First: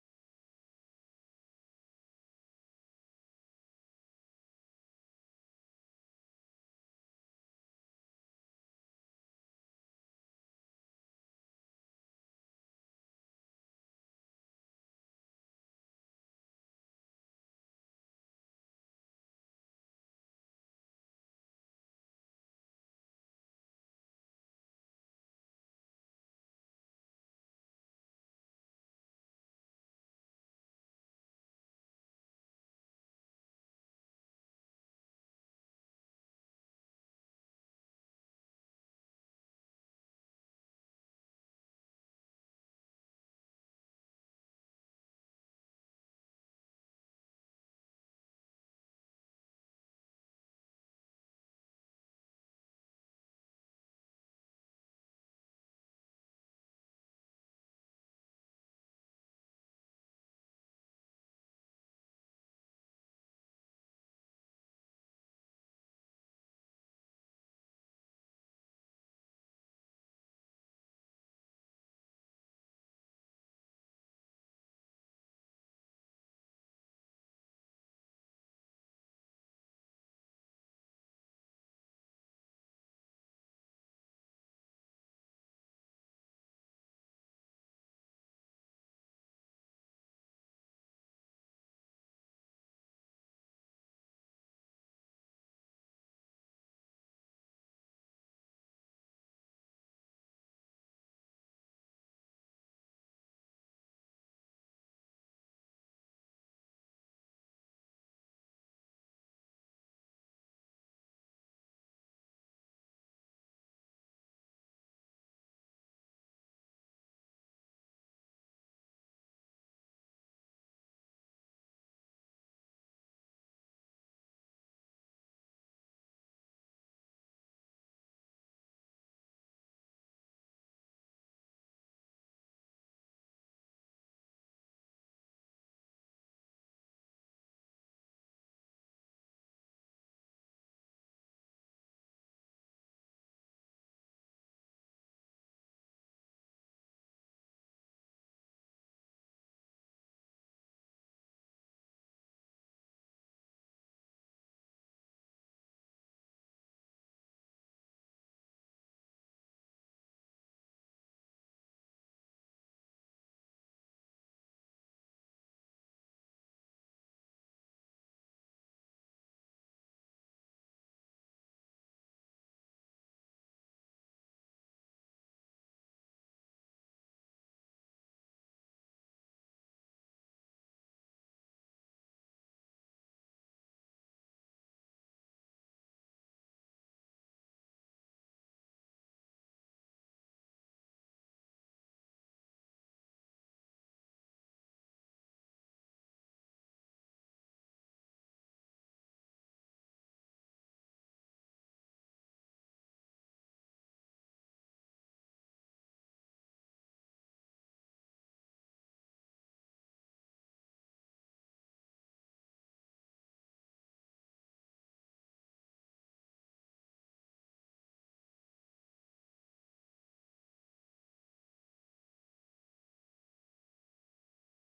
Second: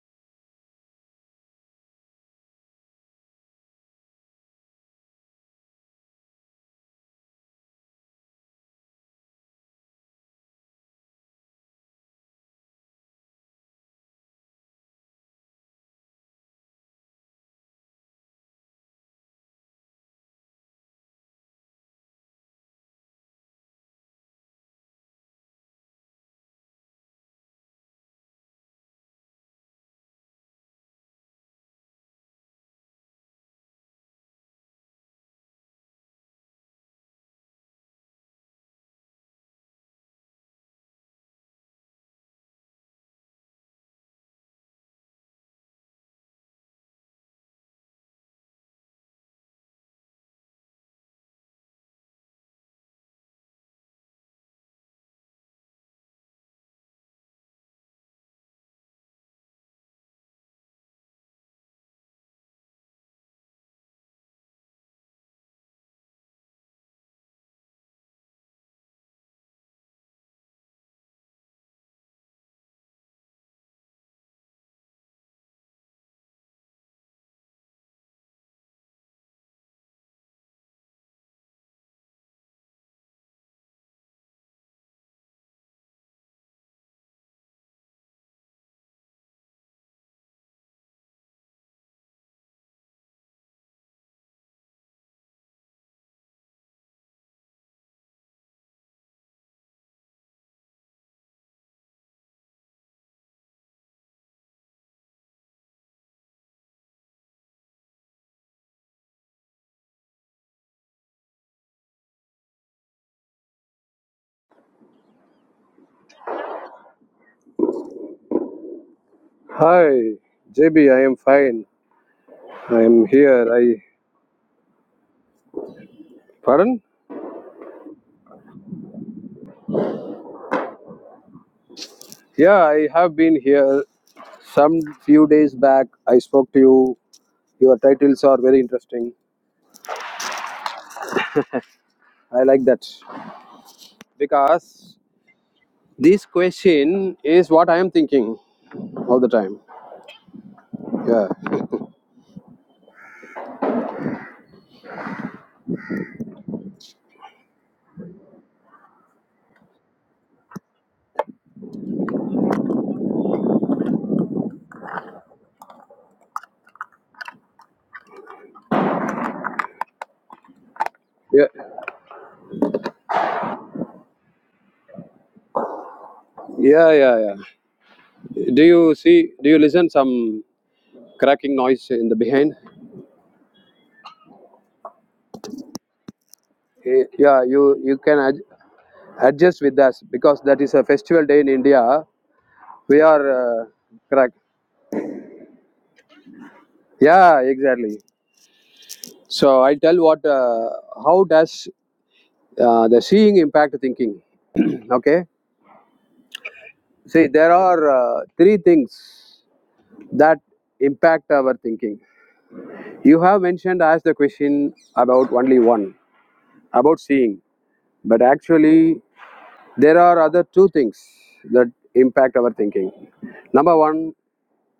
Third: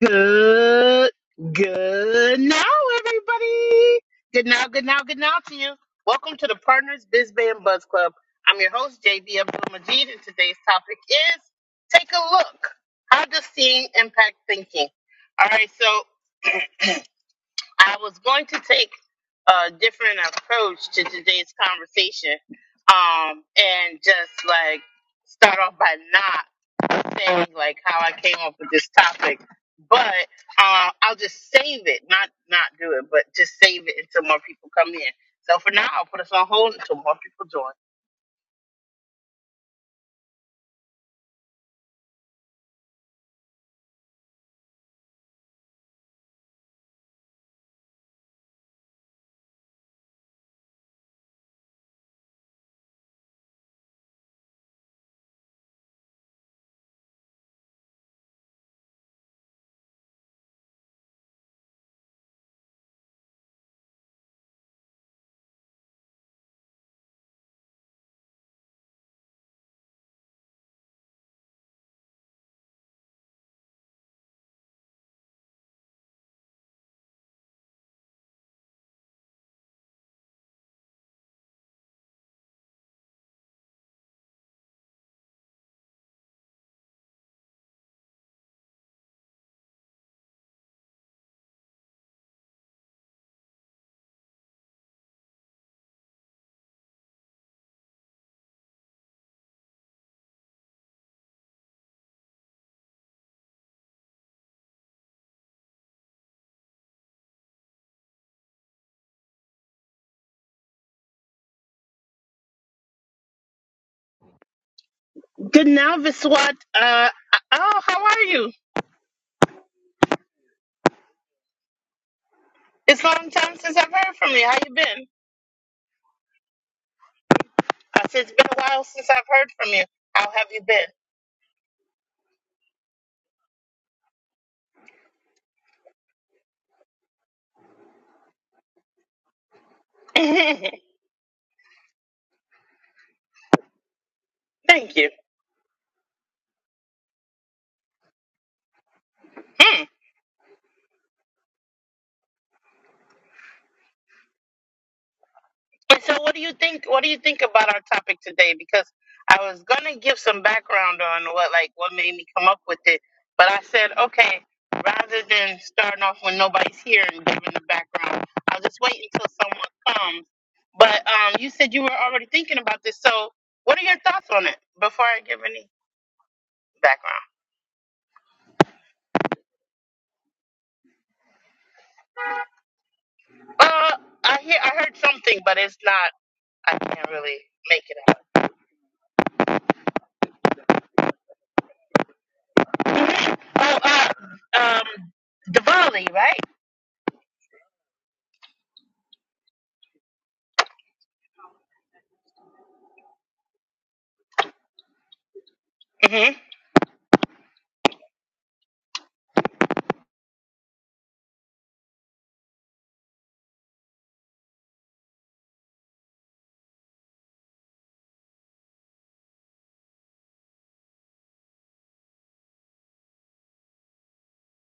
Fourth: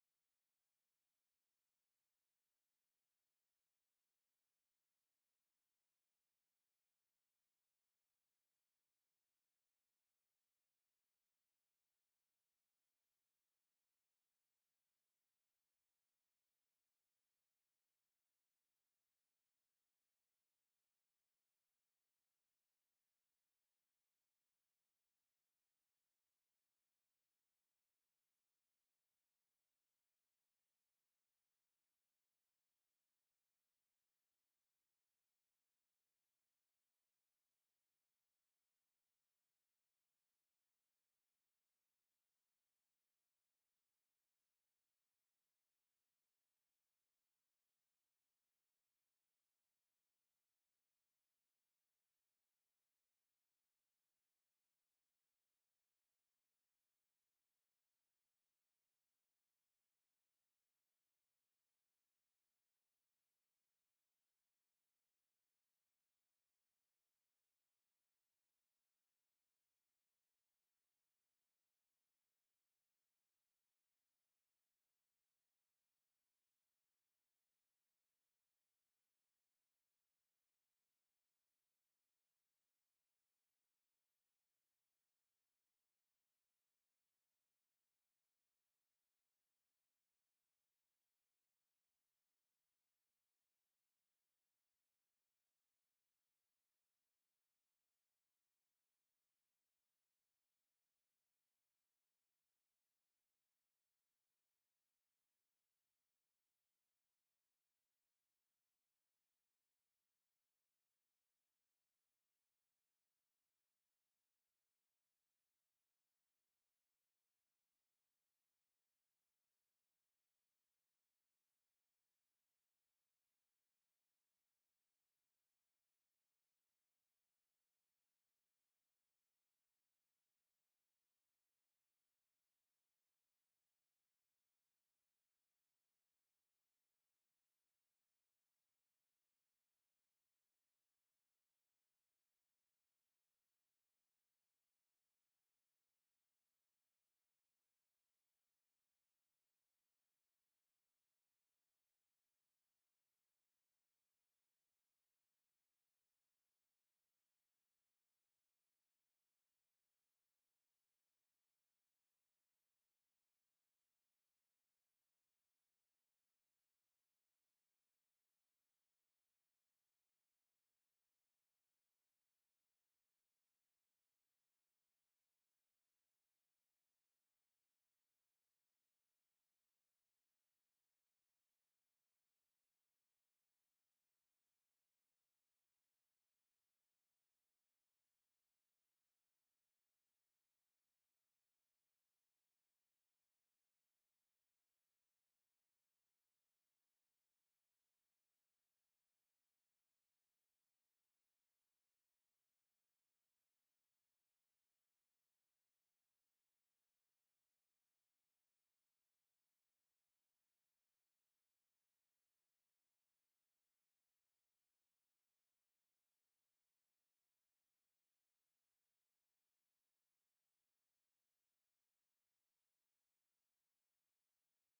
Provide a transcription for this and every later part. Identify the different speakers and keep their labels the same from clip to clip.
Speaker 1: Good, good now, everybody. Good now, good now, good now to you. Welcome to the Partners Biz Band Buzz Club. I'm your host, JB Abdul Majid, and today's topic is Take a Look. How does seeing impact thinking? All right, so I was going to take a different approach to today's conversation um, and just like start off by nod saying like how I came up with this topic, but uh, I'll just save it, not not do it, but just save it until more people come in. So for now, I'll put us on hold until more people join. Good now, Viswat. Uh, oh, how are you?
Speaker 2: Hi, JB. I am fine. I
Speaker 1: It's
Speaker 2: am
Speaker 1: a long
Speaker 2: here.
Speaker 1: time since
Speaker 2: I
Speaker 1: I've heard from you. How you been?
Speaker 2: pardon?
Speaker 1: I said it's been a while since I've heard from you. How have you
Speaker 2: Yeah, I have been here some few days back. I spoke to you. Your titles are very interesting.
Speaker 1: been?
Speaker 2: I like that because
Speaker 1: Thank you.
Speaker 2: this question is what I am thinking all the time. Yeah,
Speaker 1: And so, what do you think? What do you think about our topic today? Because I was gonna give some background on what, like, what made me come up with it, but I said, okay, rather than starting off when nobody's here and giving the background, I'll just wait until someone comes. But um,
Speaker 2: yeah,
Speaker 1: you said you were already thinking about this, so what are your thoughts on it before I give any
Speaker 2: yeah, yeah. yeah.
Speaker 1: background?
Speaker 2: Do you see? Do you listen some cracking noise in the behind?
Speaker 1: Uh, I hear I heard something, but it's not. I
Speaker 2: Eh,
Speaker 1: can't really
Speaker 2: Yeah, you
Speaker 1: make
Speaker 2: you
Speaker 1: it out.
Speaker 2: can ad- adjust with us because that is a festival day in India. We are uh,
Speaker 1: Oh, uh,
Speaker 2: crack.
Speaker 1: um, Diwali, right?
Speaker 2: Yeah, exactly. So I tell what uh, how does uh, the seeing impact thinking? Okay, see there are uh, three things that impact our thinking. You have mentioned as the question about only one about seeing, but actually there are other two things that impact our thinking. Number one,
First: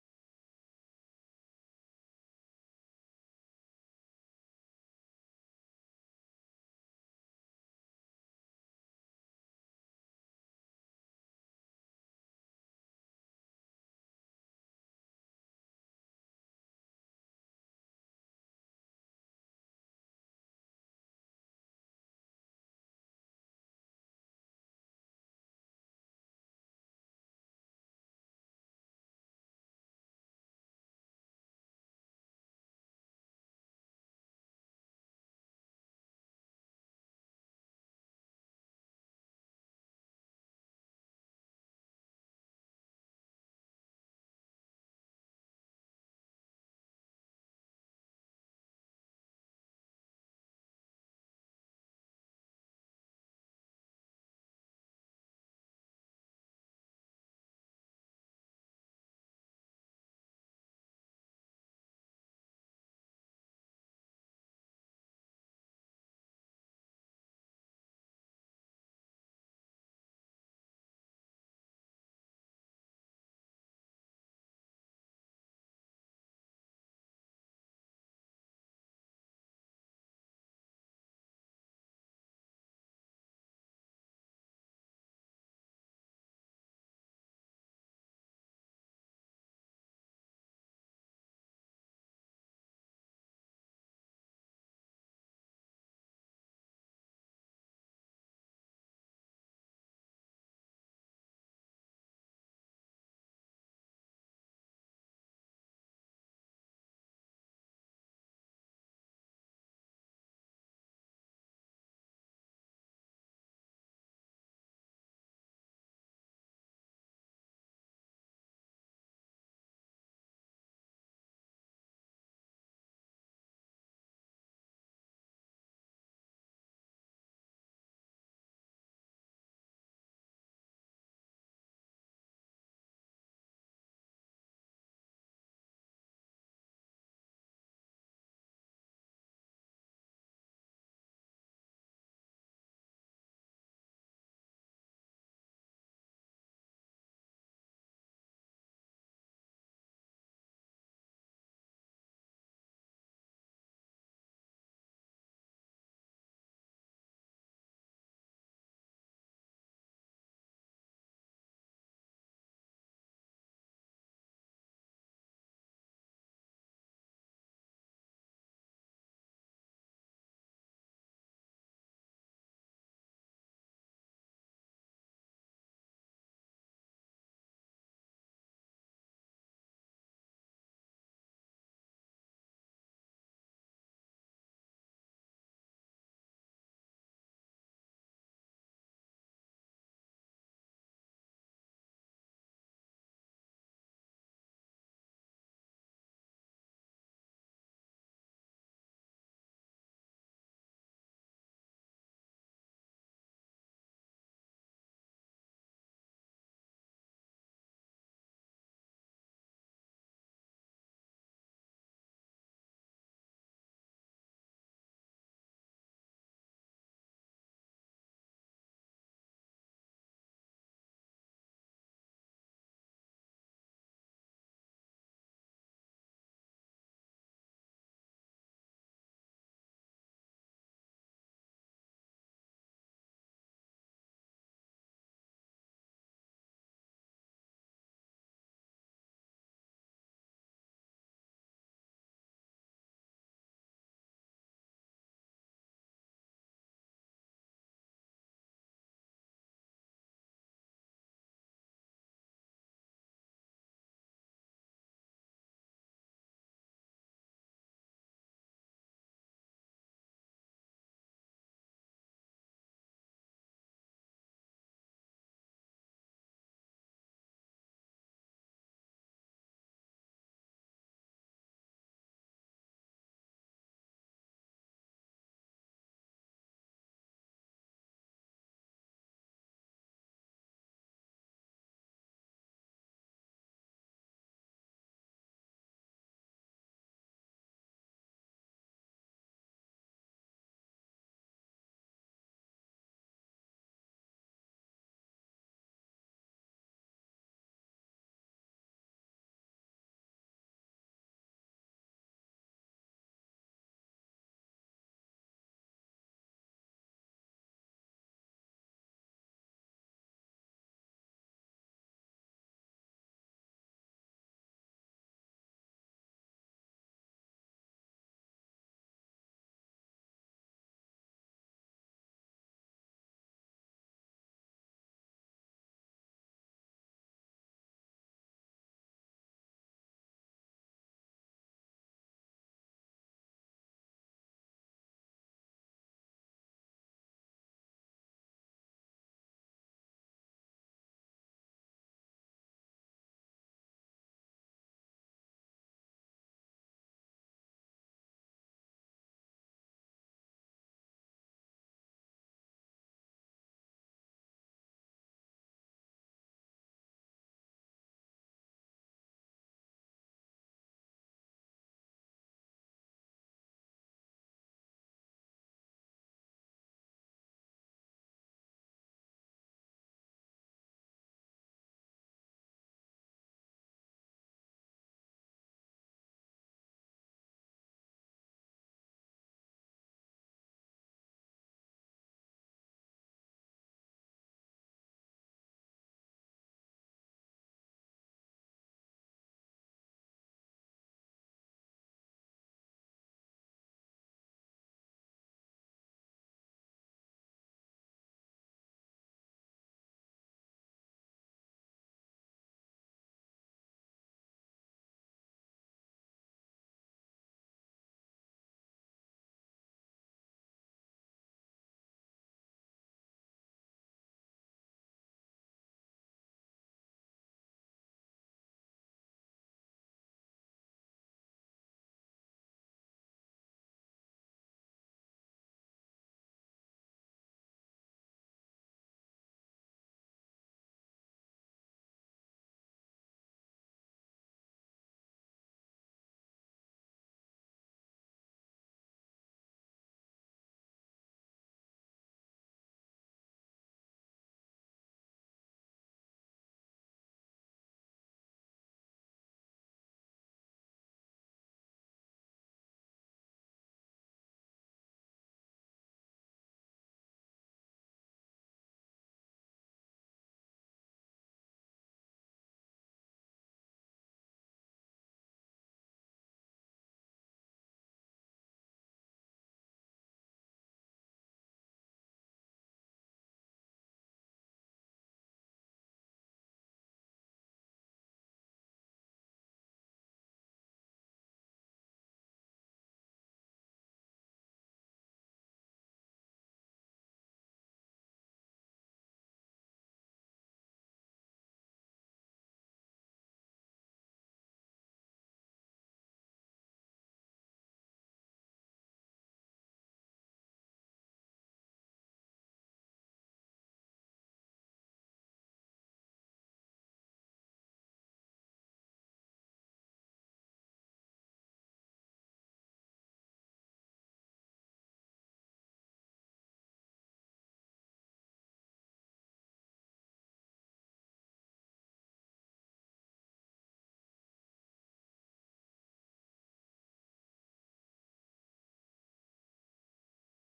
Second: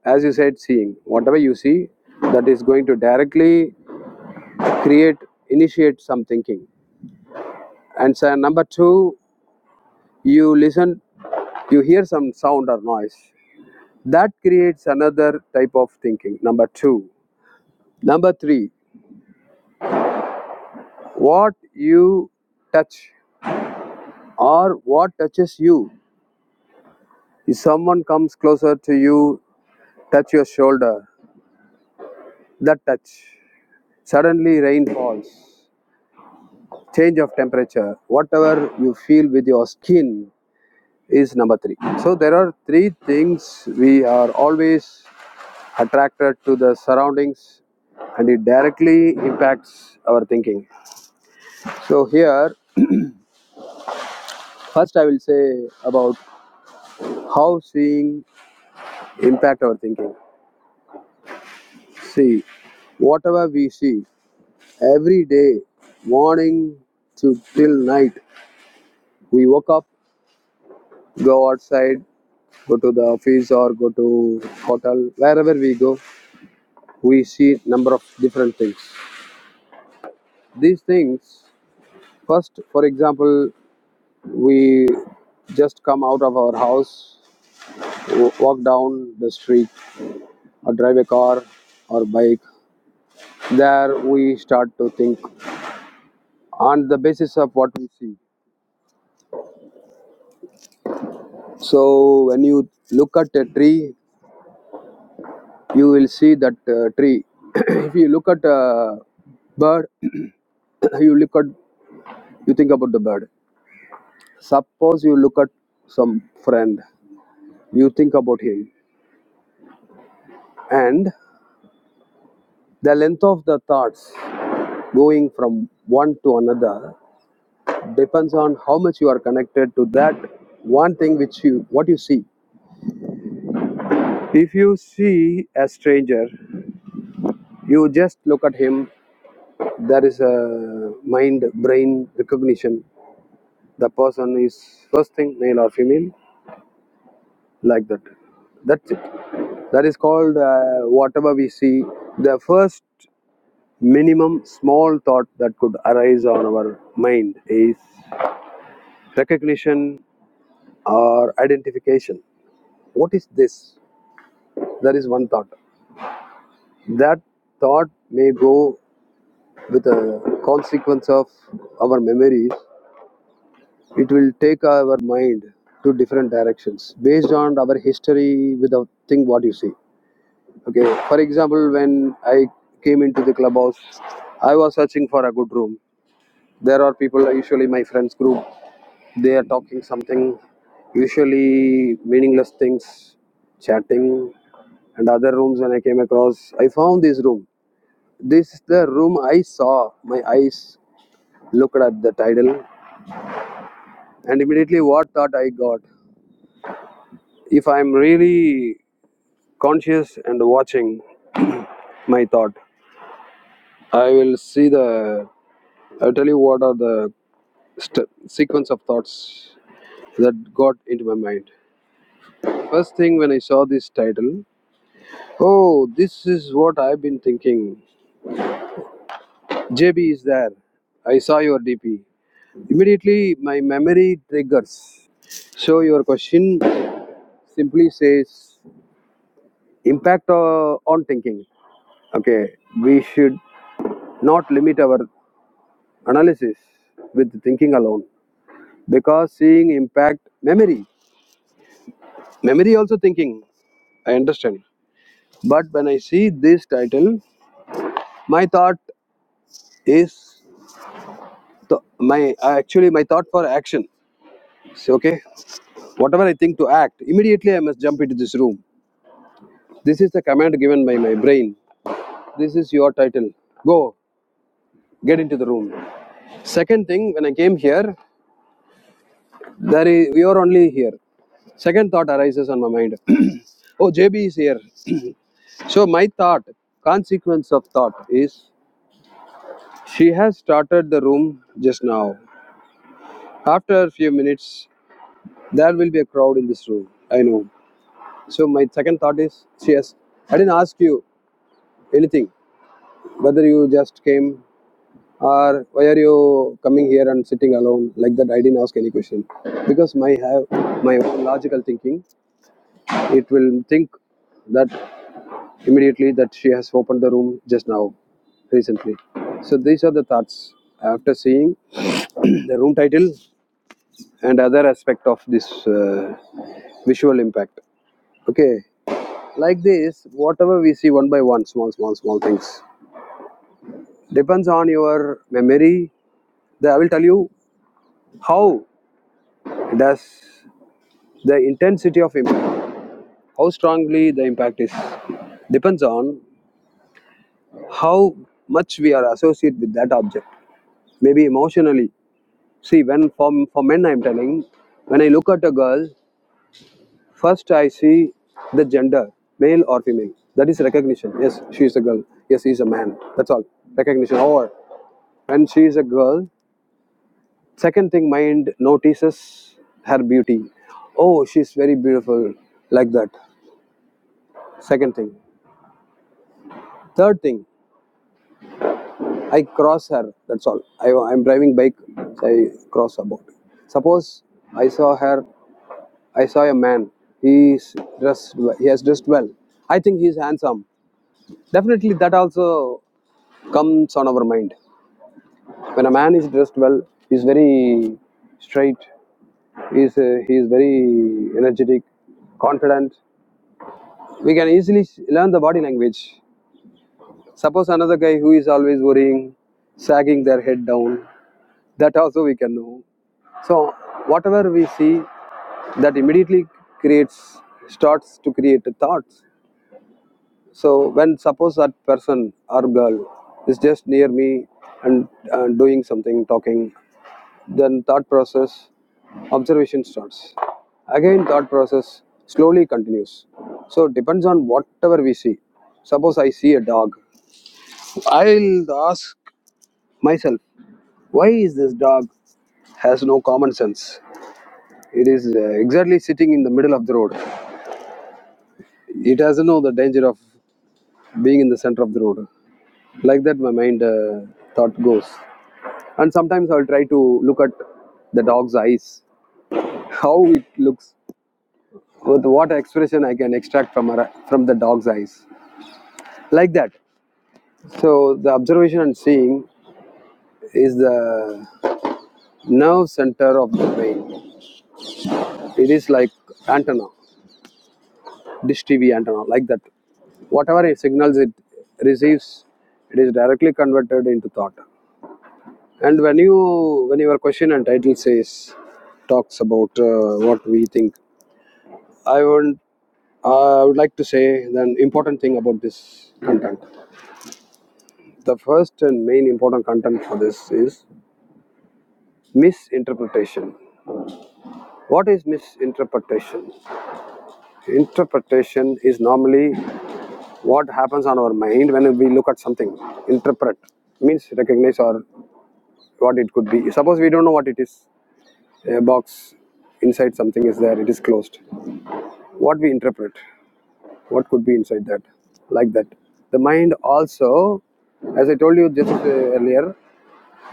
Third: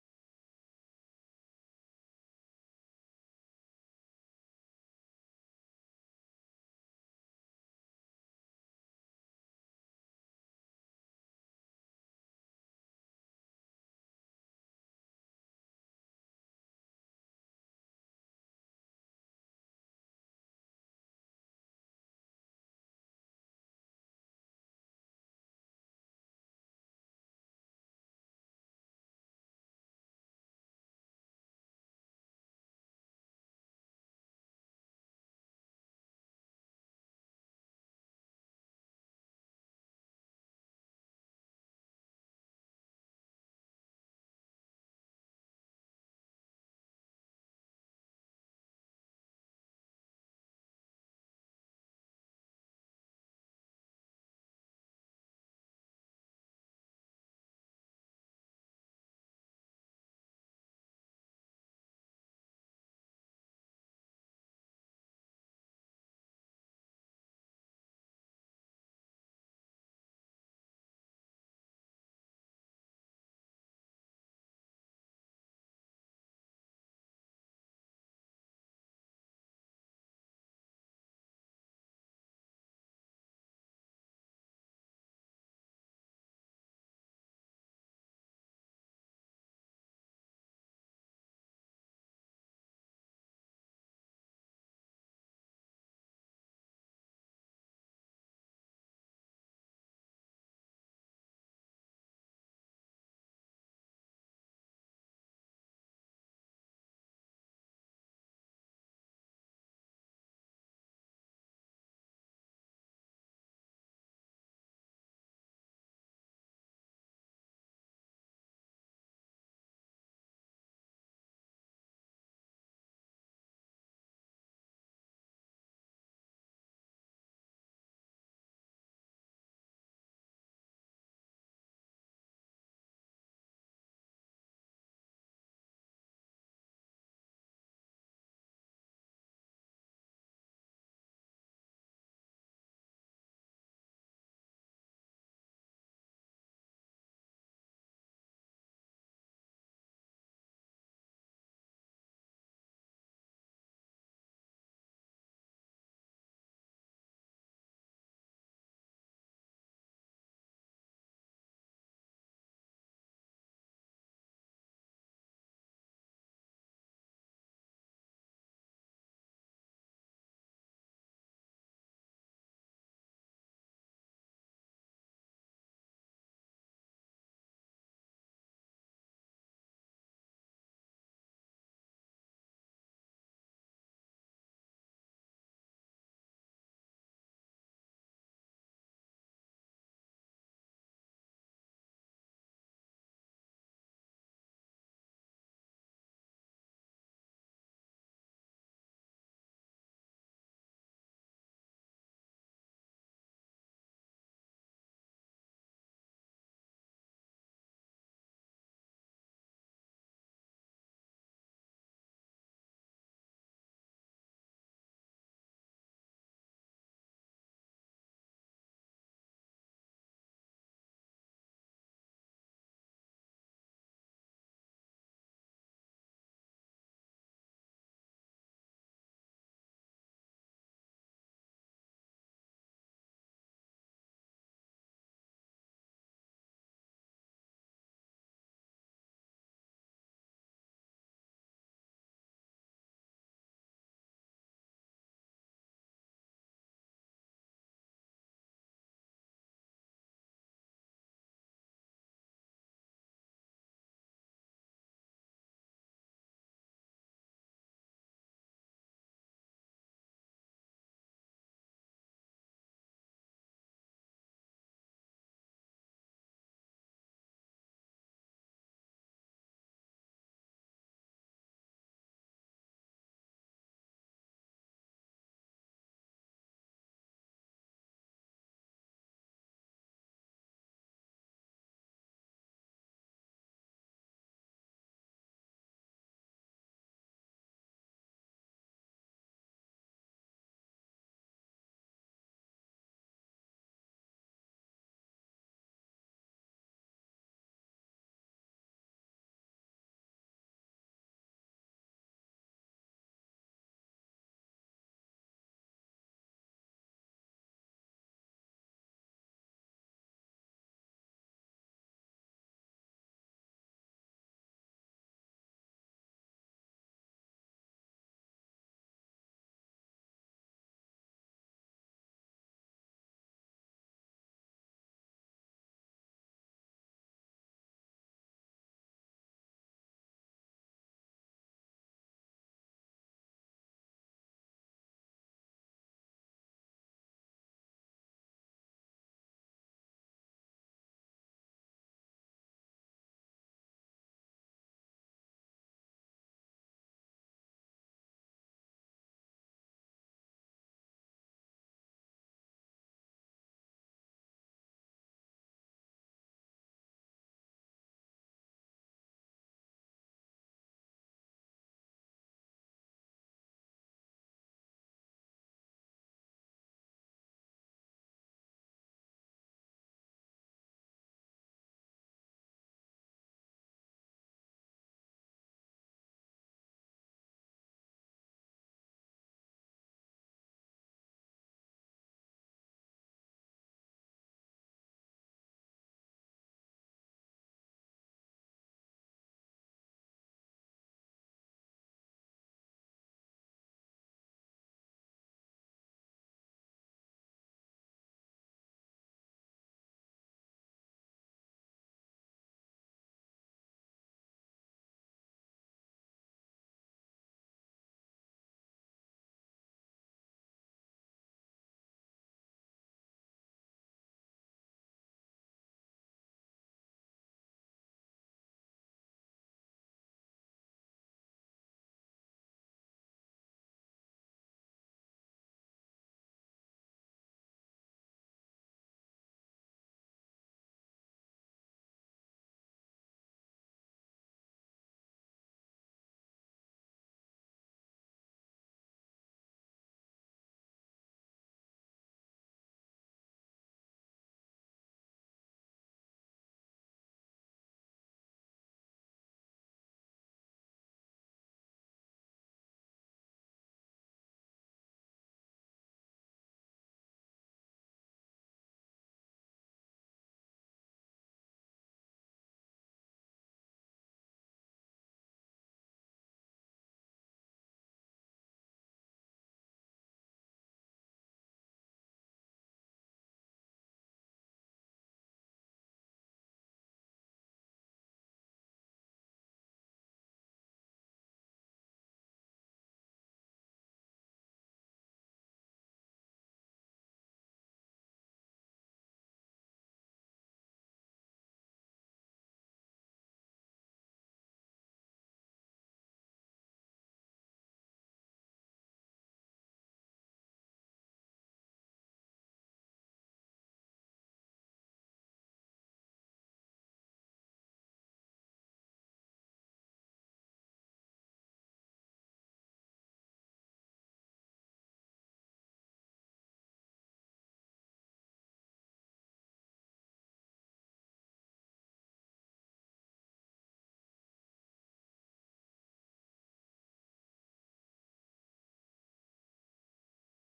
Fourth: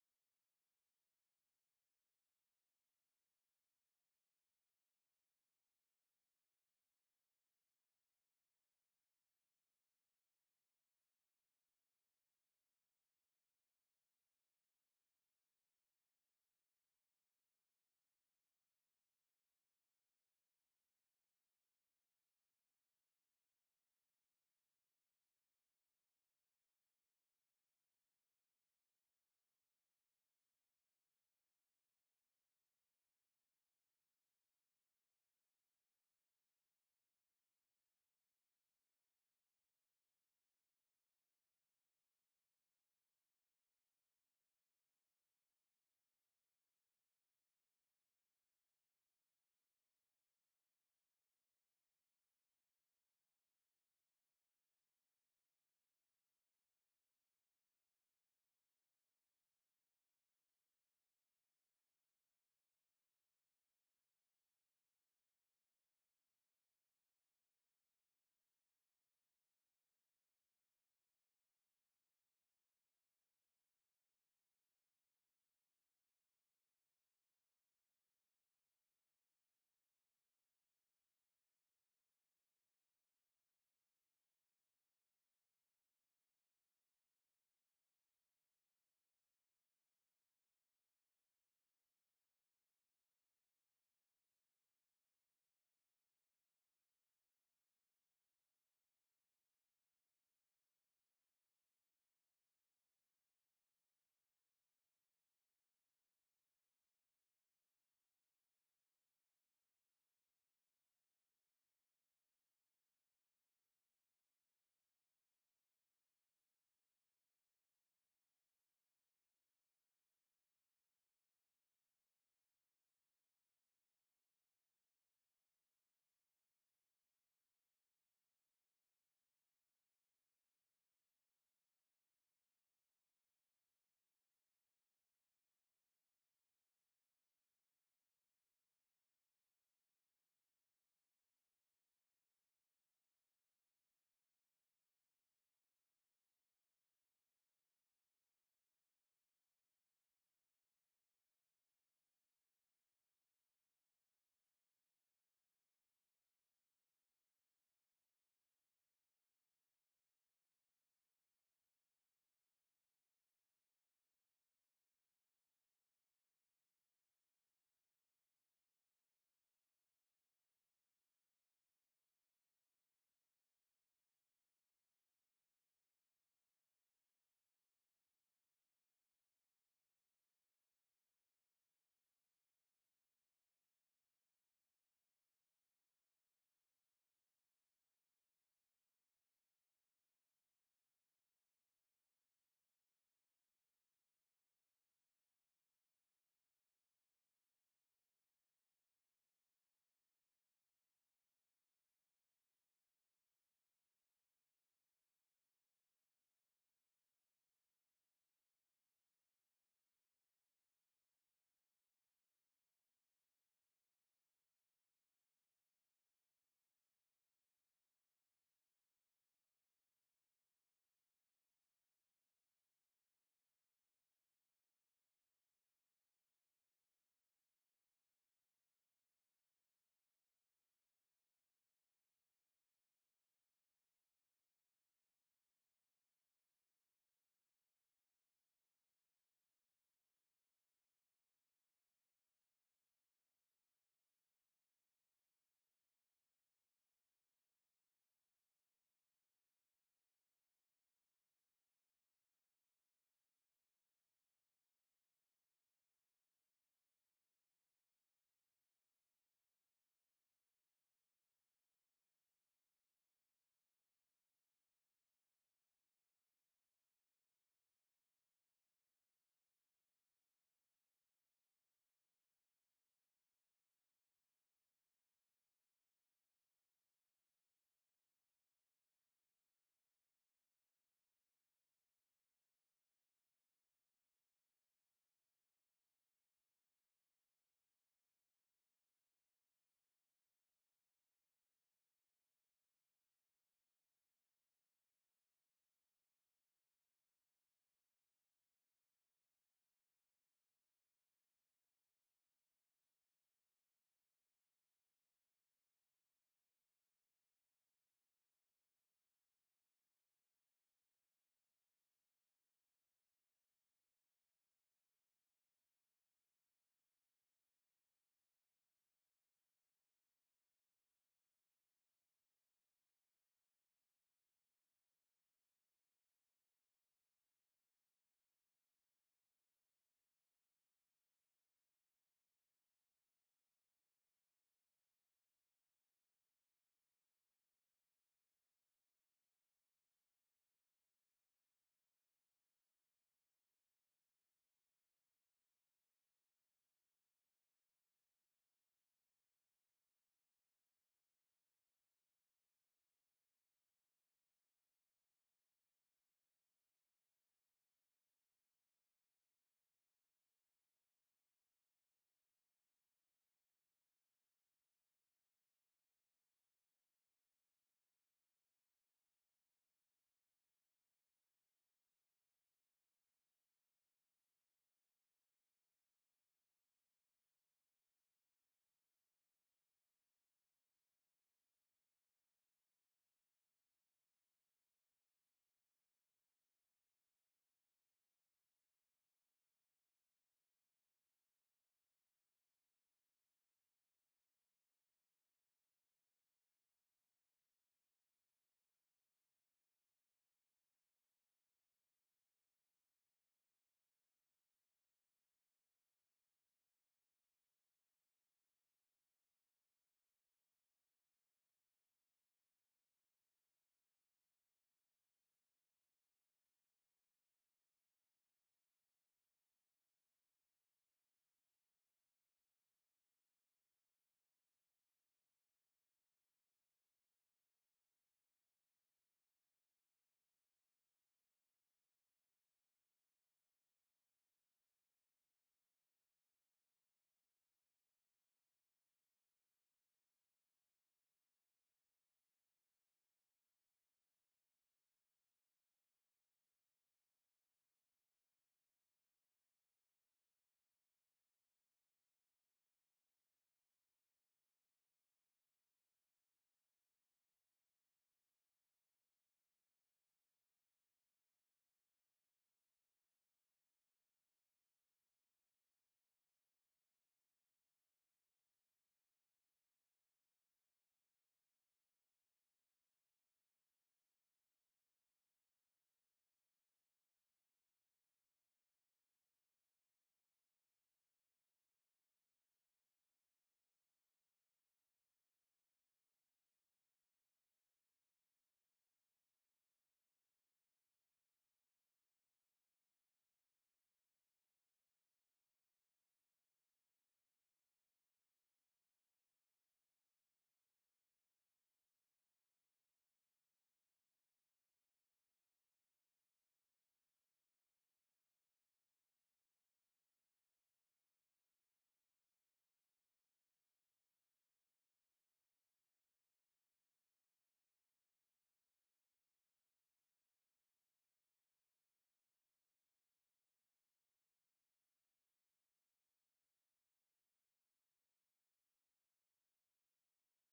Speaker 2: as you said, seeing whatever you see that is going to directly create initiate some thinking and so number two you listen you hear some sound or noise that creates another type of thinking number 2 number 3 what you touch or what touches you if someone comes closer to you touch your shoulder that touch suddenly rain falls change of temperature whatever you feel with your skin is number 3 so there are three things we are always attracted to the surroundings and it directly impacts our thinking so here first i will say about how seeing impact our thinking see whatever we see every day morning to till night we woke up go outside go to the office or go to hotel wherever we go we see number of different things these things first for example We just come out of our house, walk down the street, or drive a car or bike. There we start to think on the basis of what we see. So when you look at a tree, you will see that uh, tree. if you look at a bird, you look at you think about the bird. Suppose you look at some friend, you think about him, and the length of the thoughts going from one to another depends on how much you are connected to that one thing which you what you see if you see a stranger you just look at him there is a mind brain recognition the person is first thing male or female like that that's it that is called uh, whatever we see the first minimum small thought that could arise on our mind is recognition or identification what is this that is one thought That thought may go with a consequence of our memories. It will take our mind to different directions based on our history with the thing what you see. Okay, for example, when I came into the clubhouse, I was searching for a good room. There are people, usually my friends group, they are talking something, usually meaningless things, chatting, and other rooms. When I came across, I found this room This is the room I saw. My eyes looked at the title, and immediately what thought I got? If I'm really conscious and watching my thought, I will see the. I'll tell you what are the st- sequence of thoughts that got into my mind. First thing when I saw this title, oh, this is what I've been thinking. JB is there. I saw your DP. Immediately, my memory triggers. So your question simply says impact uh, on thinking. Okay, we should not limit our analysis with thinking alone because seeing impact memory, memory also thinking. I understand, but when I see this title, my thought is th- my uh, actually my thought for action. So, okay, whatever I think to act immediately, I must jump into this room. This is the command given by my brain. This is your title. Go, get into the room. Second thing, when I came here, there is, we are only here. Second thought arises on my mind. oh, JB is here. So my thought, consequence of thought is, she has started the room just now. After a few minutes, there will be a crowd in this room. I know. So my second thought is, she has. I didn't ask you anything. Whether you just came or why are you coming here and sitting alone like that? I didn't ask any question because my have my own logical thinking. It will think that immediately that she has opened the room just now, recently. So these are the thoughts after seeing the room title and other aspect of this uh, visual impact. Okay, like this, whatever we see one by one, small, small, small things depends on your memory. The, I will tell you how does the intensity of impact, how strongly the impact is, depends on how much we are associated with that object. maybe emotionally. See, when for, for men, I'm telling, when I look at a girl, first I see the gender, male or female. That is recognition. Yes, she is a girl. Yes, he is a man. That's all. Recognition. Or when she is a girl, second thing mind notices her beauty. Oh, she's very beautiful, like that. Second thing. Third thing, I cross her. That's all. I, I'm driving bike, so I cross about. Suppose I saw her. I saw a man. He's dressed. well. He has dressed well. I think he's handsome. Definitely, that also comes on our mind. When a man is dressed well, he's very straight. He's uh, he's very energetic, confident. We can easily learn the body language. Suppose another guy who is always worrying, sagging their head down. That also we can know. So whatever we see, that immediately creates starts to create thoughts So when suppose that person or girl is just near me and uh, doing something, talking, then thought process, observation starts. Again, thought process slowly continues. So it depends on whatever we see. Suppose I see a dog, I'll ask myself, why is this dog has no common sense? It is uh, exactly sitting in the middle of the road. It doesn't know the danger of being in the center of the road. Like that, my mind uh, thought goes. and sometimes I'll try to look at the dog's eyes, how it looks, with what expression I can extract from her, from the dog's eyes, like that. So the observation and seeing is the nerve center of the brain. It is like antenna, dish TV antenna, like that. Whatever it signals it receives, it is directly converted into thought. And when you when your question and title says talks about uh, what we think, I will I would like to say an important thing about this content. The first and main important content for this is misinterpretation. What is misinterpretation? Interpretation is normally what happens on our mind when we look at something. Interpret means recognize or what it could be. Suppose we don't know what it is. A box inside something is there, it is closed. What we interpret, what could be inside that? Like that. The mind also as I told you just uh, earlier,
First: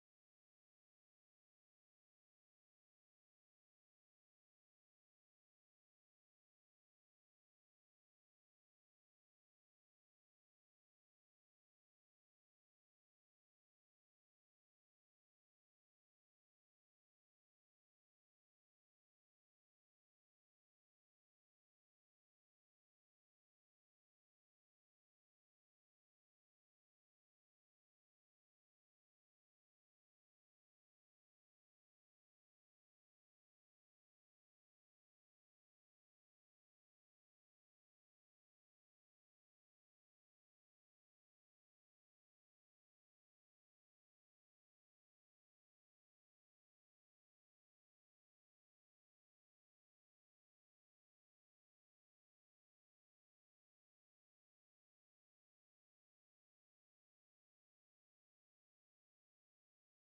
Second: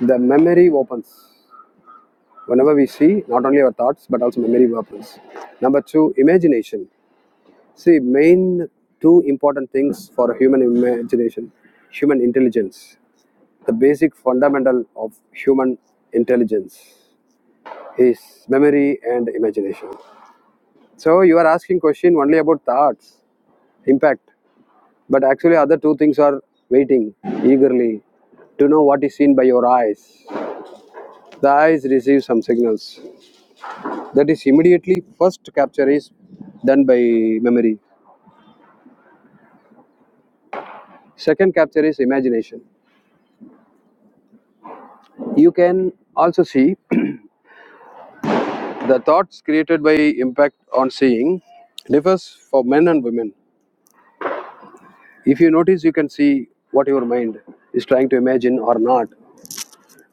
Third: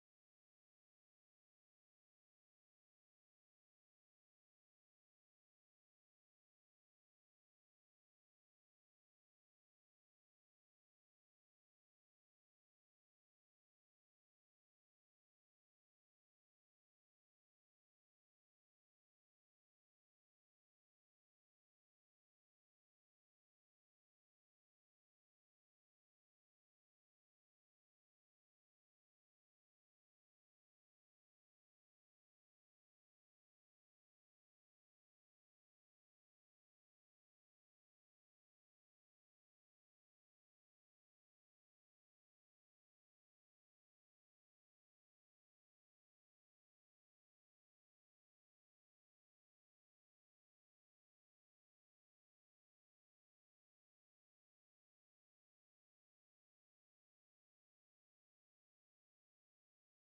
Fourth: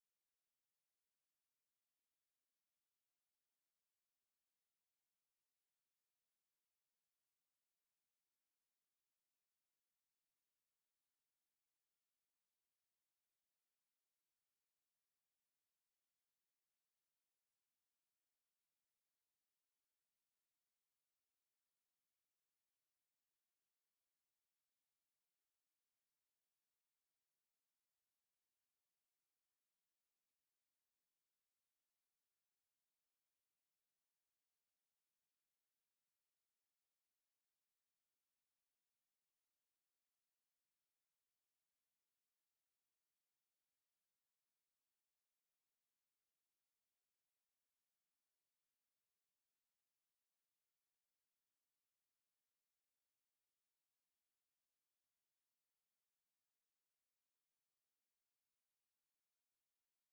Speaker 2: The memory opens. Whenever we see, not only our thoughts, but also memory opens. Number two, imagination. See, main two important things for human imagination, human intelligence. The basic fundamental of human intelligence is memory and imagination. So you are asking question only about thoughts, impact, but actually other two things are waiting eagerly to know what is seen by your eyes. The eyes receive some signals. That is immediately first capture is done by memory. Second capture is imagination. You can also see the thoughts created by impact on seeing differs for men and women. If you notice, you can see what your mind is trying to imagine or not.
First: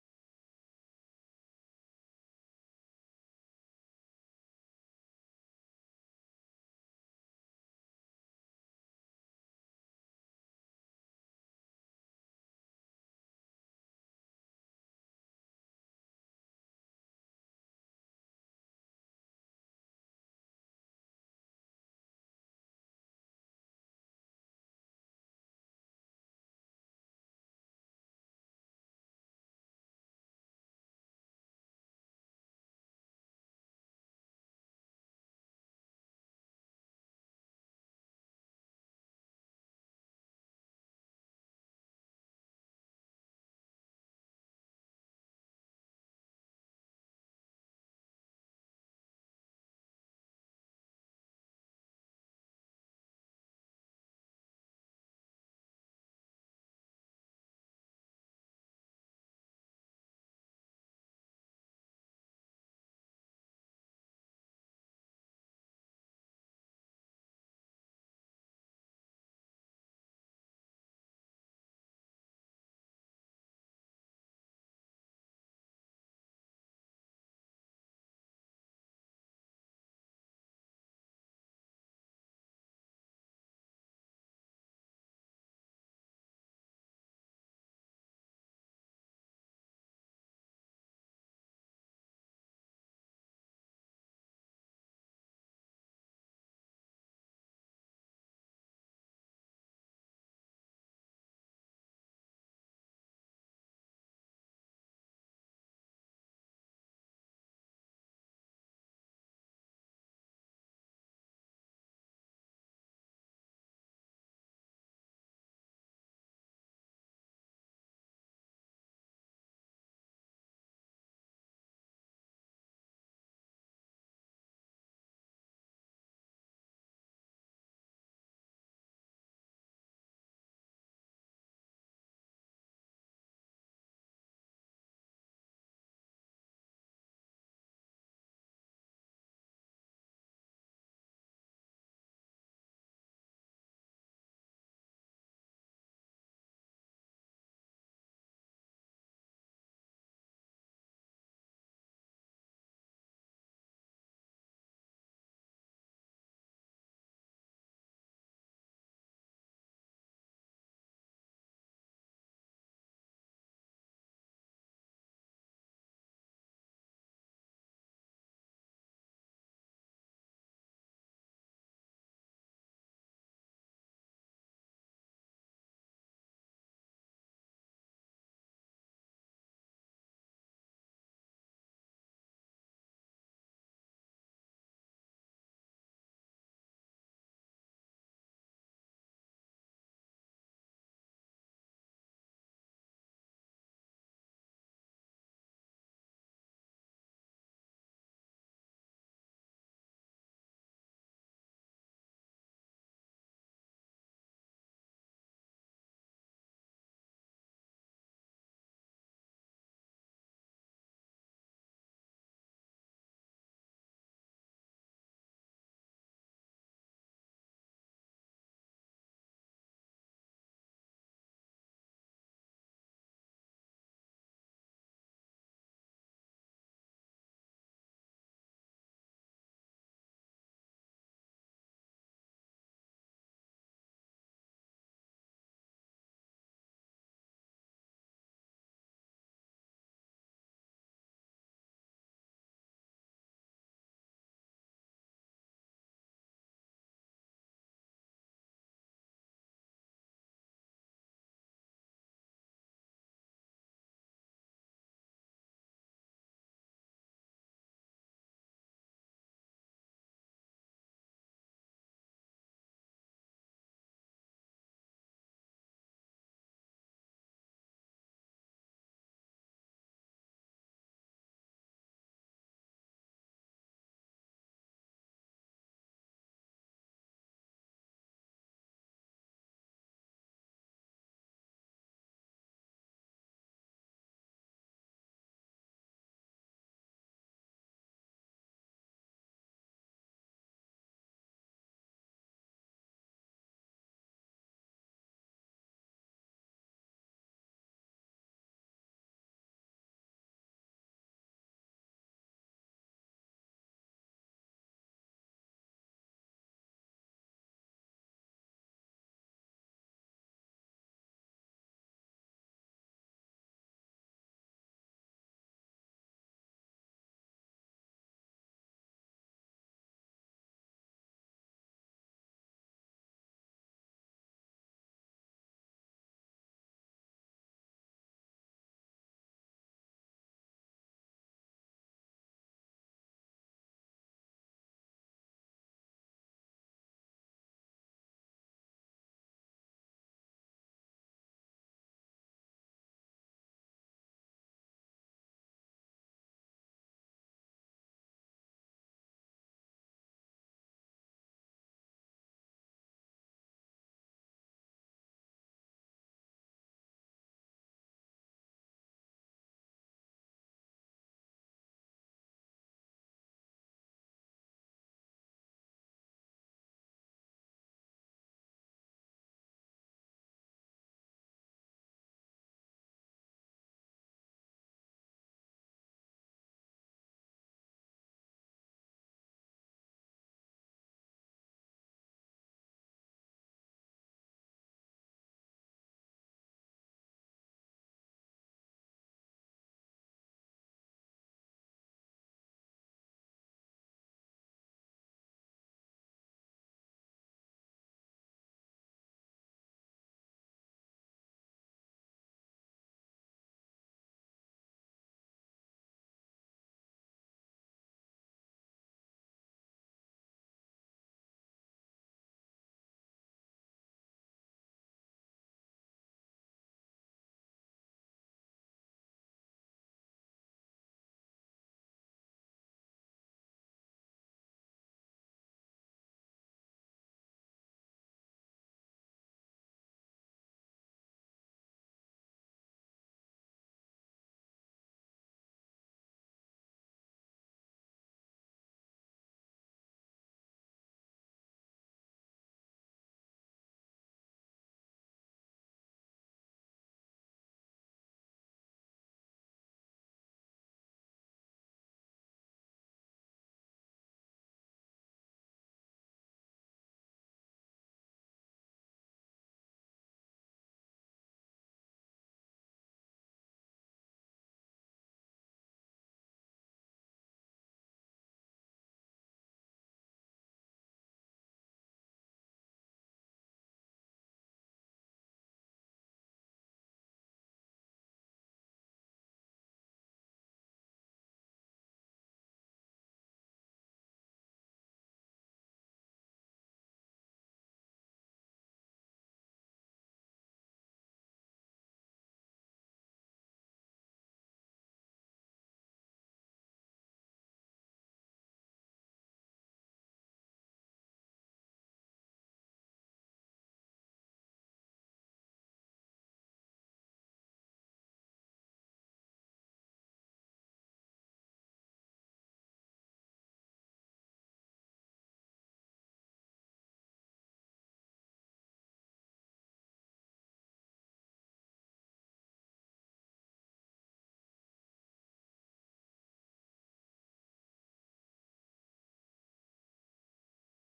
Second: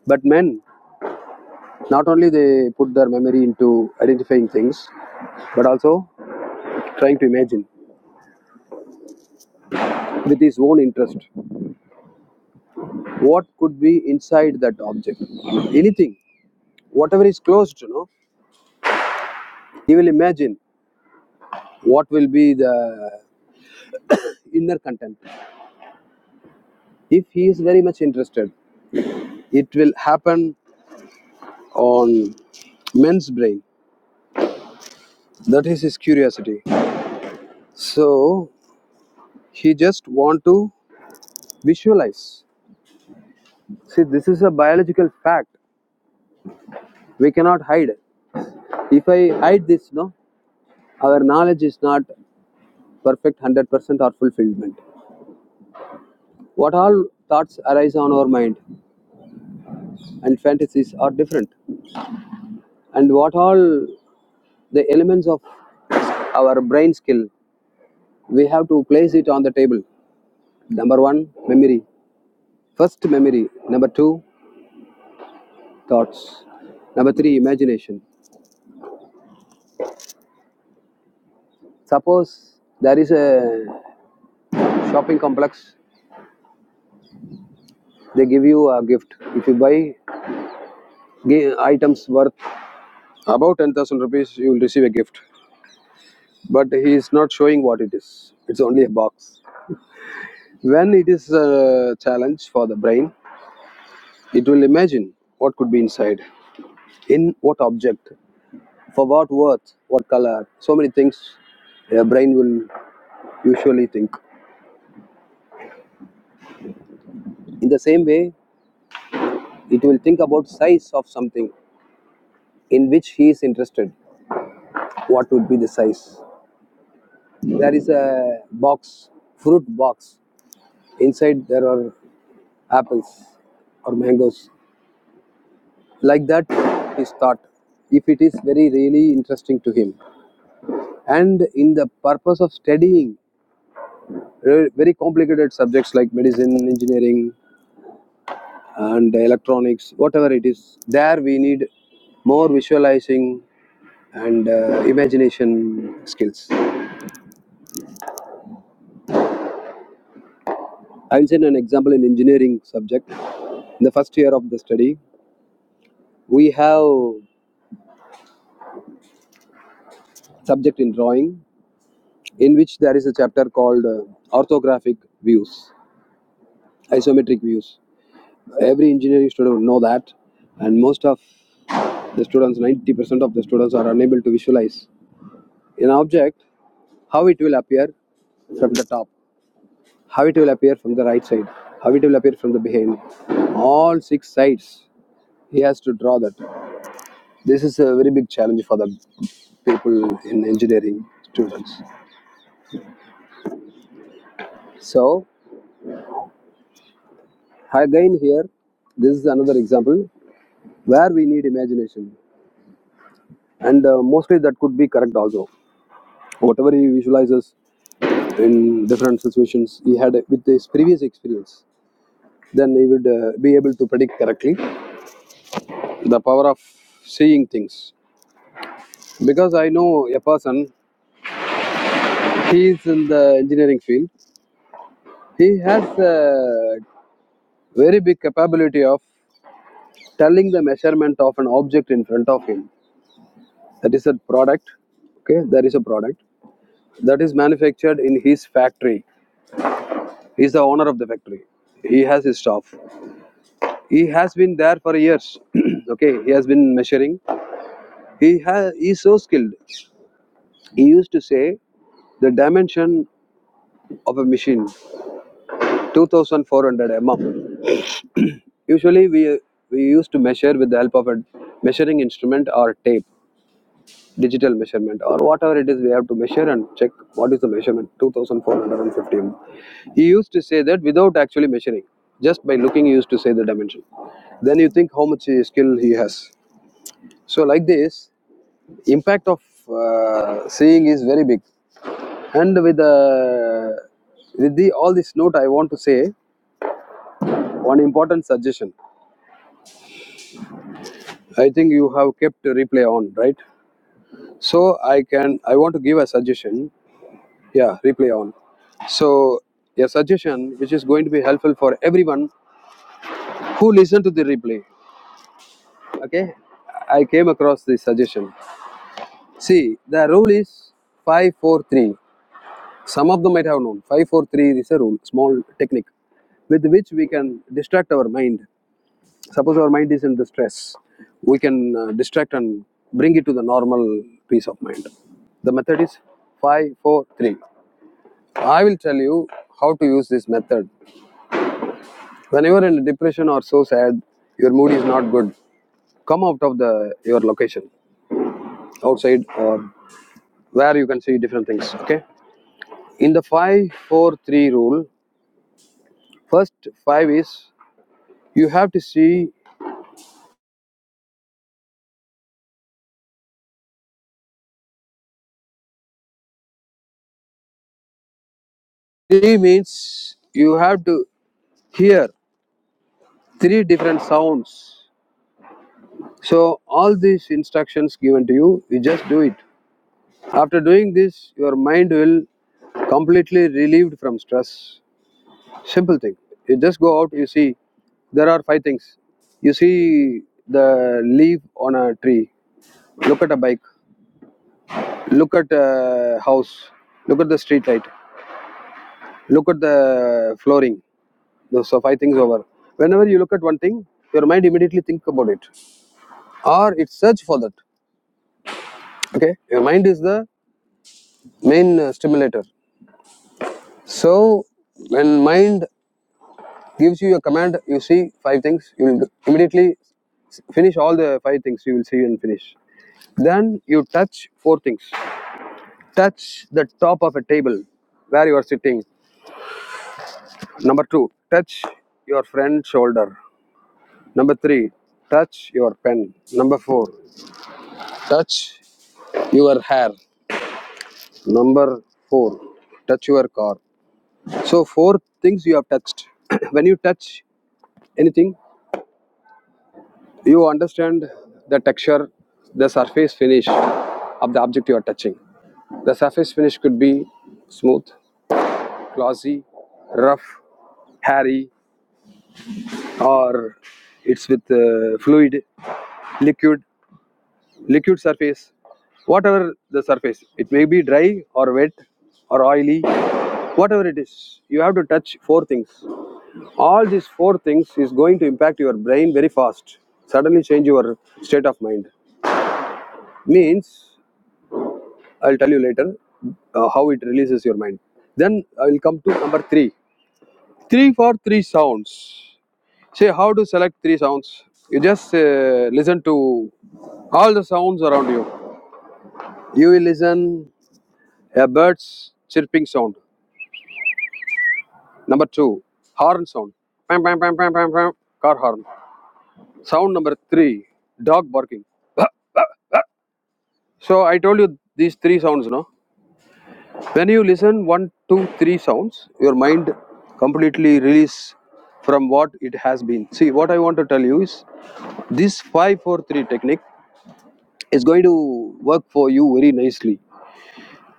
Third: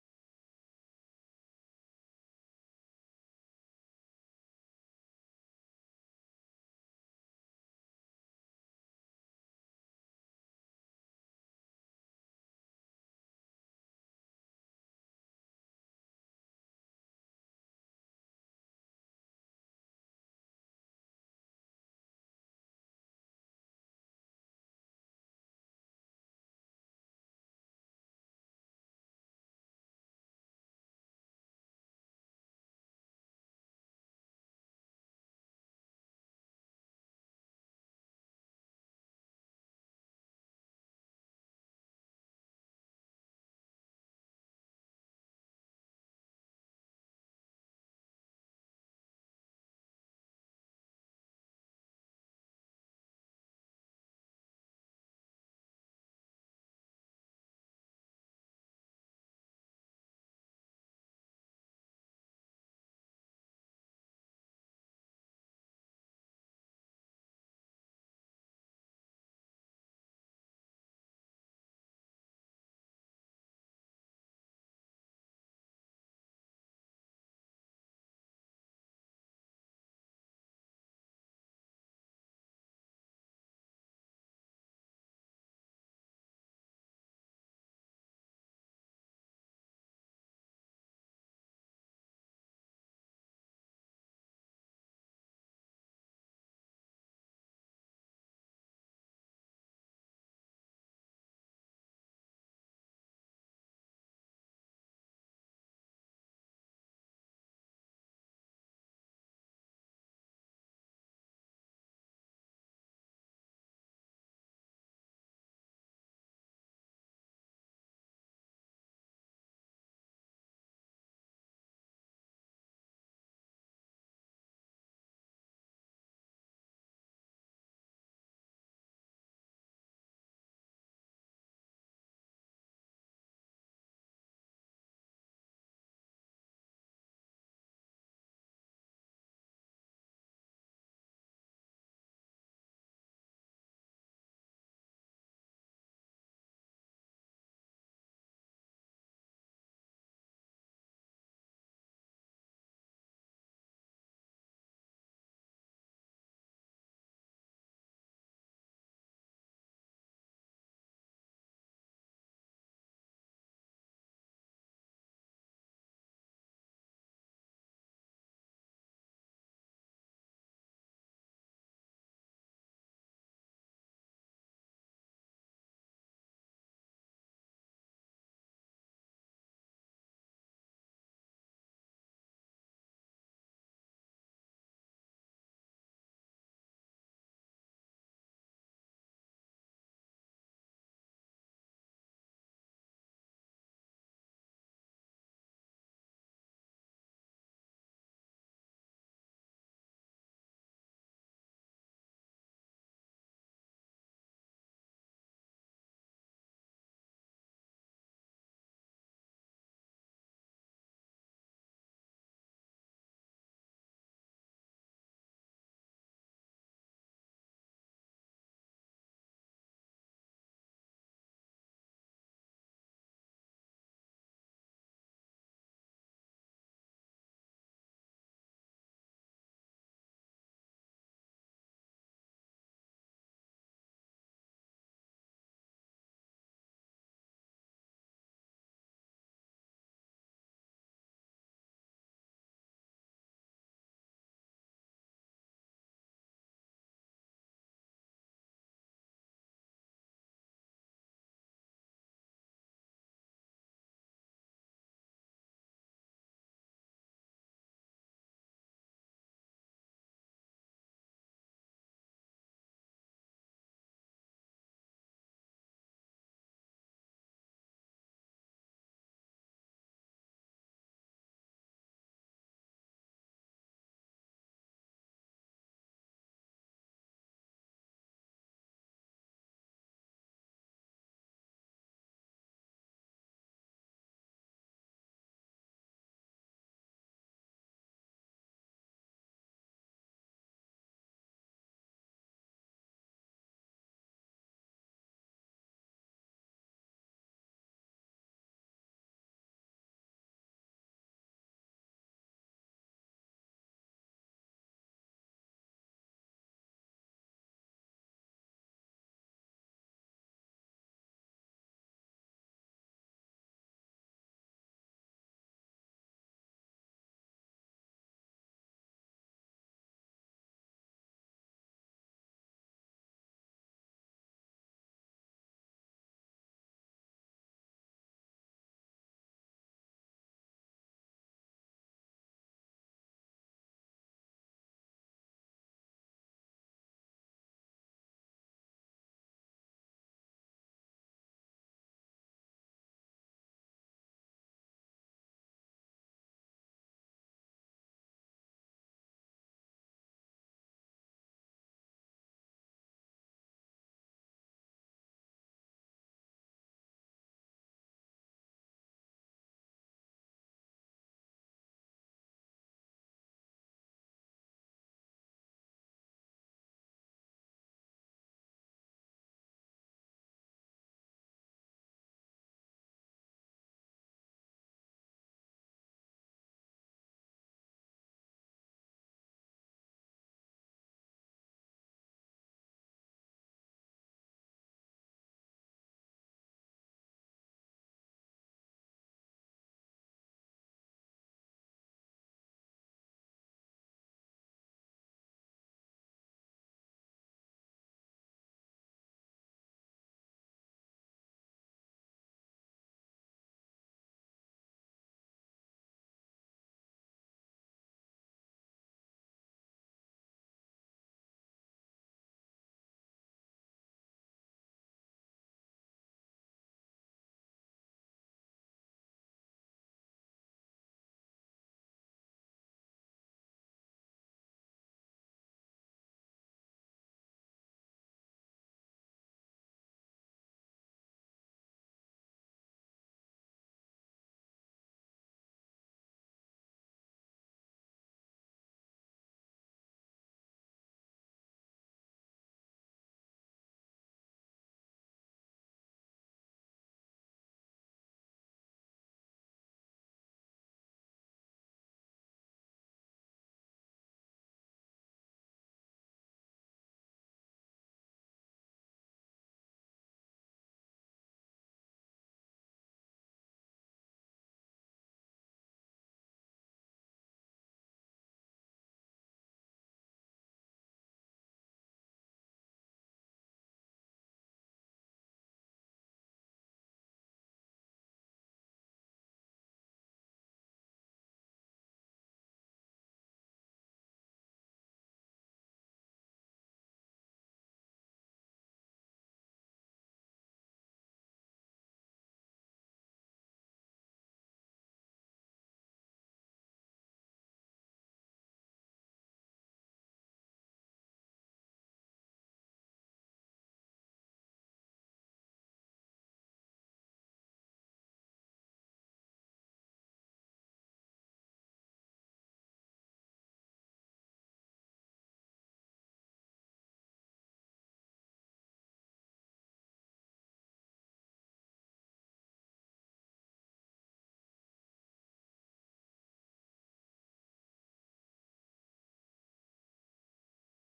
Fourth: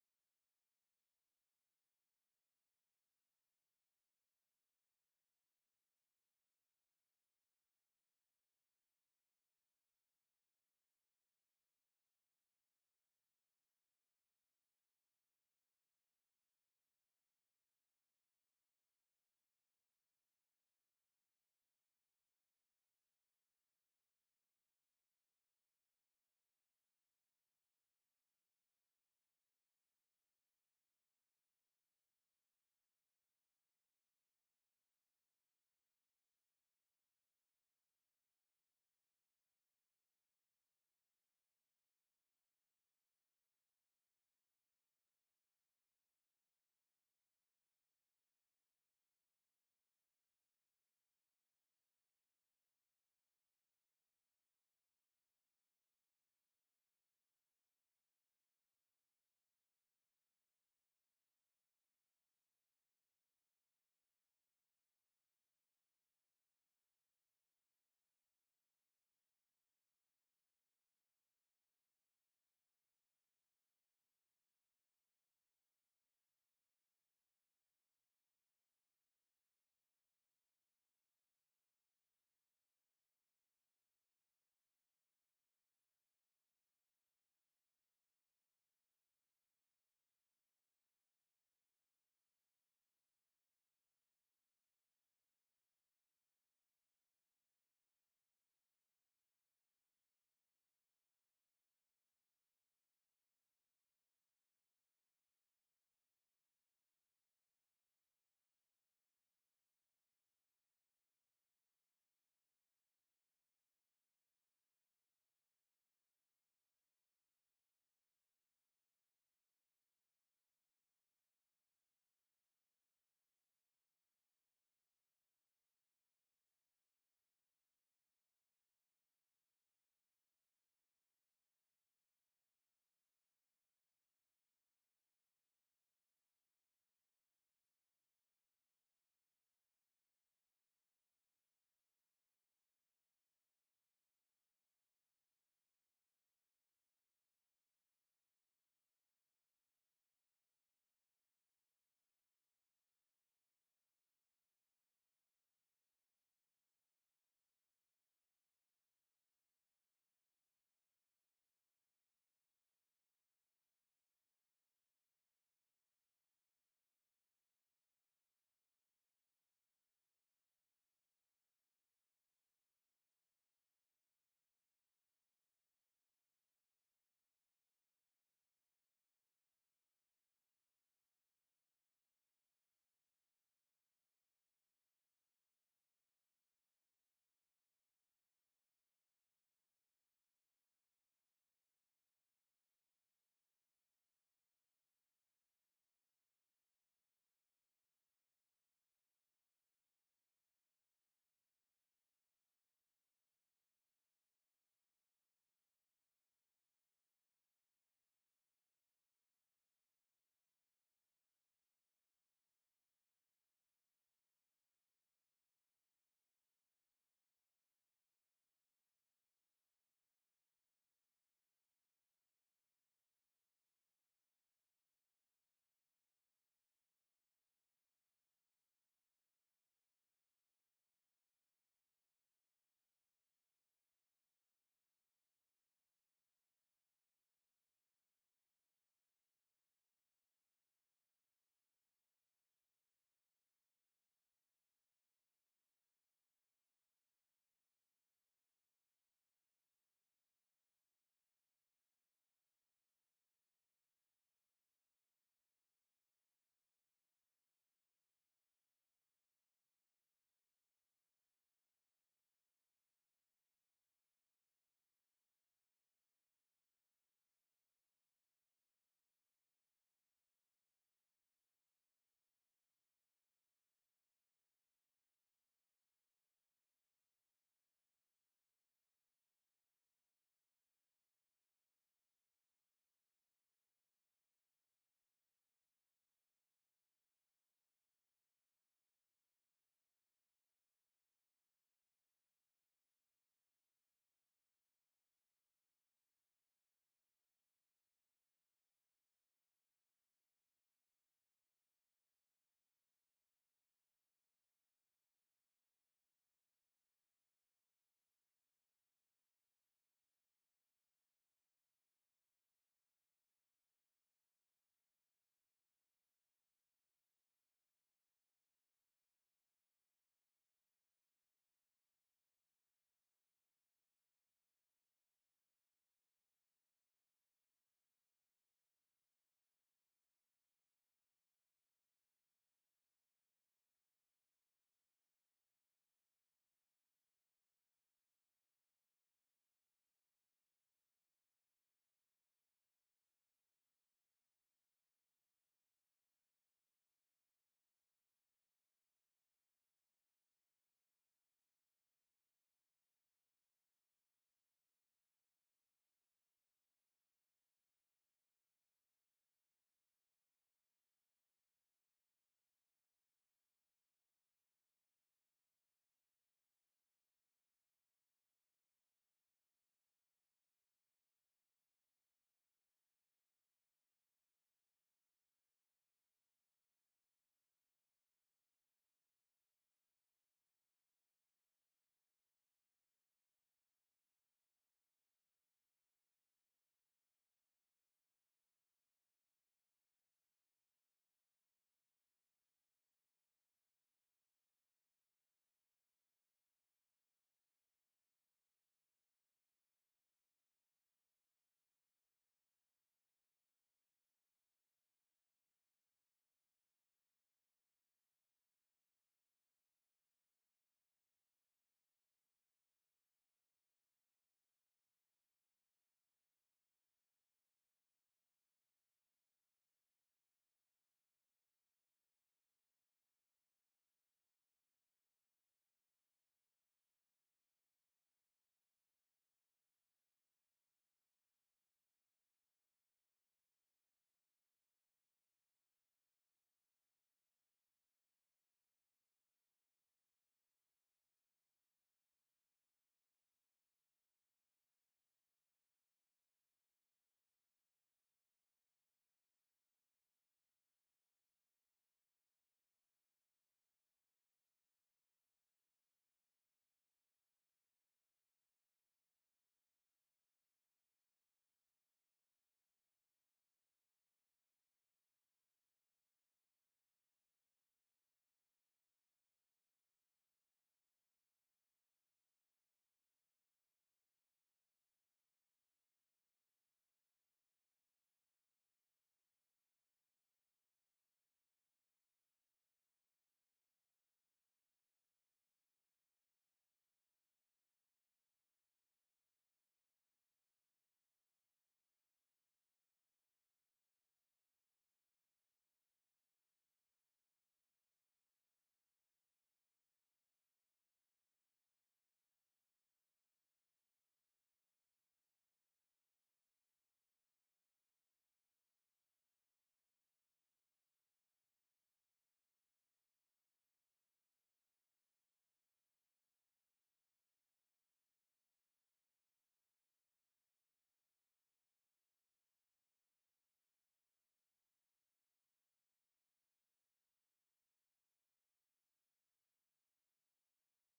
Speaker 2: But men, not only they put their memory into identifying things, but also trying to imagine with his own interest what could be inside that object. Anything whatever is closed, you know, he will imagine what will be the inner content if he is very much interested it will happen on men's brain that is his curiosity so he just want to visualize see this is a biological fact we cannot hide it. if i hide this no our knowledge is not perfect 100% or fulfillment what all thoughts arise on our mind and fantasies are different and what all the elements of our brain skill we have to place it on the table. Number one, memory. First, memory. Number two, thoughts. Number three, imagination. Suppose there is a shopping complex, they give you a gift. If you buy items worth about 10,000 rupees, you will receive a gift. But he is not showing what it is, it's only a box. When it is a challenge for the brain, it will imagine what could be inside, in what object. For what worth? What color? So many things your brain will usually think. In the same way, it will think about size of something in which he is interested. What would be the size? There is a box, fruit box. Inside there are apples or mangoes. Like that, his thought. If it is very really interesting to him, and in the purpose of studying very complicated subjects like medicine, engineering, and electronics, whatever it is. There we need more visualizing and uh, imagination skills. I will send an example in engineering subject. In the first year of the study, we have subject in drawing in which there is a chapter called uh, orthographic views, isometric views. Every engineering student would know that, and most of the students, 90% of the students, are unable to visualize an object how it will appear from the top how it will appear from the right side, how it will appear from the behind. All six sides, he has to draw that. This is a very big challenge for the people in engineering students. So, again, here, this is another example where we need imagination, and uh, mostly that could be correct also. Whatever he visualizes in different situations he had with his previous experience, then he would uh, be able to predict correctly the power of seeing things because i know a person He is in the engineering field. He has a very big capability of telling the measurement of an object in front of him. That is a product. Okay, that is a product that is manufactured in his factory. He is the owner of the factory. He has his staff. He has been there for years. okay, he has been measuring. He has. He is so skilled. He used to say the dimension of a machine 2400 mm Usually, we we used to measure with the help of a measuring instrument or tape, digital measurement or whatever it is. We have to measure and check what is the measurement. Two thousand four hundred and fifty. ohm. He used to say that without actually measuring, just by looking, he used to say the dimension. Then you think how much uh, skill he has. So like this, impact of uh, seeing is very big. And with the with the all this note, I want to say one important suggestion. I think you have kept replay on, right? So I can I want to give a suggestion. Yeah, replay on. So a suggestion which is going to be helpful for everyone who listen to the replay. Okay, I came across this suggestion. See, the rule is five four three. Some of them might have known five four three is a rule, small technique with which we can distract our mind. Suppose our mind is in distress, we can uh, distract and bring it to the normal peace of mind. The method is 543. I will tell you how to use this method. When you are in depression or so sad, your mood is not good. Come out of the your location, outside or where you can see different things. Okay. In the five four three rule, first five is you have to see. Three means you have to hear three different sounds. So all these instructions given to you, you just do it. After doing this, your mind will completely relieved from stress Simple thing. You just go out, you see, there are five things. You see the leaf on a tree, look at a bike, look at a house, look at the street light, look at the flooring. Those are five things over. Whenever you look at one thing, your mind immediately think about it or it search for that. Okay, your mind is the main uh, stimulator. So when mind gives you a command, you see five things, you will immediately finish all the five things you will see and finish Then you touch four things. Touch the top of a table where you are sitting. Number two, touch your friend's shoulder. Number three, touch your pen. Number four, touch your hair. Number four, touch your car. So, four things you have touched. when you touch anything, you understand the texture, the surface finish of the object you are touching. The surface finish could be smooth, glossy, rough, hairy, or it's with uh, fluid, liquid, liquid surface, whatever the surface. It may be dry or wet or oily, whatever it is. You have to touch four things. All these four things is going to impact your brain very fast. Suddenly change your state of mind. Means I'll tell you later uh, how it releases your mind. Then I will come to number three. Three for three sounds. See how to select three sounds. You just uh, listen to all the sounds around you. You will listen a bird's chirping sound. Number two, horn sound. Pam, pam, pam, pam, pam, pam, car horn. Sound number three, dog barking. So I told you these three sounds, no? When you listen one, two, three sounds, your mind completely release from what it has been. See, what I want to tell you is this 543 technique is going to work for you very nicely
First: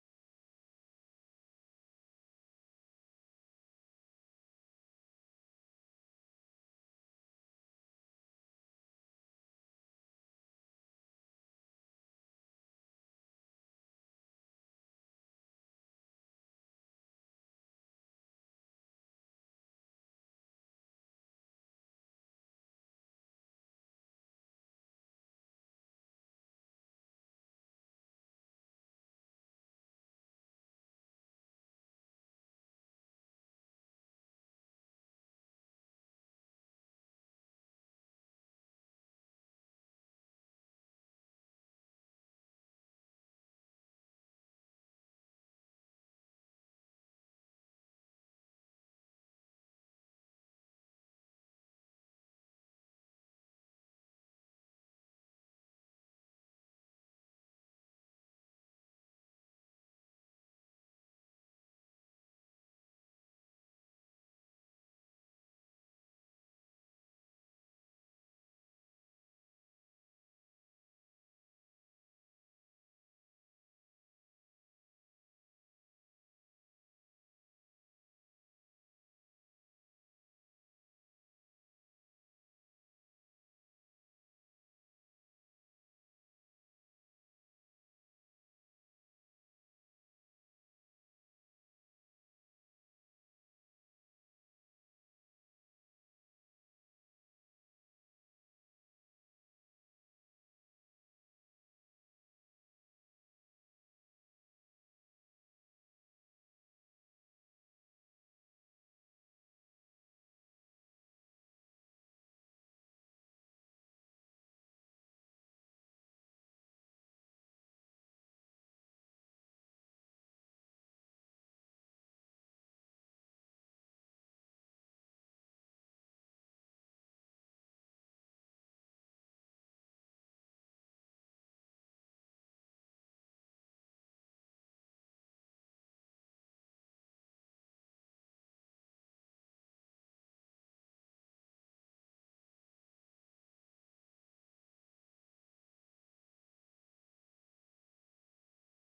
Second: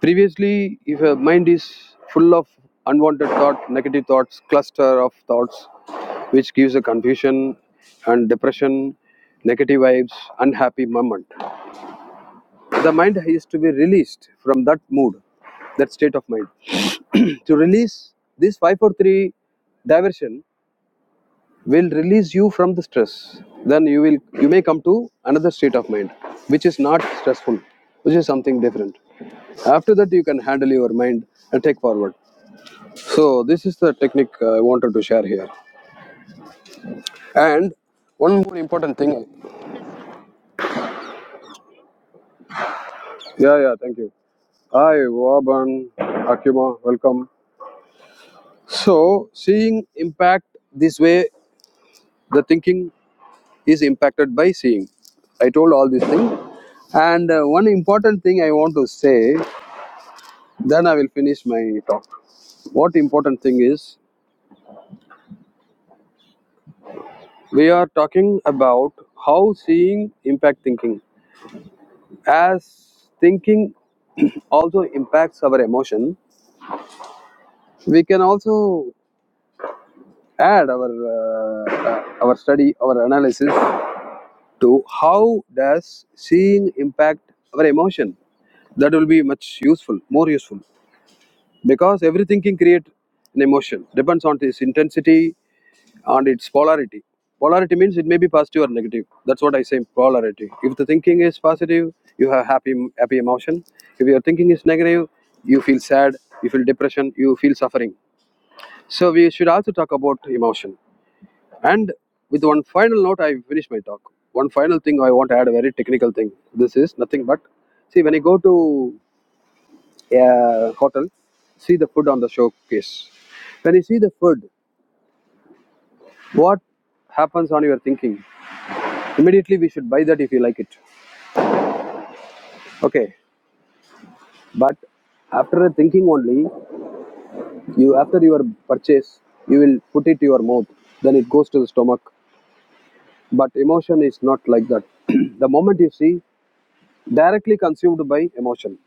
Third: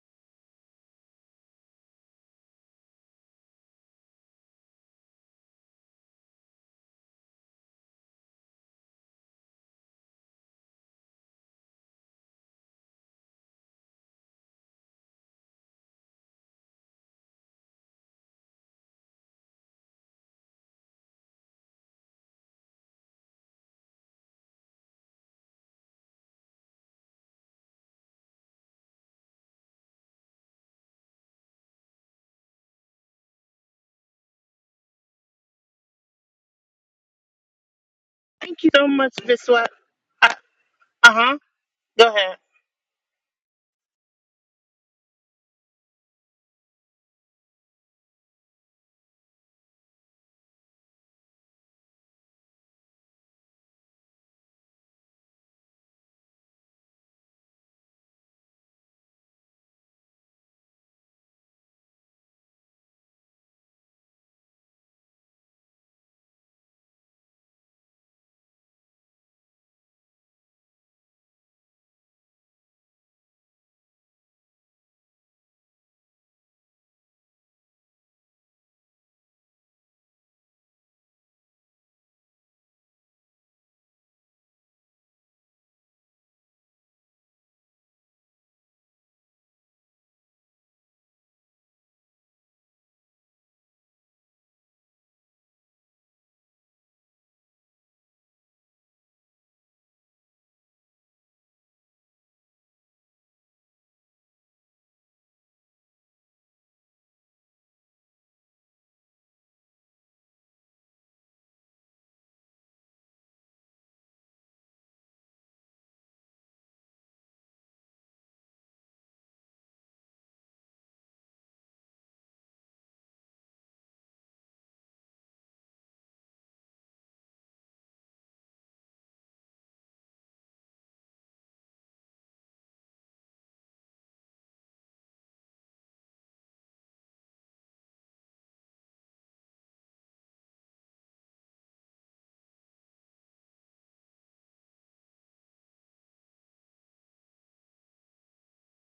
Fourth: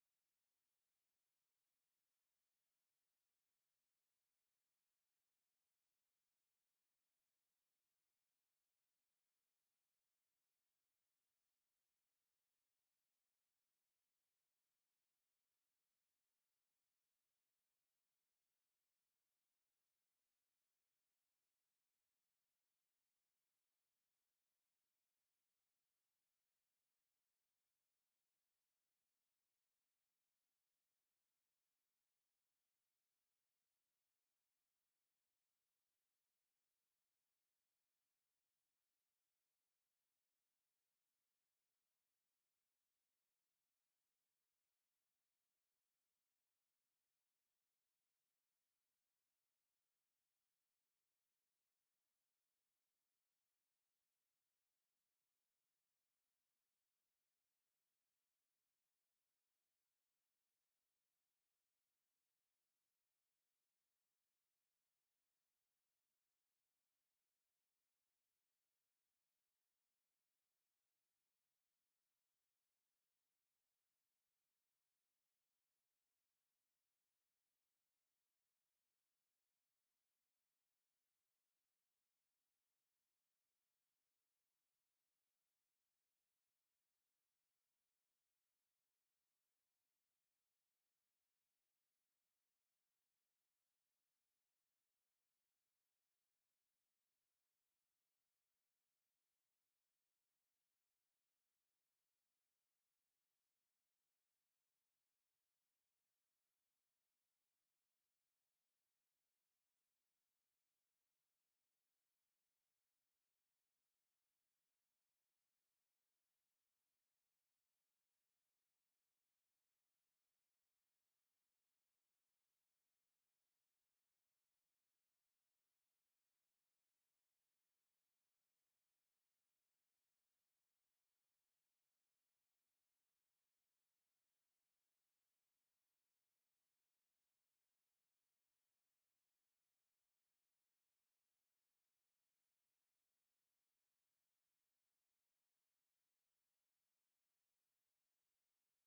Speaker 2: previously if a mind is full of unwanted thought negative thoughts cluster of thoughts which gives a confusion and depression negative vibes unhappy moment the mind is to be released from that mood that state of mind to release this 543 diversion will release you from the stress then you will you may come to another state of mind which is not stressful which is something different after that you can handle your mind and take forward so this is the technique uh, i wanted to share here and one more
Speaker 1: Thank you so
Speaker 2: important thing
Speaker 1: much, Viswat. Uh huh. Go ahead.
Speaker 2: yeah yeah thank you hi waban akima welcome so seeing impact this way the thinking is impacted by seeing. I told all these things. And uh, one important thing I want to say, then I will finish my talk. What important thing is, we are talking about how seeing impact thinking. As thinking also impacts our emotion, we can also add our uh, uh, our study, our analysis to how does seeing impact our emotion. That will be much useful, more useful because everything can create an emotion depends on its intensity and its polarity polarity means it may be positive or negative that's what i say polarity if the thinking is positive you have happy happy emotion if your thinking is negative you feel sad you feel depression you feel suffering so we should also talk about emotion and with one final note i finish my talk one final thing i want to add a very technical thing this is nothing but see when you go to a hotel, see the food on the showcase. When you see the food, what happens on your thinking? Immediately we should buy that if you like it. Okay, but after thinking only, you after your purchase, you will put it to your mouth. Then it goes to the stomach. But emotion is not like that. the moment you see, directly consumed by emotion.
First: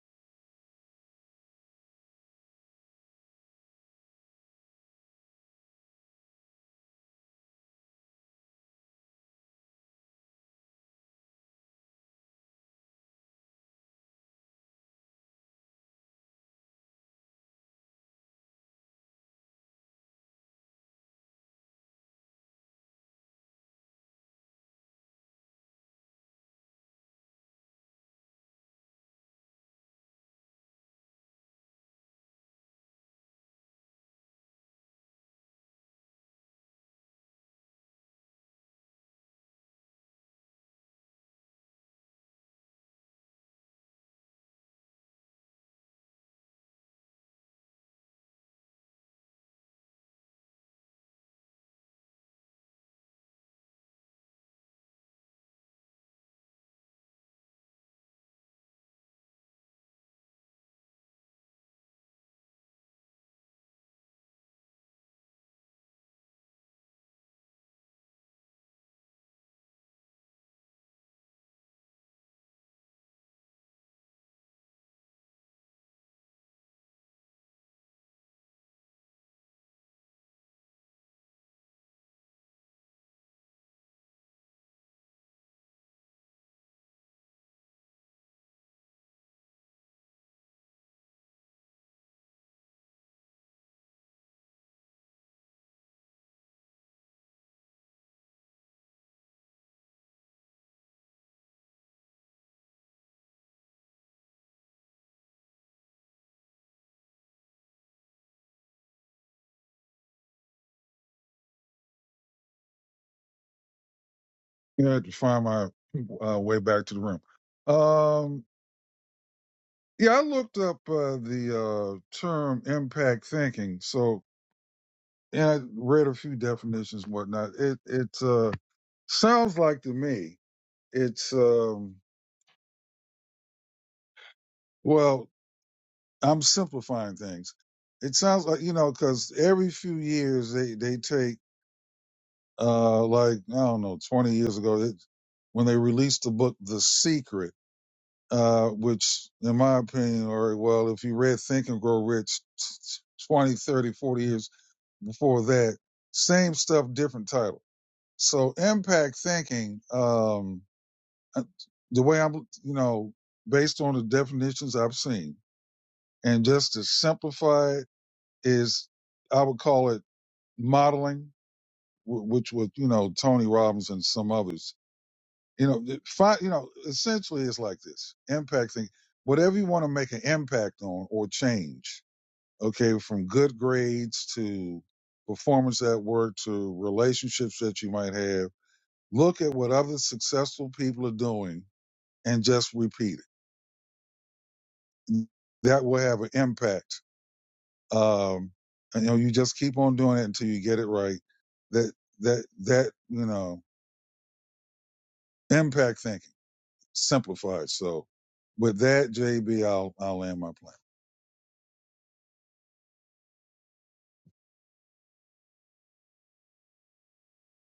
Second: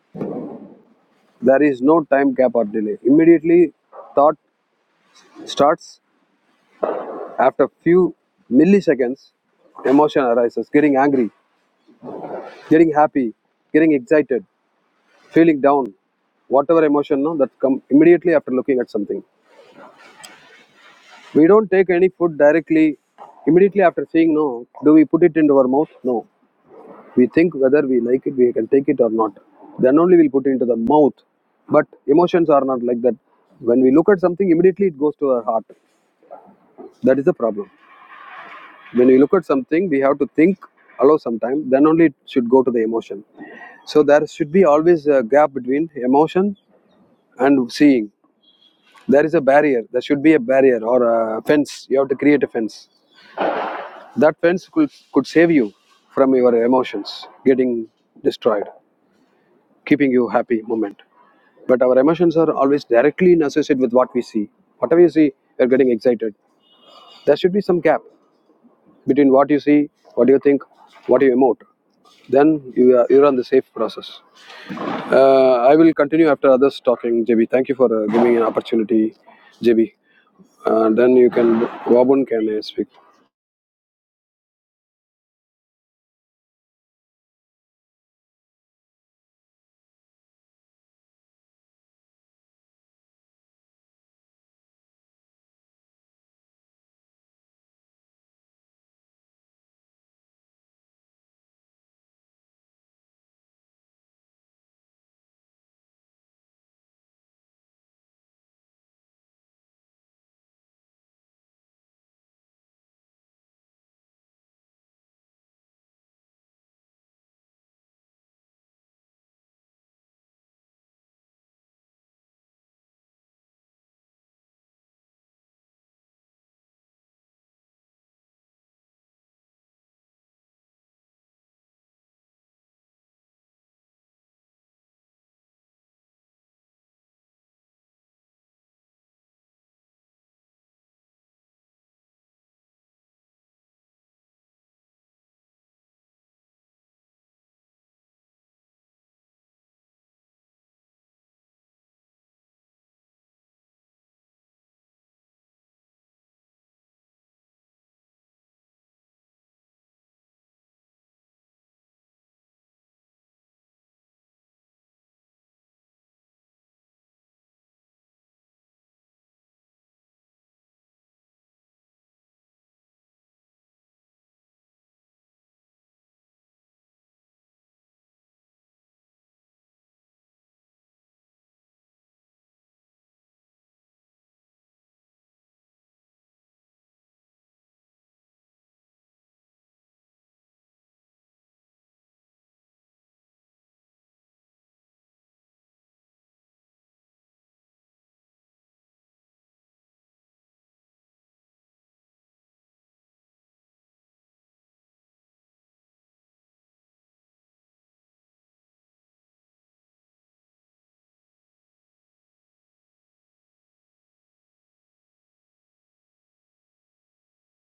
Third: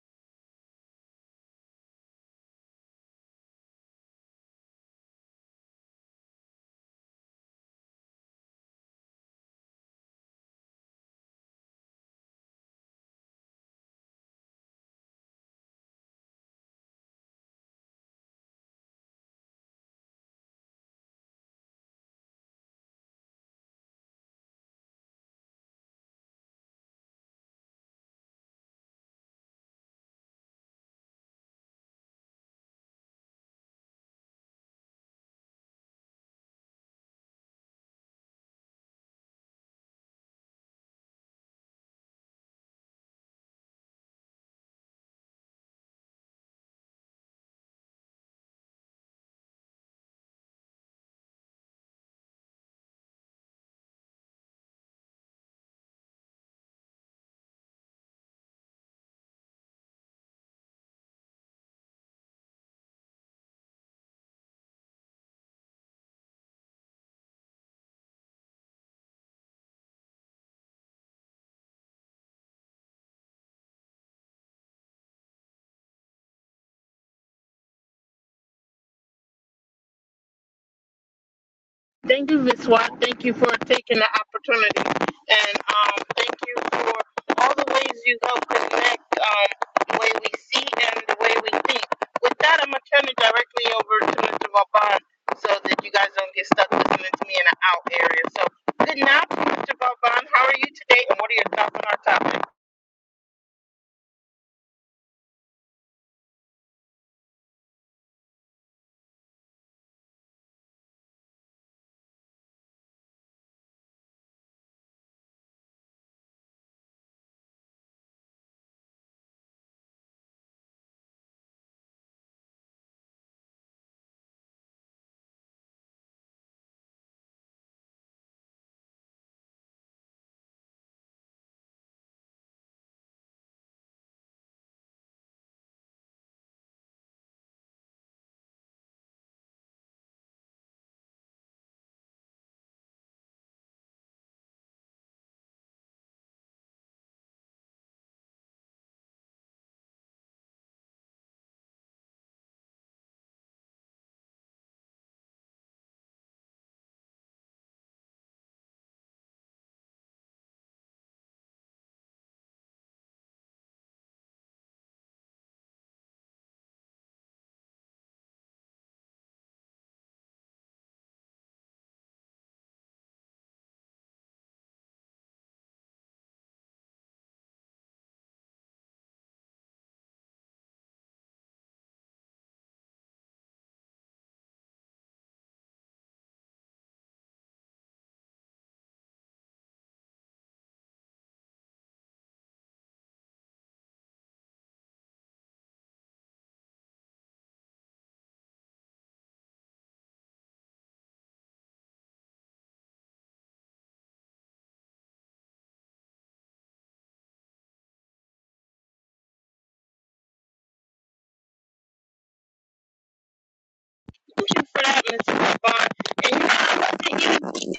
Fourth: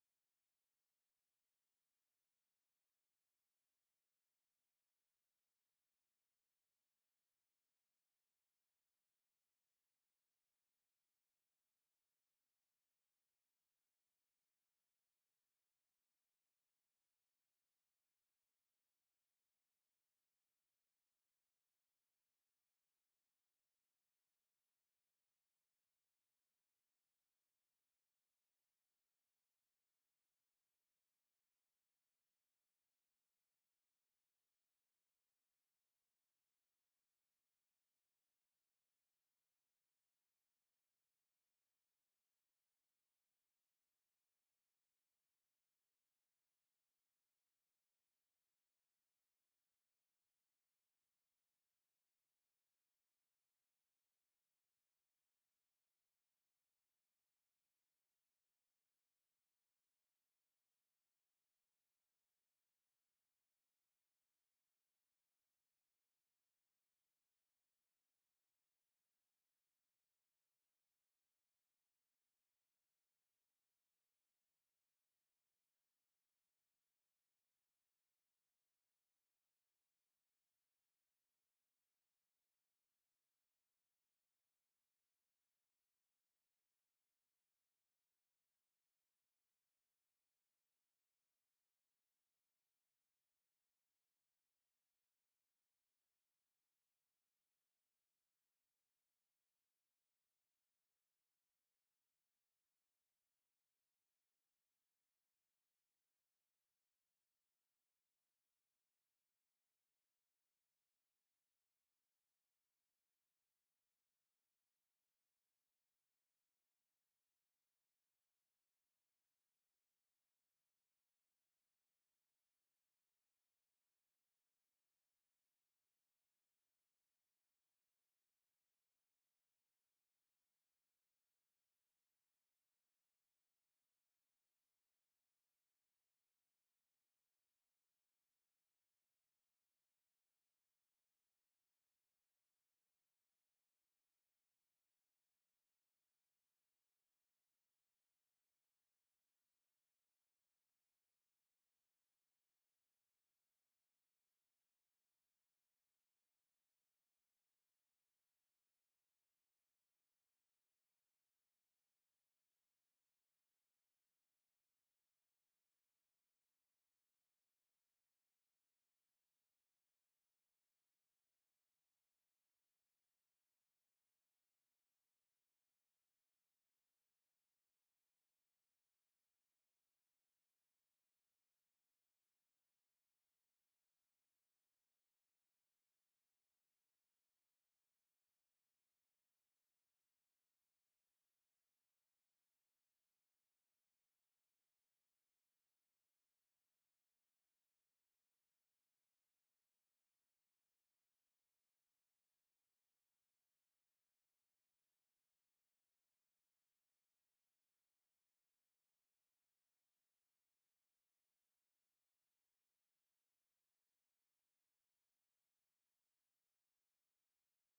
Speaker 2: There is no time gap or delay. Immediately, thought starts After few milliseconds, emotion arises, getting angry, getting happy, getting excited, feeling down, whatever emotion no, that come immediately after looking at something. We don't take any food directly immediately after seeing no. Do we put it into our mouth? No. We think whether we like it, we can take it or not. Then only we'll put it into the mouth. But emotions are not like that. When we look at something, immediately it goes to our heart. That is the problem. when we look at something we have to think allow some time then only it should go to the emotion so there should be always a gap between emotion and seeing there is a barrier there should be a barrier or a fence you have to create a fence that fence could, could save you from your emotions getting destroyed keeping you happy moment but our emotions are always directly associated with what we see whatever you see you're getting excited there should be some gap between what you see, what you think, what you emote. Then you are, you're on the safe process. Uh, I will continue after others talking, JB. Thank you for uh, giving an opportunity, JB. Uh, then you can, Wabun
Speaker 1: Thank you,
Speaker 2: can uh, speak.
Speaker 1: Viswat. Thank you for taking the opportunity, and um, thank you for all the ways you help connect um, the way we see and the way we think. With that, I'm gonna turn it directly over to Mr. Vauban so that you guys don't get stuck listening to me in an out area. So, good night, Mr. Vauban. How are you today, and what are your thoughts on our topic?
Speaker 3: Yeah, I had to find my uh, way back to the room. Um, yeah, I looked up uh, the uh, term impact thinking. So, and I read a few definitions and whatnot. It it uh, sounds like to me, it's um, well, I'm simplifying things. It sounds like you know, because every few years they they take uh, like I don't know, 20 years ago they, when they released the book The Secret uh, which in my opinion or well if you read think and grow rich 20, 30, 40 years before that same stuff different title so impact thinking um uh, the way i'm you know based on the definitions i've seen and just to simplify it is i would call it modeling which was you know tony robbins and some others You know, the fi- you know, essentially it's like this impacting whatever you want to make an impact on or change. Okay, from good grades to performance at work to relationships that you might have. Look at what other successful people are doing and just repeat it. That will have an impact. Um, and, you know, you just keep on doing it until you get it right. That that that you know impact thinking. simplified. So with that, JB, I'll I'll land my plane.
Speaker 1: Thank you for that, Mr. Vauban. And you know, I'd love to hear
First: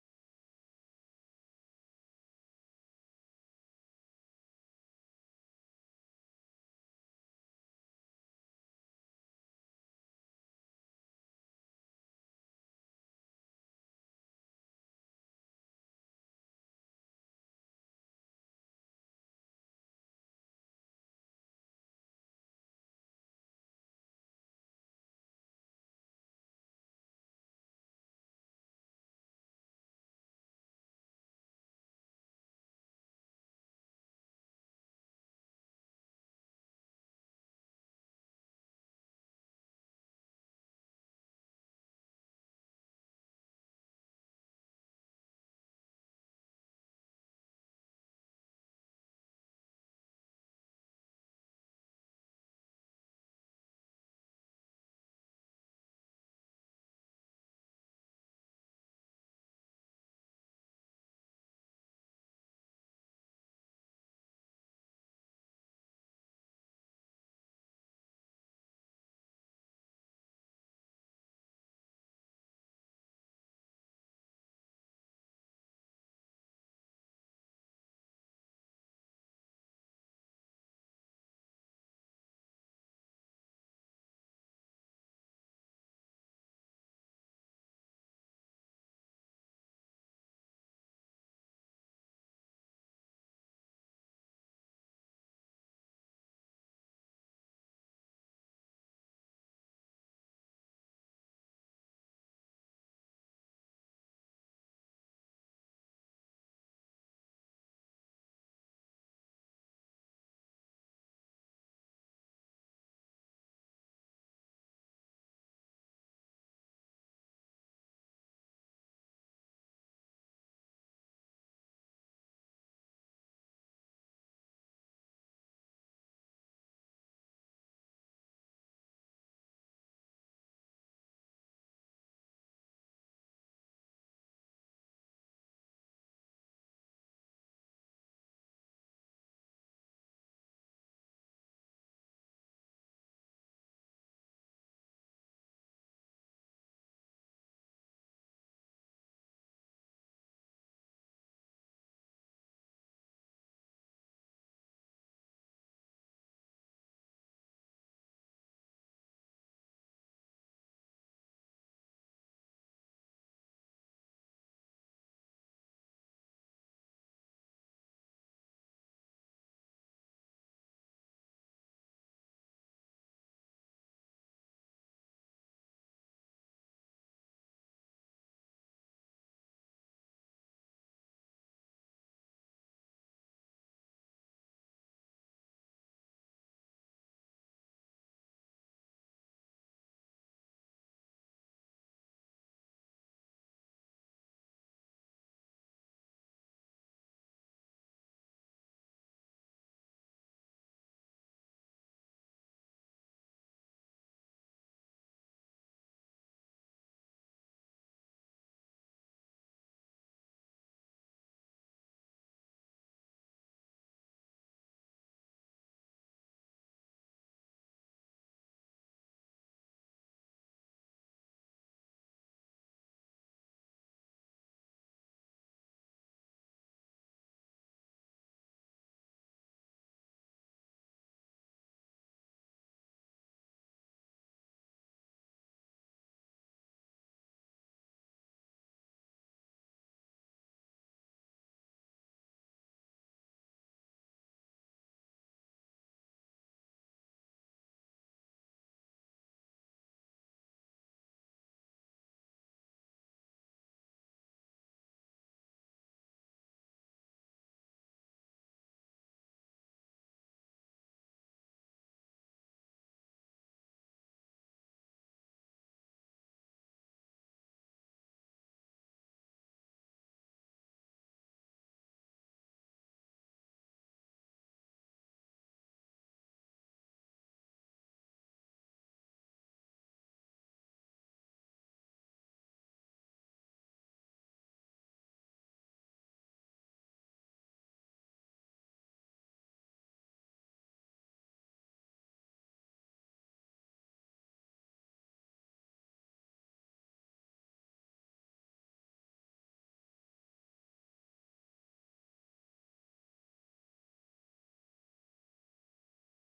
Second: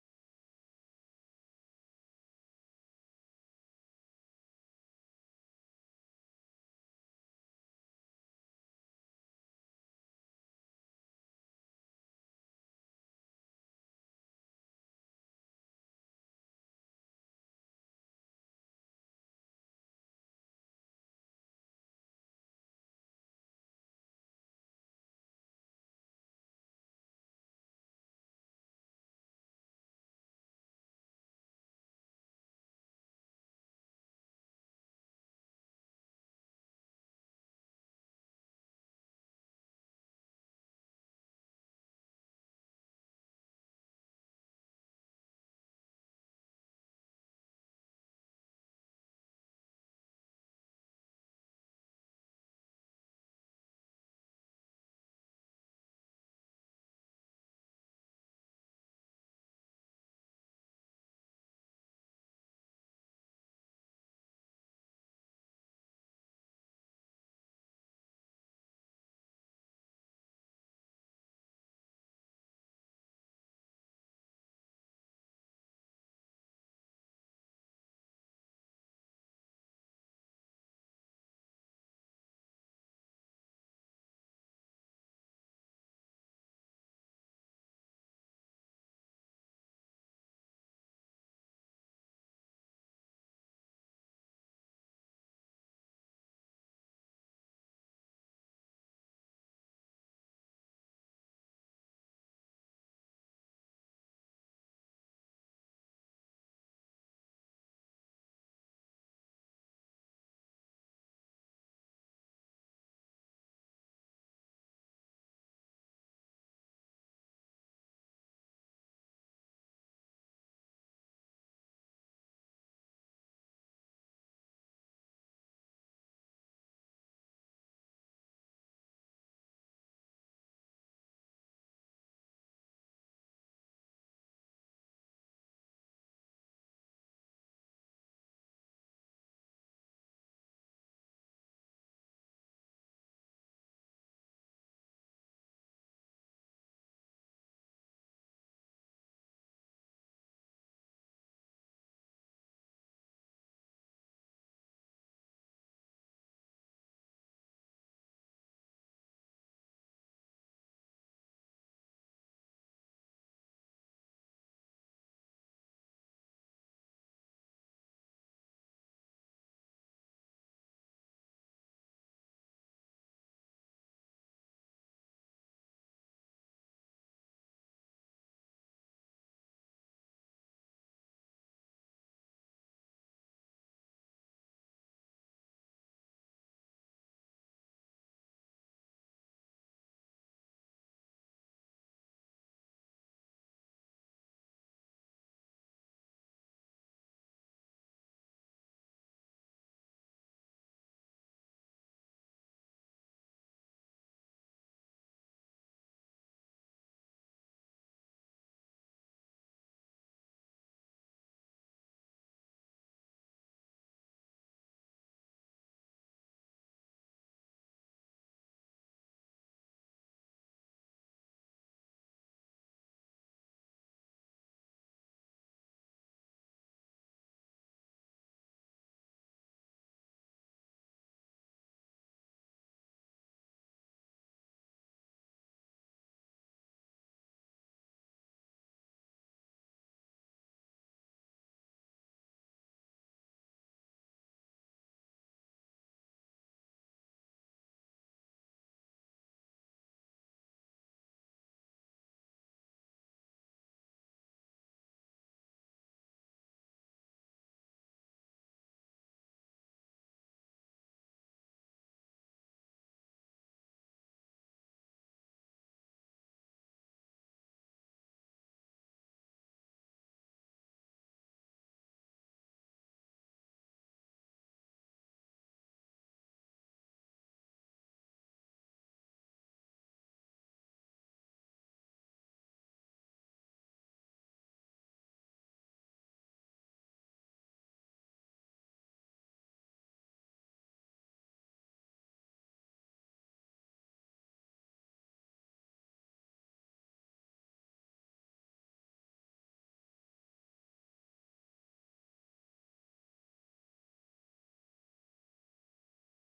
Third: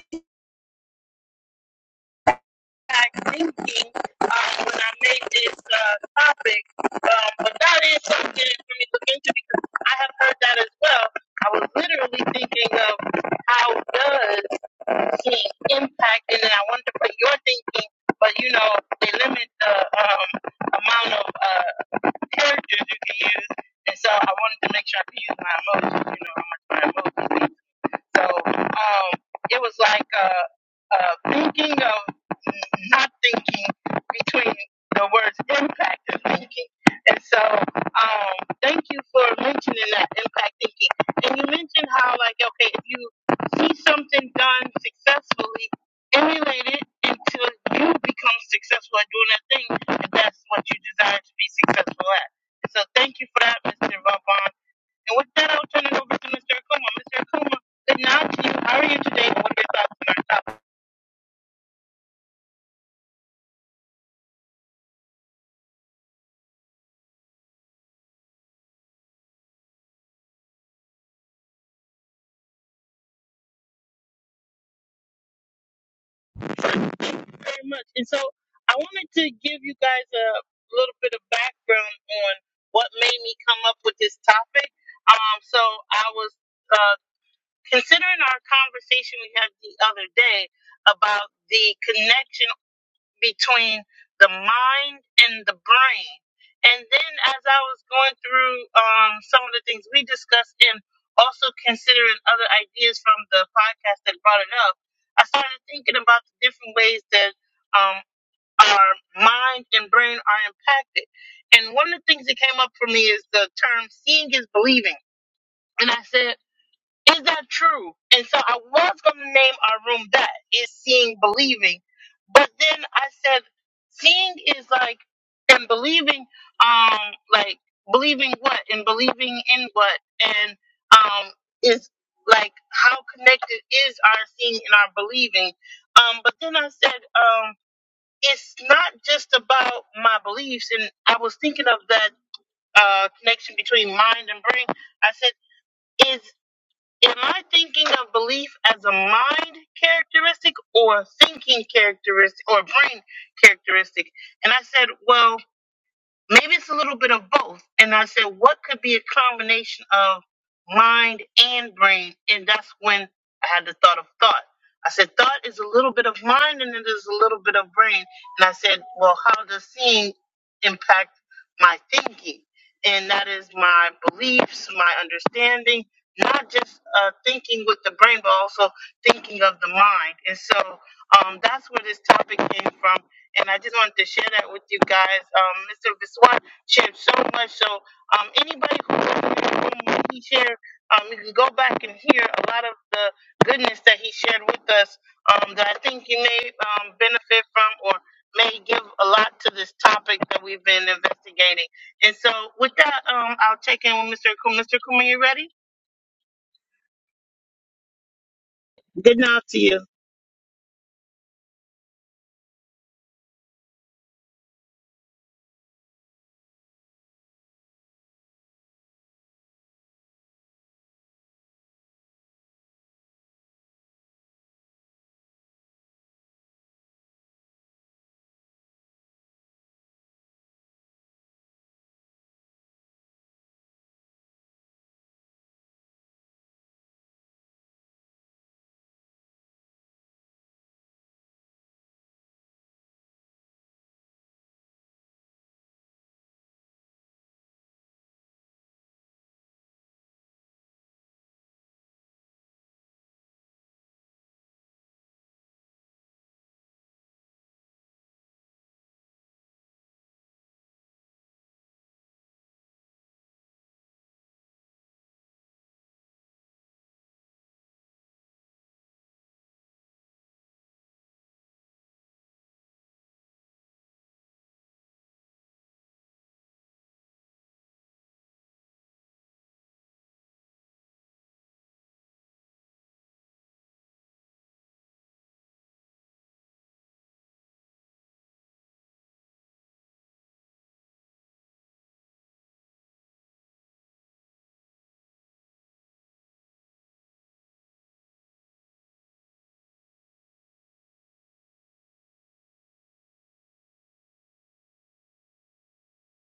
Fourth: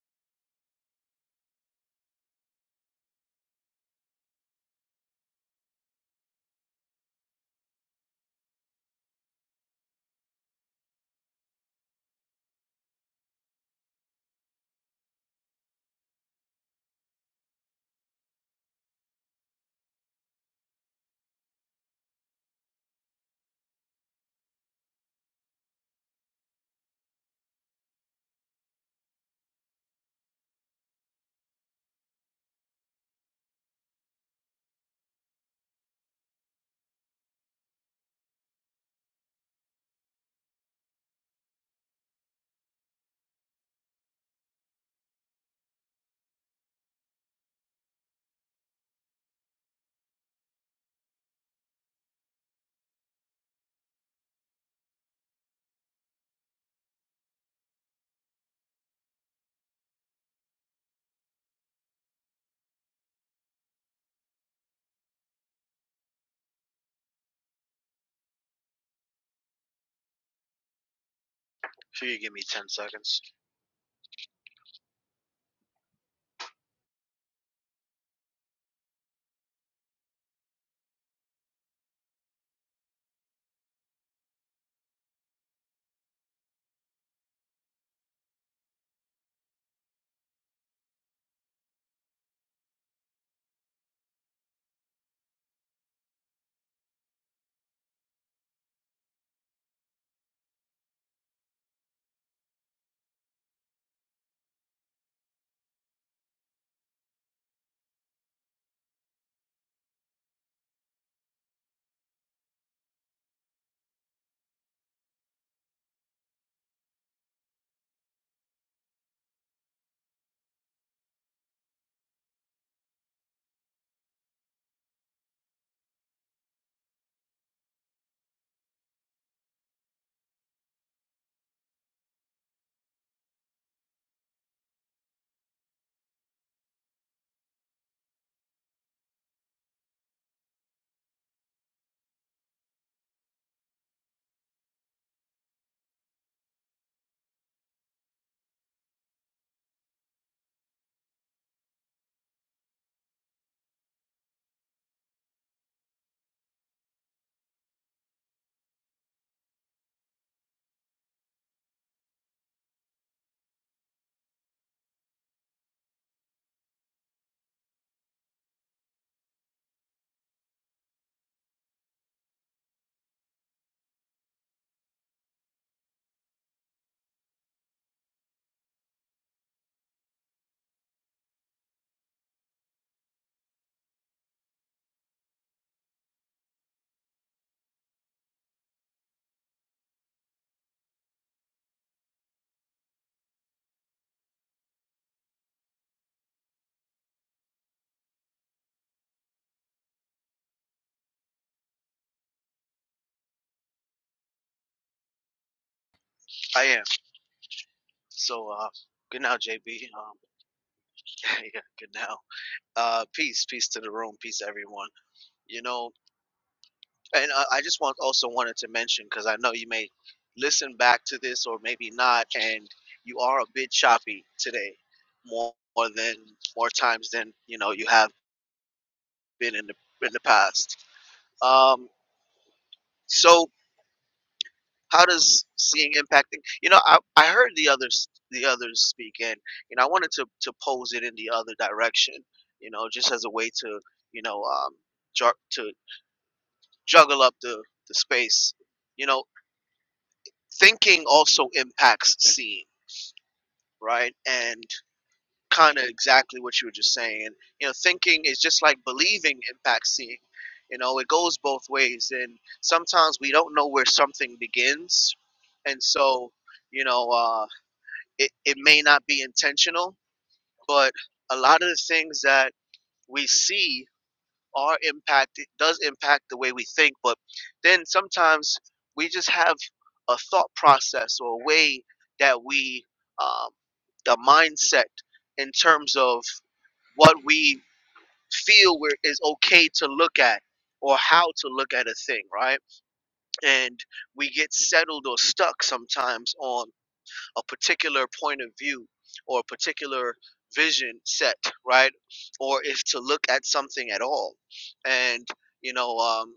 Speaker 1: back thinking um, when I made this uh, topic, um, but that is something for me to look into because I have heard that as well. I was literally thinking of how does he impact, and then I wanted to put your thinking, but you know, they limit the um, amount of uh, characters you can use, and so I wanted to make sure I could use my emojis, you know, how much my emojis. mean. So um, it was like uh, uh, thinking of not thinking between the words impact and thinking. And so um, thank you for mentioning that impact thinking. And you mentioned how, like, okay, if you see something done successfully, emulate it until you become successful at doing that thing, if that's what you desire to be successful at. So thank you for that, Mr. Vaughn. And with that, I'll turn it over to Mr. Akuma. Mr. Akuma, good night to you. How are you today? And what are your thoughts on our topic? Thank
Speaker 4: If you could give me 10 seconds.
Speaker 1: you Very much. And so I wanted to give you guys a little bit of background on what made me come up with this topic. Um, so I was uh, considering our conversation we had the other day about the connection between the mind and the brain. And then as I was going through um, some of the things we discussed and also considering other ideas from the podcast that brought it up, I started thinking about the different ways that um, our mind and brain are impacted. And one of the things that came up for me is the term seeing is believing. And I said, is that true? And so I was going to name our room that is seeing believing, but then I said seeing is like and believing, um, like believing what and believing in what and um is like how connected is our seeing and our believing. Um, but then I said um it's not just about my beliefs, and I was thinking of that uh connection between mind and brain. I said. Am I thinking of belief as a mind characteristic or a thinking characteristic or a brain characteristic? And I said, well, Maybe it's a little bit of both. And I said, what could be a combination of mind and brain? And that's when I had the thought of thought. I said, thought is a little bit of mind and it is a little bit of brain. And I said, well, how does seeing impact my thinking? And that is my beliefs, my understanding, not just uh, thinking with the brain, but also thinking of the mind. And so um, that's where this topic came from and I just wanted to share that with you guys. Um, Mr. Biswar shared so much, so um, anybody who was in the room when he shared, um, you can go back and hear a lot of the goodness that he shared with us um, that I think you may um, benefit from or may give a lot to this topic that we've been investigating. And so with that, um, I'll check in with Mr. Kuma. Mr. Kuma, you ready?
Speaker 4: I am. So, uh,
Speaker 1: Good
Speaker 4: good now,
Speaker 1: night to you.
Speaker 4: JB. Um, yeah, good now. Uh, peace, peace to the room, peace everyone. You know, and uh, I just want also wanted to mention because I know you may listen back to this or maybe not, and you are a bit choppy today, more, more than more times than you know you have been in the in the past. Um, so how does seeing impacting you know i, I heard the others the others speak and you know i wanted to to pose it in the other direction you know just as a way to you know um ju- to juggle up the the space you know thinking also impacts seeing right and kind of exactly what you were just saying you know thinking is just like believing impacts seeing you know it goes both ways and sometimes we don't know where something begins and so you know uh. it, it may not be intentional, but a lot of the things that we see are impacted does impact the way we think, but then sometimes we just have a thought process or a way that we um, the mindset in terms of what we feel we're, is okay to look at or how to look at a thing, right? And we get settled or stuck sometimes on a particular point of view or a particular vision set, right? Or if to look at something at all. And, you know, um,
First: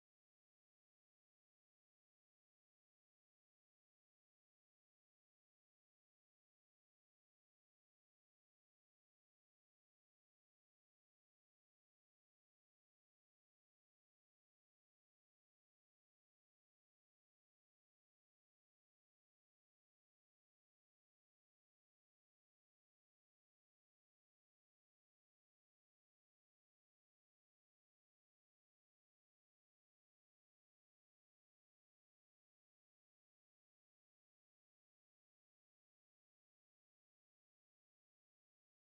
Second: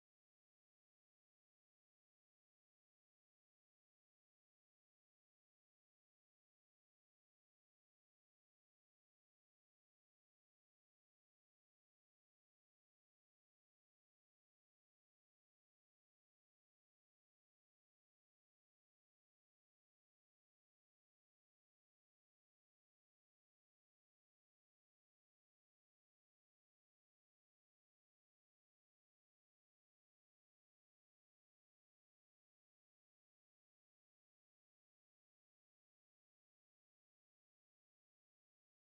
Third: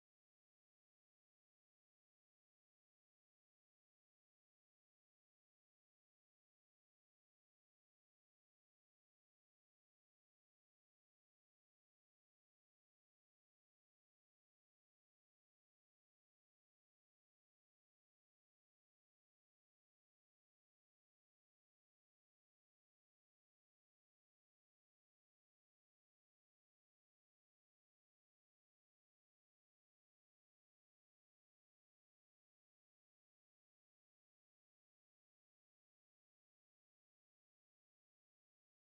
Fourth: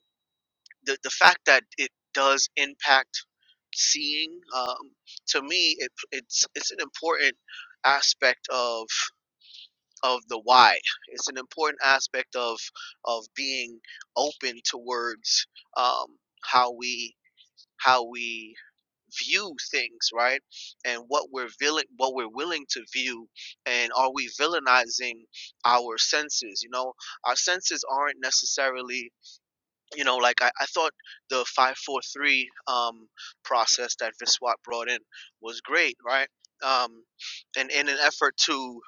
Speaker 4: the, the fact that it does impact seeing, um, to me, it, it's, it's an important aspect of of the why it's an important aspect of of being open towards um, how we how we view things, right? And what we're villi- what we're willing to view, and are we villainizing our senses? You know, our senses aren't necessarily you know, like I, I thought the five four three um process that Viswat brought in was great, right? Um and in an effort to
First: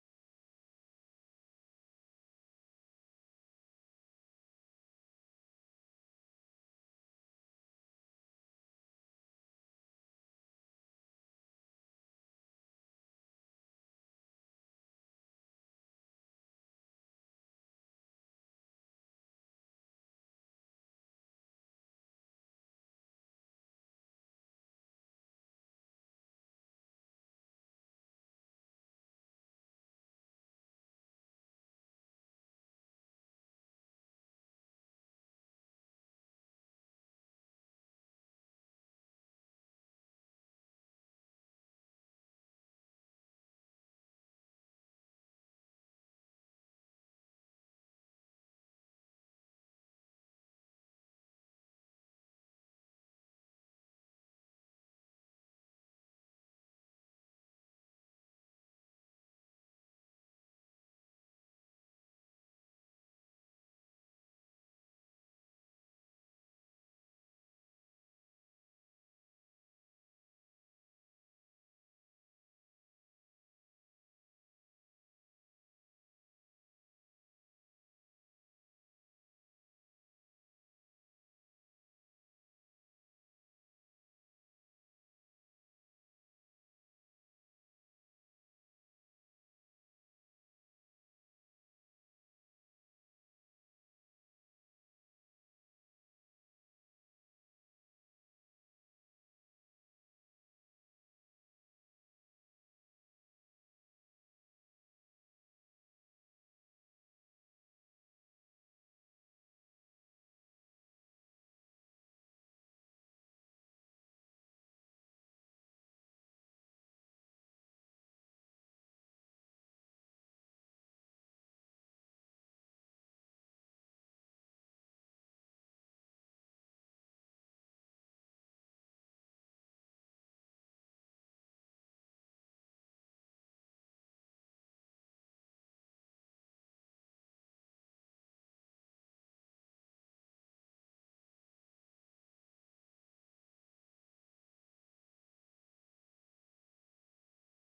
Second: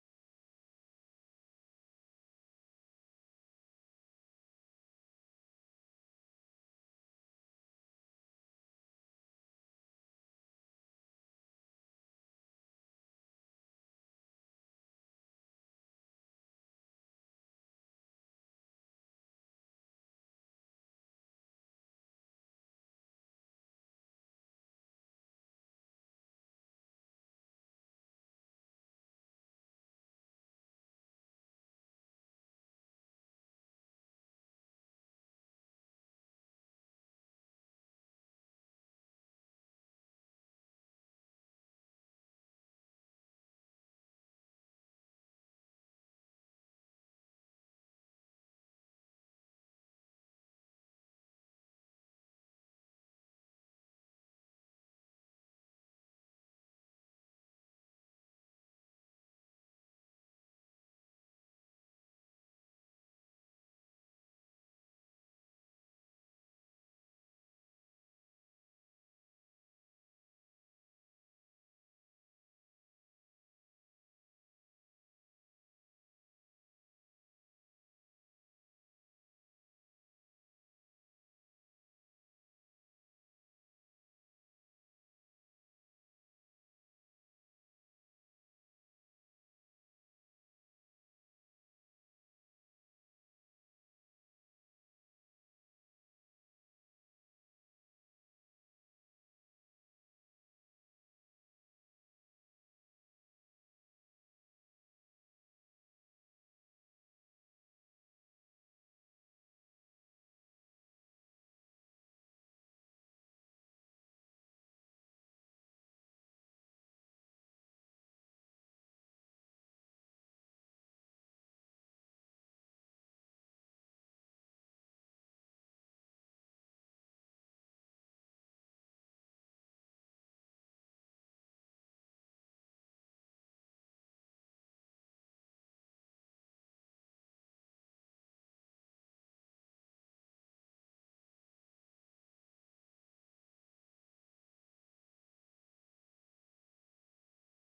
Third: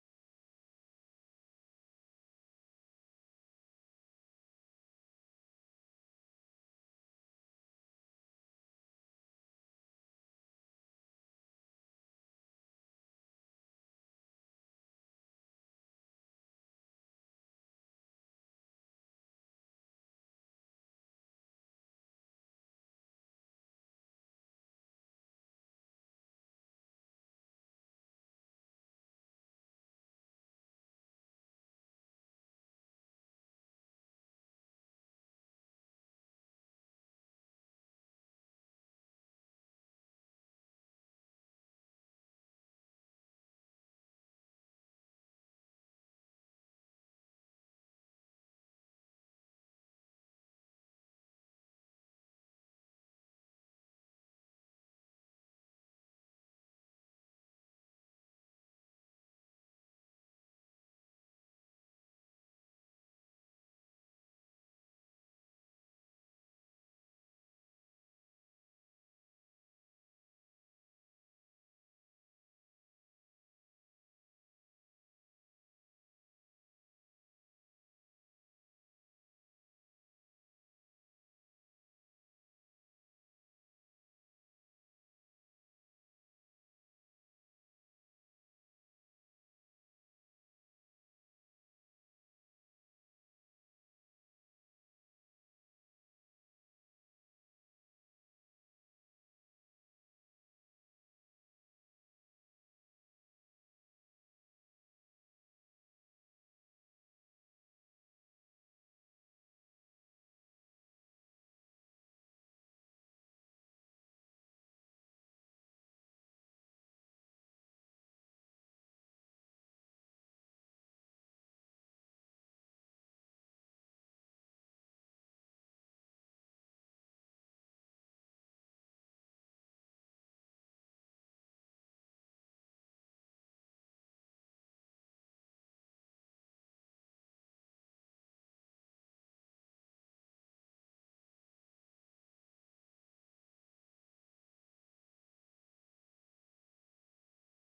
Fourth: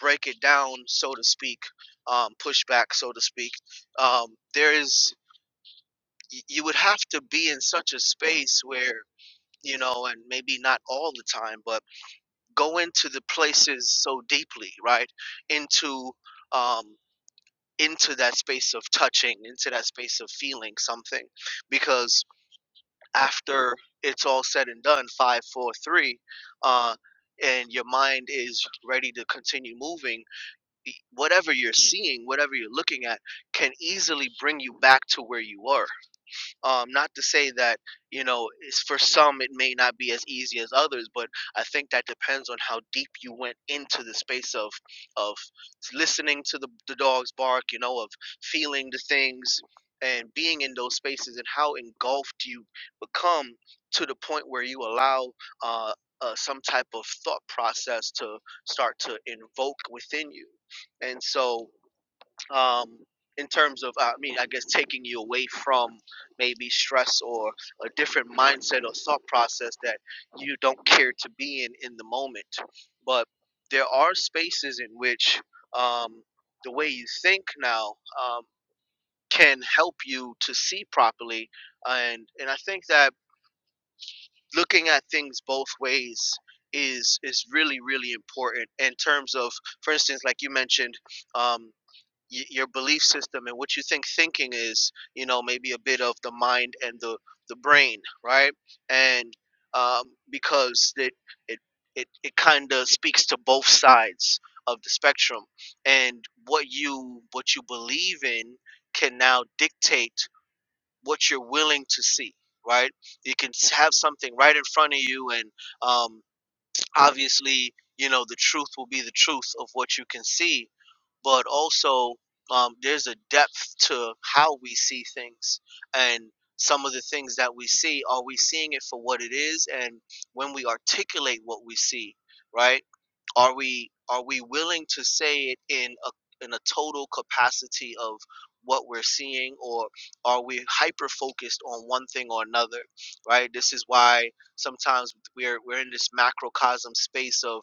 Speaker 4: break it down, so to speak, um, push back, so to speak, um, there is y- you would have to be in such a space where you know, and maybe not all the time, but go into the places so deeply, right? Into um, into that space of touching, into that space of feeling something, because after it's all said and done, five, four, three, uh, and your mind is ready to continue moving, y- whatever you're seeing, whatever you're looking at, can easily bring you back to where you were um, not to say that you know it's for some it may not be as easy as others, but I think that depends on how deep you went into the space of of listening to the the dogs bark, you know, of feeling the things and being in those spaces and how engulfed you become to the point where you allow uh, uh, some type of thought process to start to invoke within you. And so um, in terms of, I mean, I guess taking you away from maybe stress or a different mindset or thought process that you don't care to be in in the moment. But there are spaces in which um, the way you think now um, can help you to see properly, and and I think that looking at things both ways is is really really important in terms of, for instance, like you mentioned. Um, y- your belief system and what you think thinking is you know maybe a bit of the mind and the the brain right and um, because it it it, it kind of speaks to both sides of the spectrum and what you what you believe in can now dictate what you're willing to see right you can s- have something right in front of you and um, obviously, you know, the truth will be the truth of what you can see, but also um, there's a depth to how we see things. And some of the things that we see, are we seeing it for what it is? And when we articulate what we see, right? Are we are we willing to say it in a in a total capacity of what we're seeing, or are we hyper focused on one thing or another, right? This is why sometimes we're we're in this macrocosm space of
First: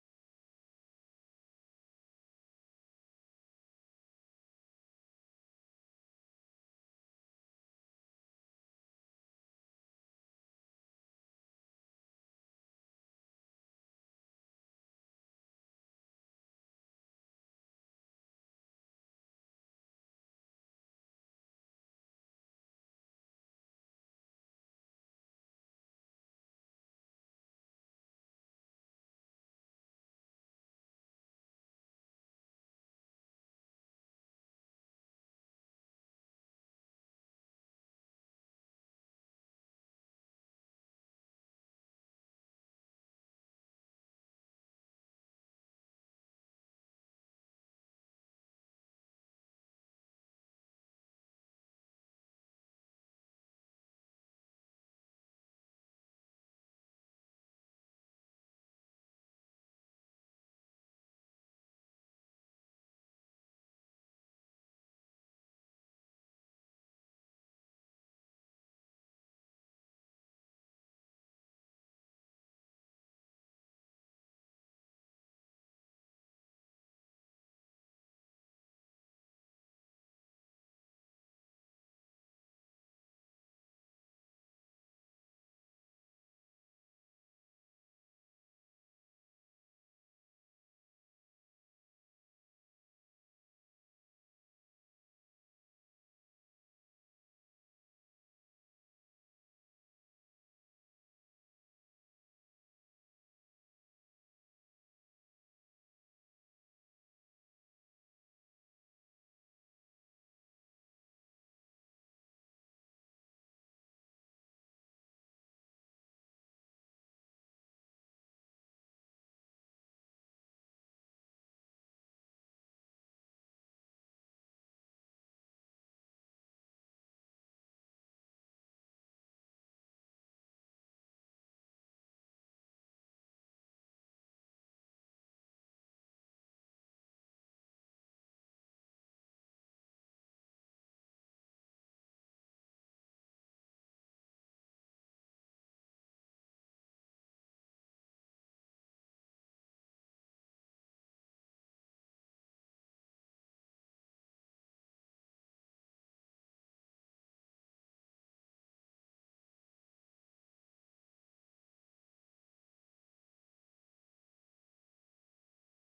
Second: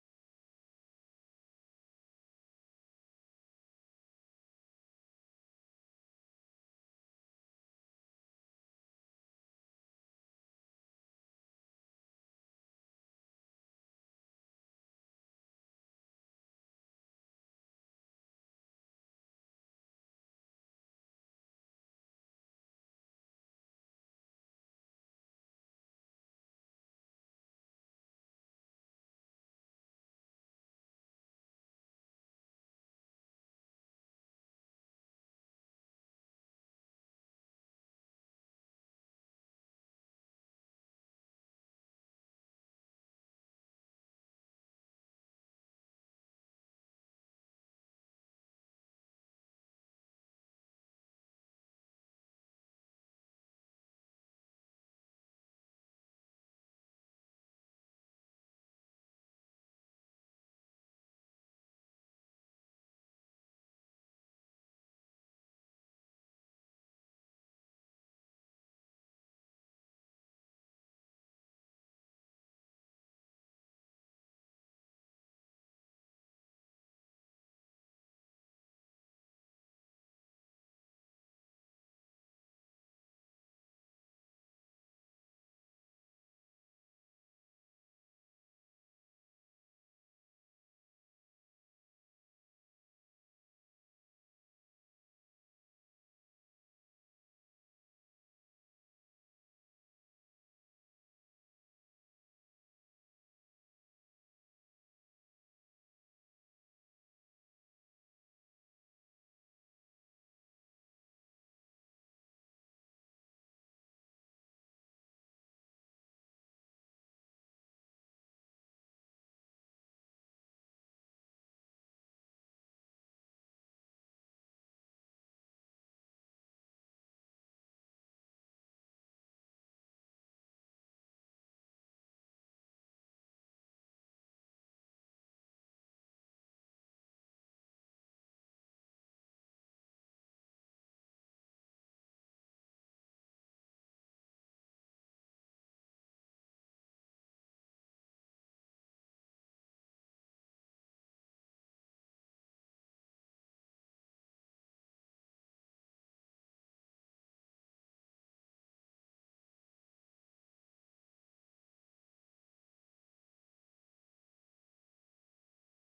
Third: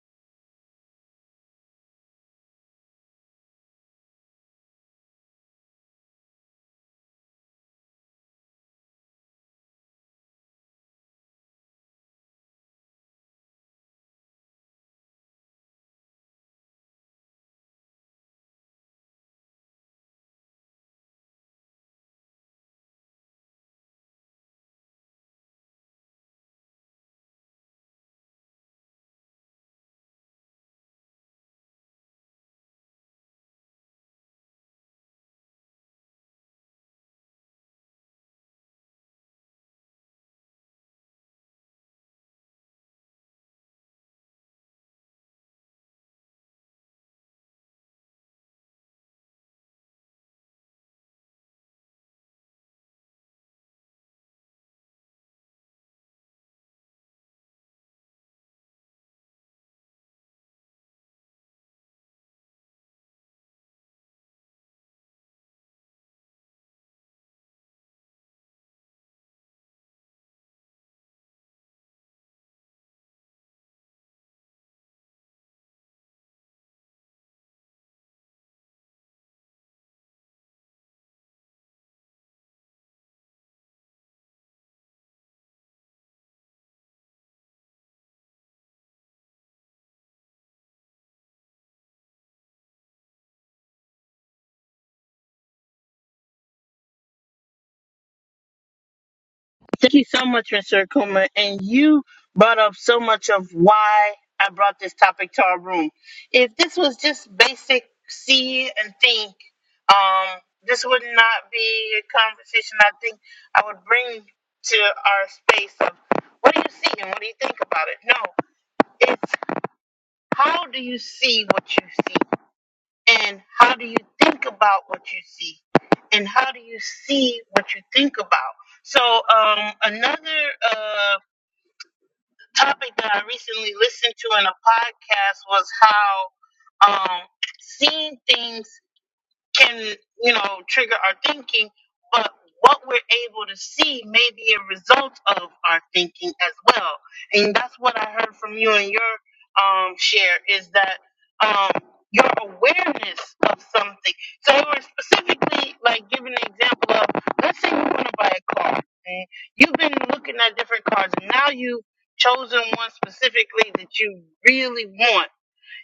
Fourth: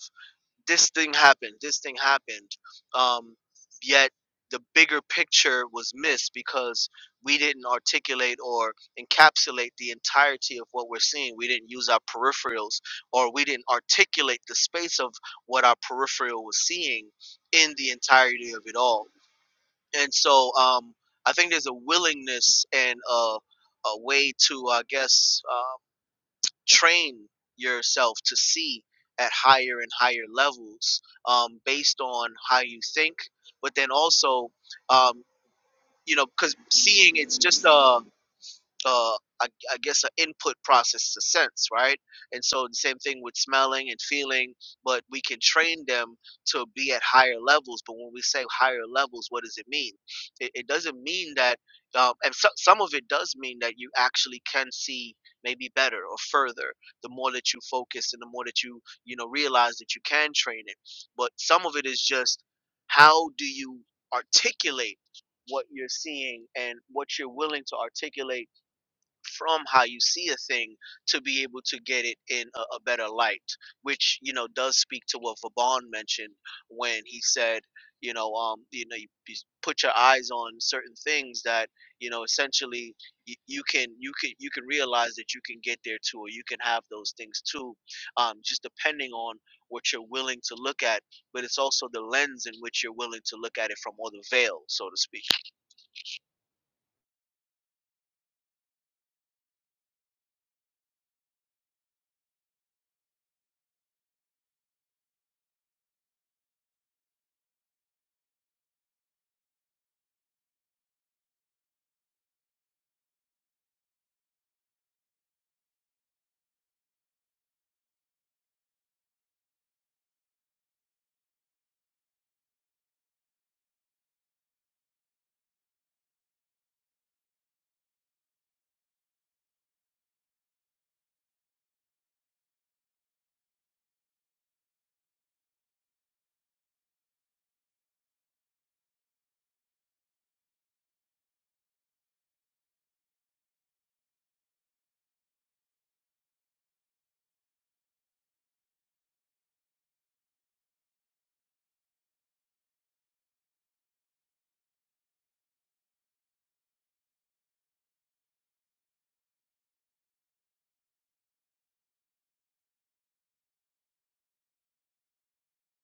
Speaker 4: this thing happened, this thing happened, um, yet the bigger picture was missed because we didn't articulate or encapsulate the entirety of what we're seeing. We didn't use our peripherals, or we didn't articulate the space of what our peripheral was seeing in the entirety of it all. And so, um, I think there's a willingness and a, a way to, I guess. uh, train yourself to see at higher and higher levels um, based on how you think but then also um, you know because seeing it's just a uh, I, I guess, an input process to sense, right? And so the same thing with smelling and feeling, but we can train them to be at higher levels. But when we say higher levels, what does it mean? It, it doesn't mean that, um, and so, some of it does mean that you actually can see maybe better or further the more that you focus and the more that you you know realize that you can train it but some of it is just how do you articulate what you're seeing and what you're willing to articulate from how you see a thing to be able to get it in a, a better light, which you know does speak to what Vaughn mentioned when he said, you know, um, you know, you, you put your eyes on certain things that you know essentially you, you can you can you can realize that you can get there too, or you can have those things too, um, just depending on what you're willing to look at, but it's also the lens in which you're willing to look at it from, or the veil, so to speak.
Speaker 1: Thank you so much, Mr. Akuma. And you brought up so much of why I brought this topic to our room. If this was just basic see and think, um, this would not be a conversation I think I would bring to our space of what do you see and what do you think about it? No, it's how do you see what you see and how do you think about what you see and how do you see what you think about? So um, another. Uh, topic that I recently listened to in a podcast was how um, seeing things can you know trigger our thinking but what we're able to see may be a result of our thinking as well and that's what i heard from you and your um share is that um your awareness of something so you were specifically like giving an example of let's say you want to buy a car and you've been looking at different cars and now you've chosen one specifically that you really want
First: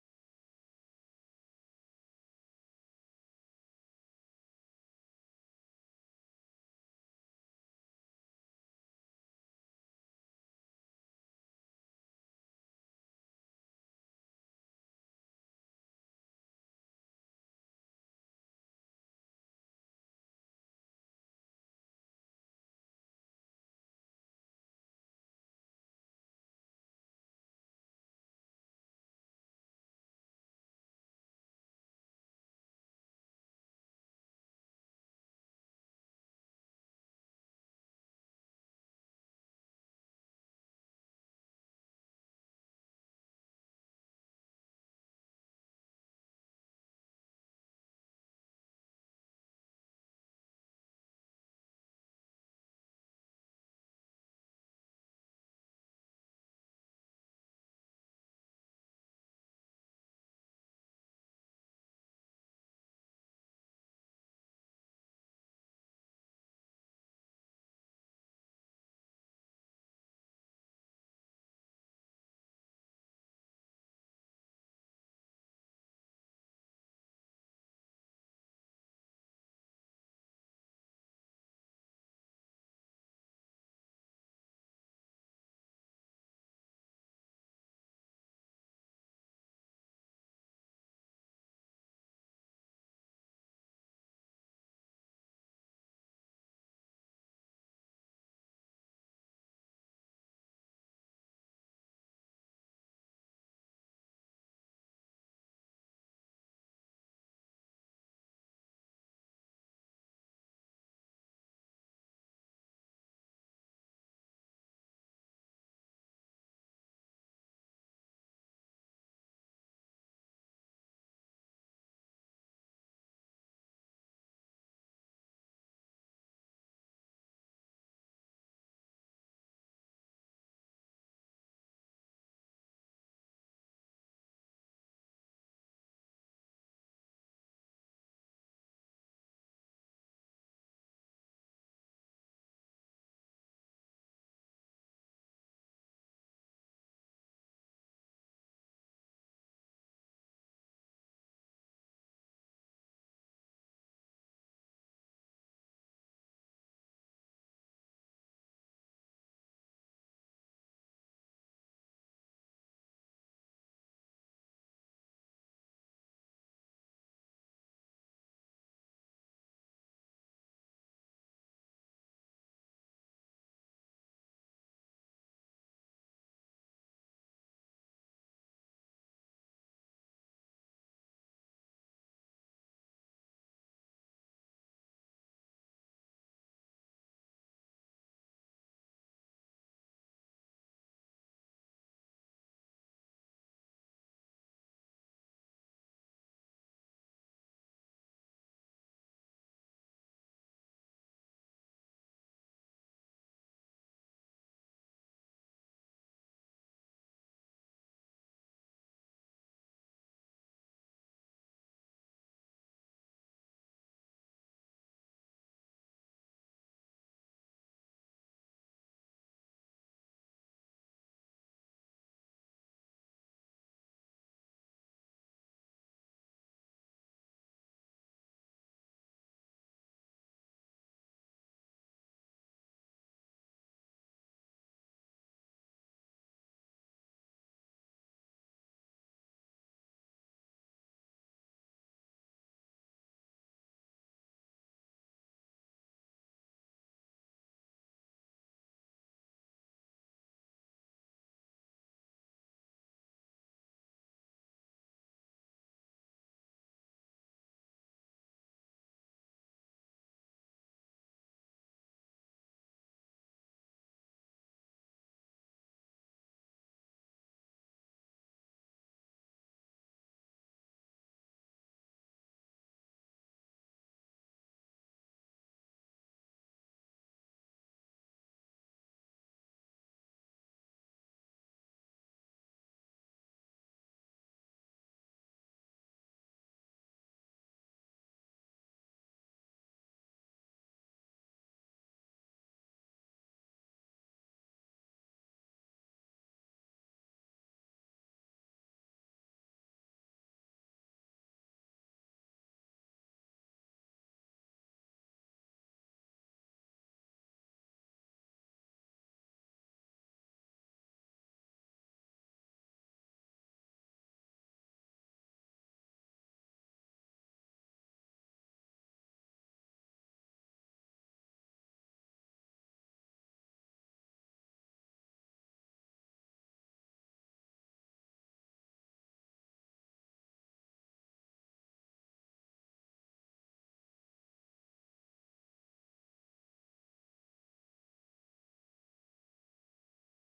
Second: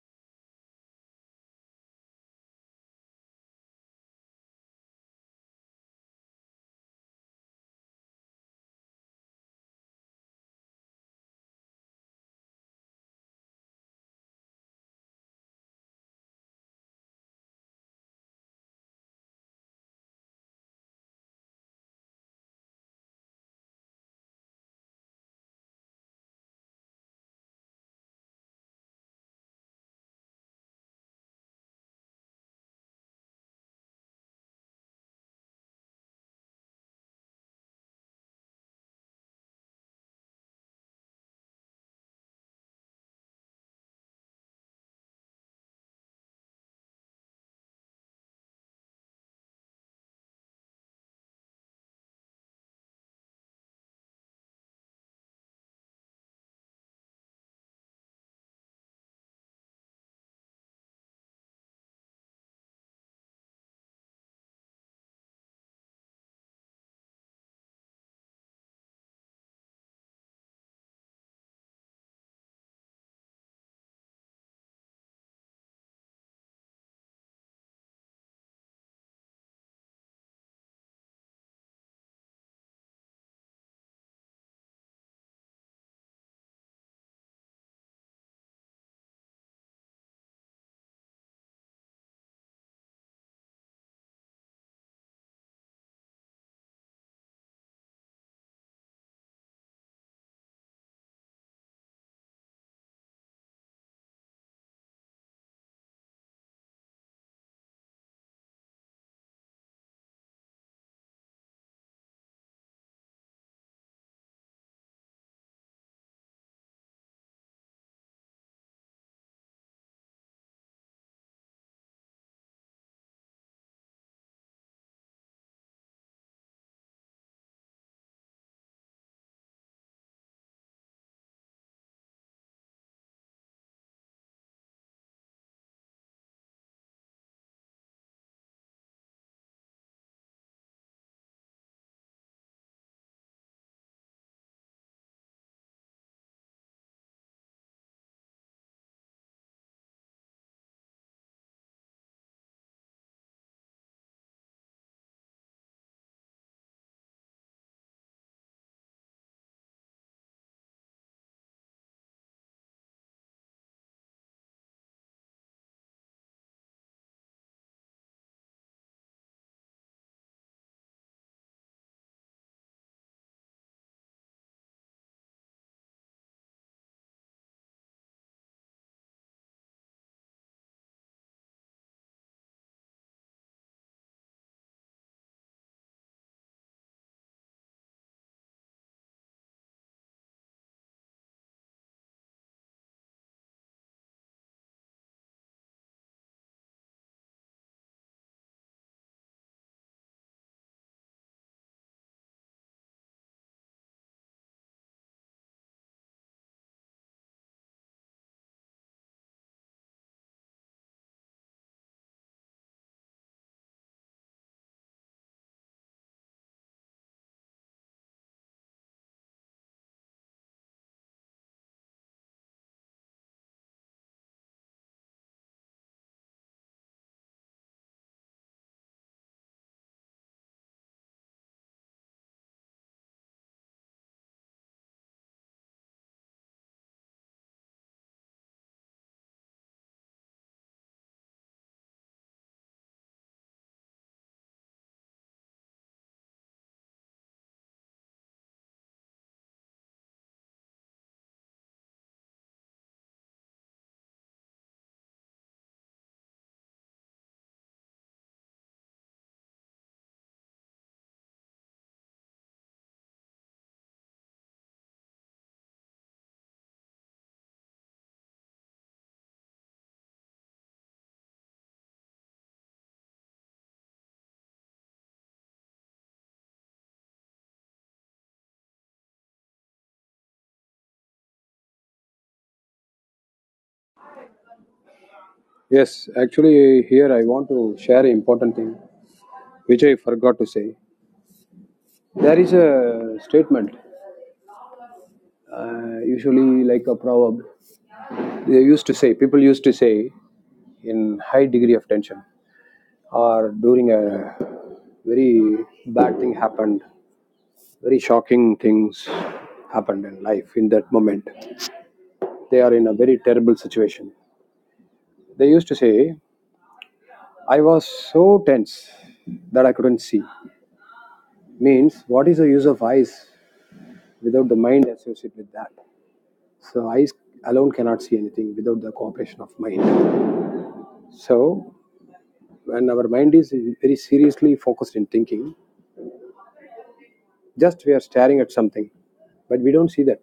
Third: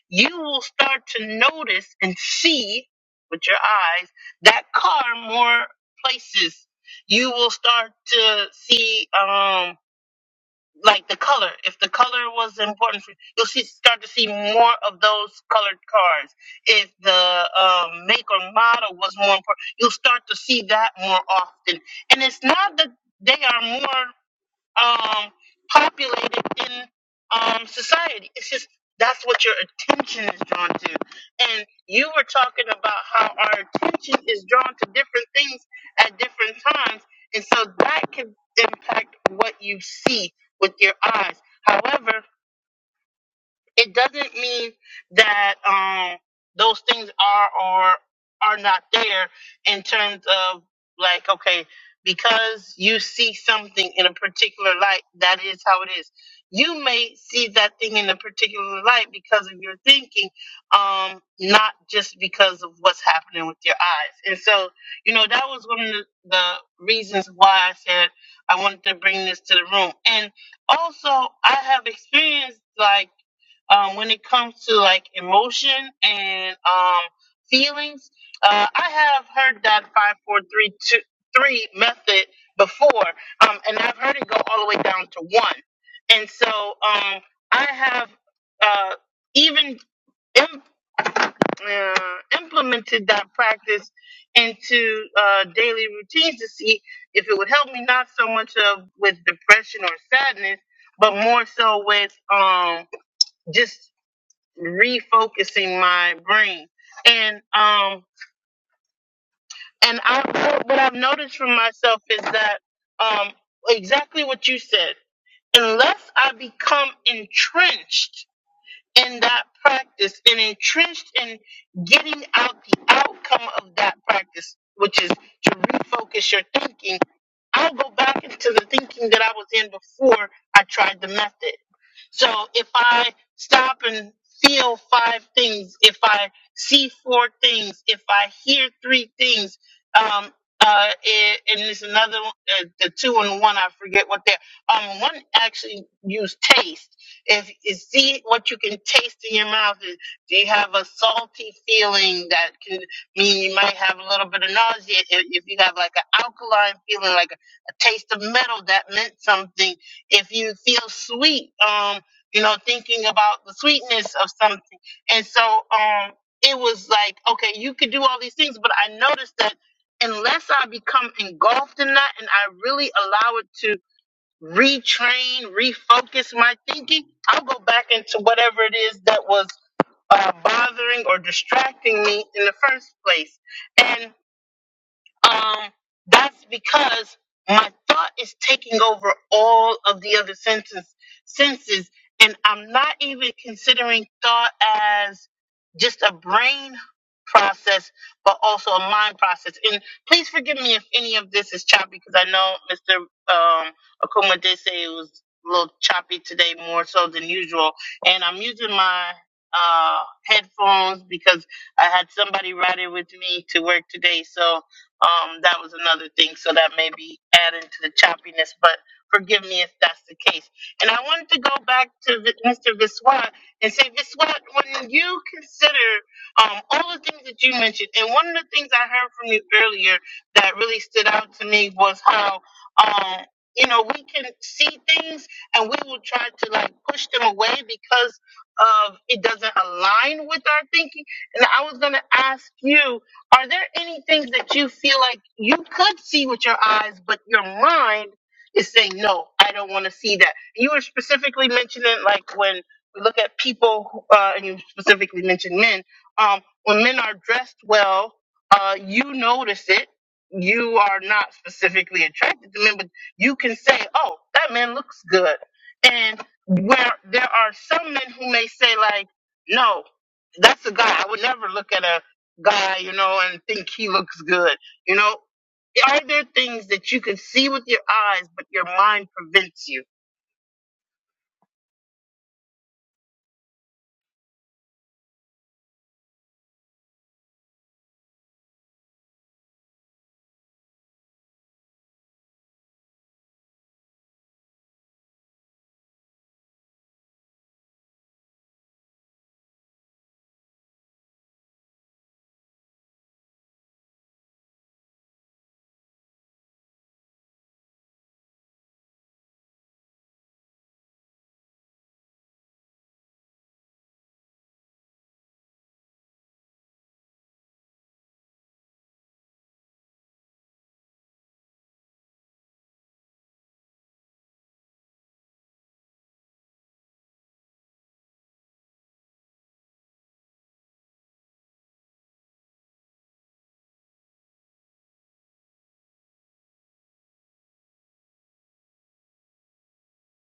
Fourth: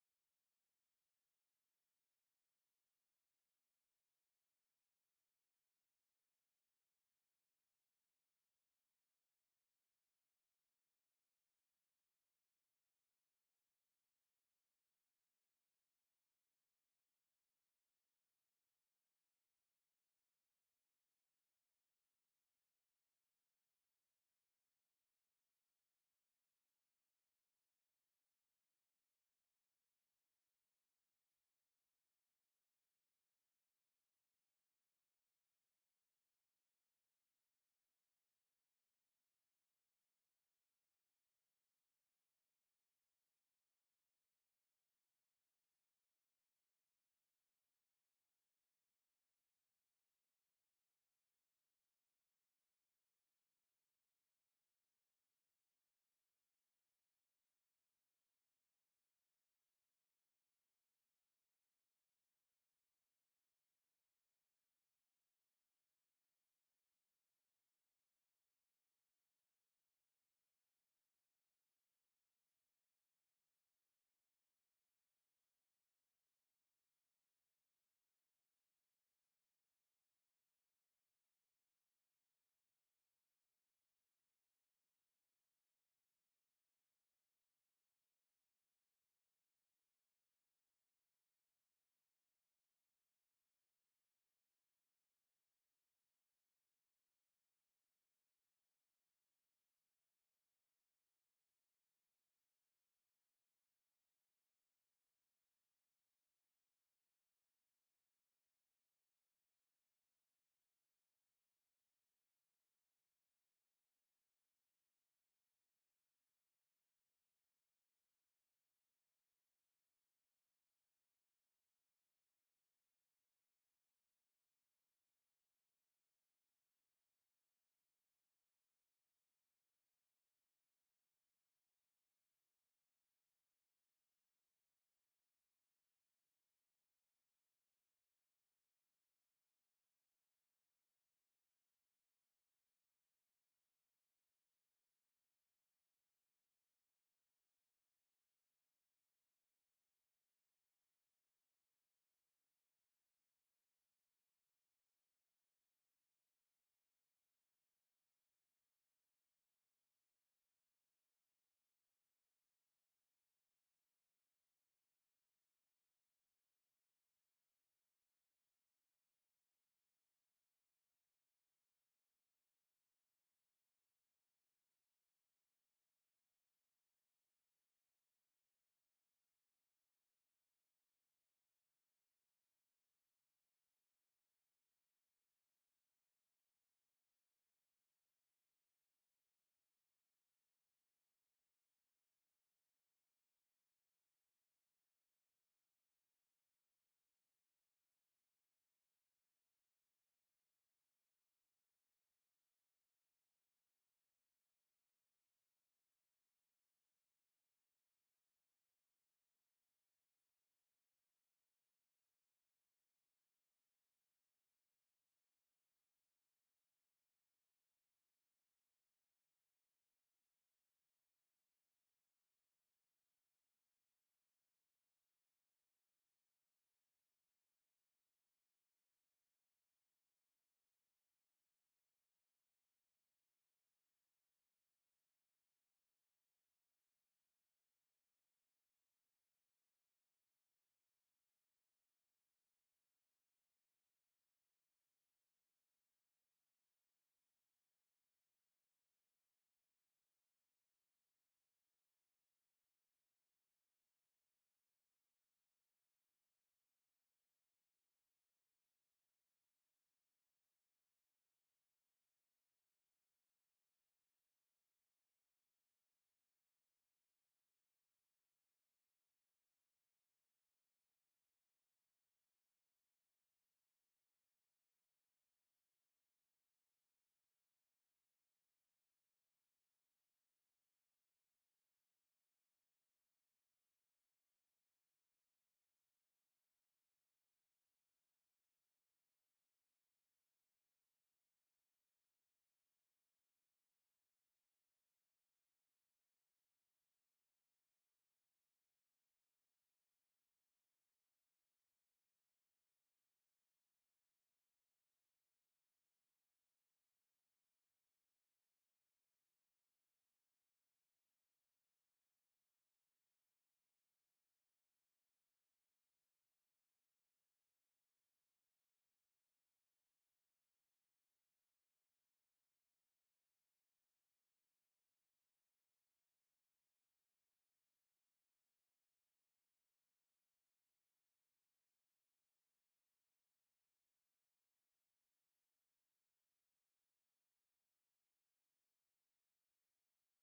Speaker 1: you will start to notice and see with your eyes that car more places. You will start to see, um, like the color. If the color was important for you, you'll see, start to see more of those colored cars. If the um, make or model was more important, you'll start to see that more often. And it's not that they are more um, populated in um, society. It's just that's what your attention is drawn to. And you were talking about how our attention is drawn to different things at different times. And so that can impact what you see with your eyes. However, it doesn't mean that um those things are or are not there in terms of like okay because you see something in a particular light that is how it is you may see that thing in a particular light because of your thinking um not just because of what's happening with your eyes and so you know that was one of the, the reasons why i said i wanted to bring this to the room and also i have experienced like um, when it comes to like emotion and um, feelings. Uh, I have heard that five, four, three, two, three method before, um, and I've heard it go all the way down to one. And so um, I have uh, even im- uh, implemented that practice into uh, daily routines to see if it would help me not so much of with depression or sadness, but more so with um, just refocusing my brain. And um and I what what I've noticed for myself is that um exactly what you said. Unless I become entrenched in that practice and entrenched in getting out the outcome of that practice, which is to refocus your thinking, I'll go back into the thinking that I was in before I tried the method. So if I stop and feel five things, if I see four things, if I hear three things, um, uh, and, and there's another one, uh, the two and one, I forget what they're, um, one actually used taste if you see what you can taste in your mouth, and do you have a salty feeling that can mean you might have a little bit of nausea? If if you have like an alkaline feeling, like a, a taste of metal that meant something. If you feel sweet, um, you know, thinking about the sweetness of something. And so, um, it was like, okay, you could do all these things, but I noticed that unless I become engulfed in that and I really allow it to retrain, refocus my thinking, I'll go back into whatever it is that was uh, bothering or distracting me in the first place. and um, that's because my thought is taking over all of the other senses, senses, and I'm not even considering thought as just a brain process, but also a mind process. And please forgive me if any of this is choppy, because I know Mr. Um, Akuma did say it was a little choppy today, more so than usual. And I'm using my uh, headphones because I had somebody riding with me to work today, so um, that was another thing, so that may be adding to the choppiness, but forgive me if that's the case. And I wanted to go back to Vi- Mr. Viswat and say, Viswat, when you consider um, all the things that you mentioned, and one of the things I heard from you earlier that really stood out to me was how, um, you know, we can see things and we will try to like push them away because of it doesn't align with our thinking. And I was going to ask you are there any things that you feel like you could see with your eyes, but your mind is saying, no, I don't want to see that? You were specifically mentioning, like, when we look at people, who- uh, and you specifically mentioned men, um, when men are dressed well, uh, you notice it. You are not specifically attracted to men, but you can say, oh, that man looks good. And where there are some men who may say, like, no, that's a guy. I would never look at a guy, you know, and think he looks good. You know, are there things that you can see with your eyes, but your mind prevents you?
Speaker 2: Yes, actually, here I want to share an important thing which I forgot to say. There is a statement, uh, usually like a proverb, they used to say, people used to say in high degree of tension or during a very bad thing happened Very shocking things happened in life in that moment. They are in a very terrible situation. They used to say, I was so tense that I couldn't see. Means, what is the use of eyes without the mind associated with that? So, eyes alone cannot see anything without the cooperation of mind. So, when our mind is very seriously focused in thinking, just we are staring at something, but we don't see that.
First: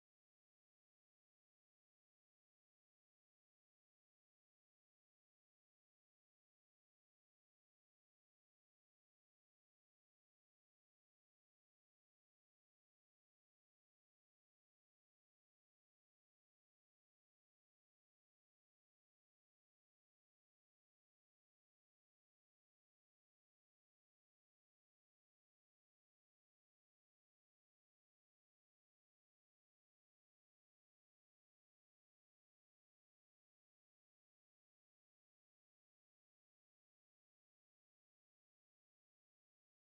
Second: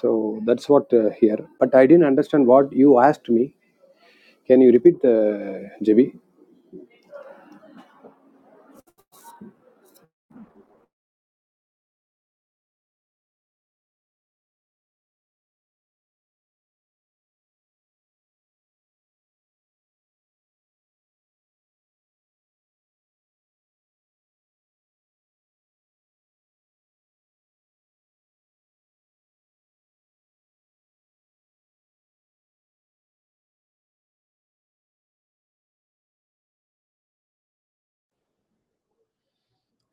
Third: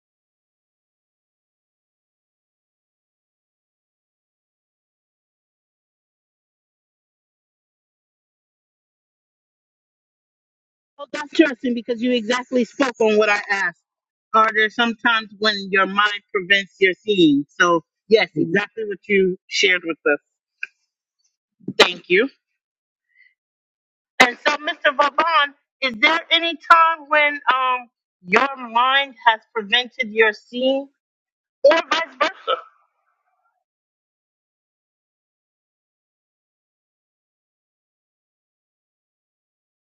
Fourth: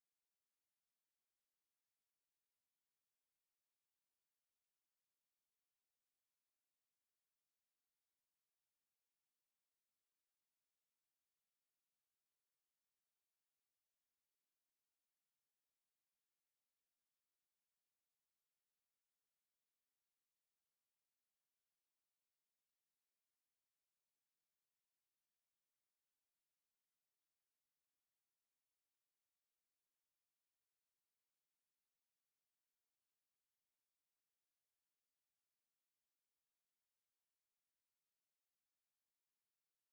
Speaker 2: So, that's what uh, here. But I didn't understand what you asked me. Can you repeat the JB?
Speaker 1: Well, that's interesting because you exactly spoke on what I asked. Are there sometimes when your mind prevents your seeing? So, yes, exactly what you shared with us. Thank you. And so, Mr. Vaban, is there any time when um your mind has prevented your seeing, or vice versa?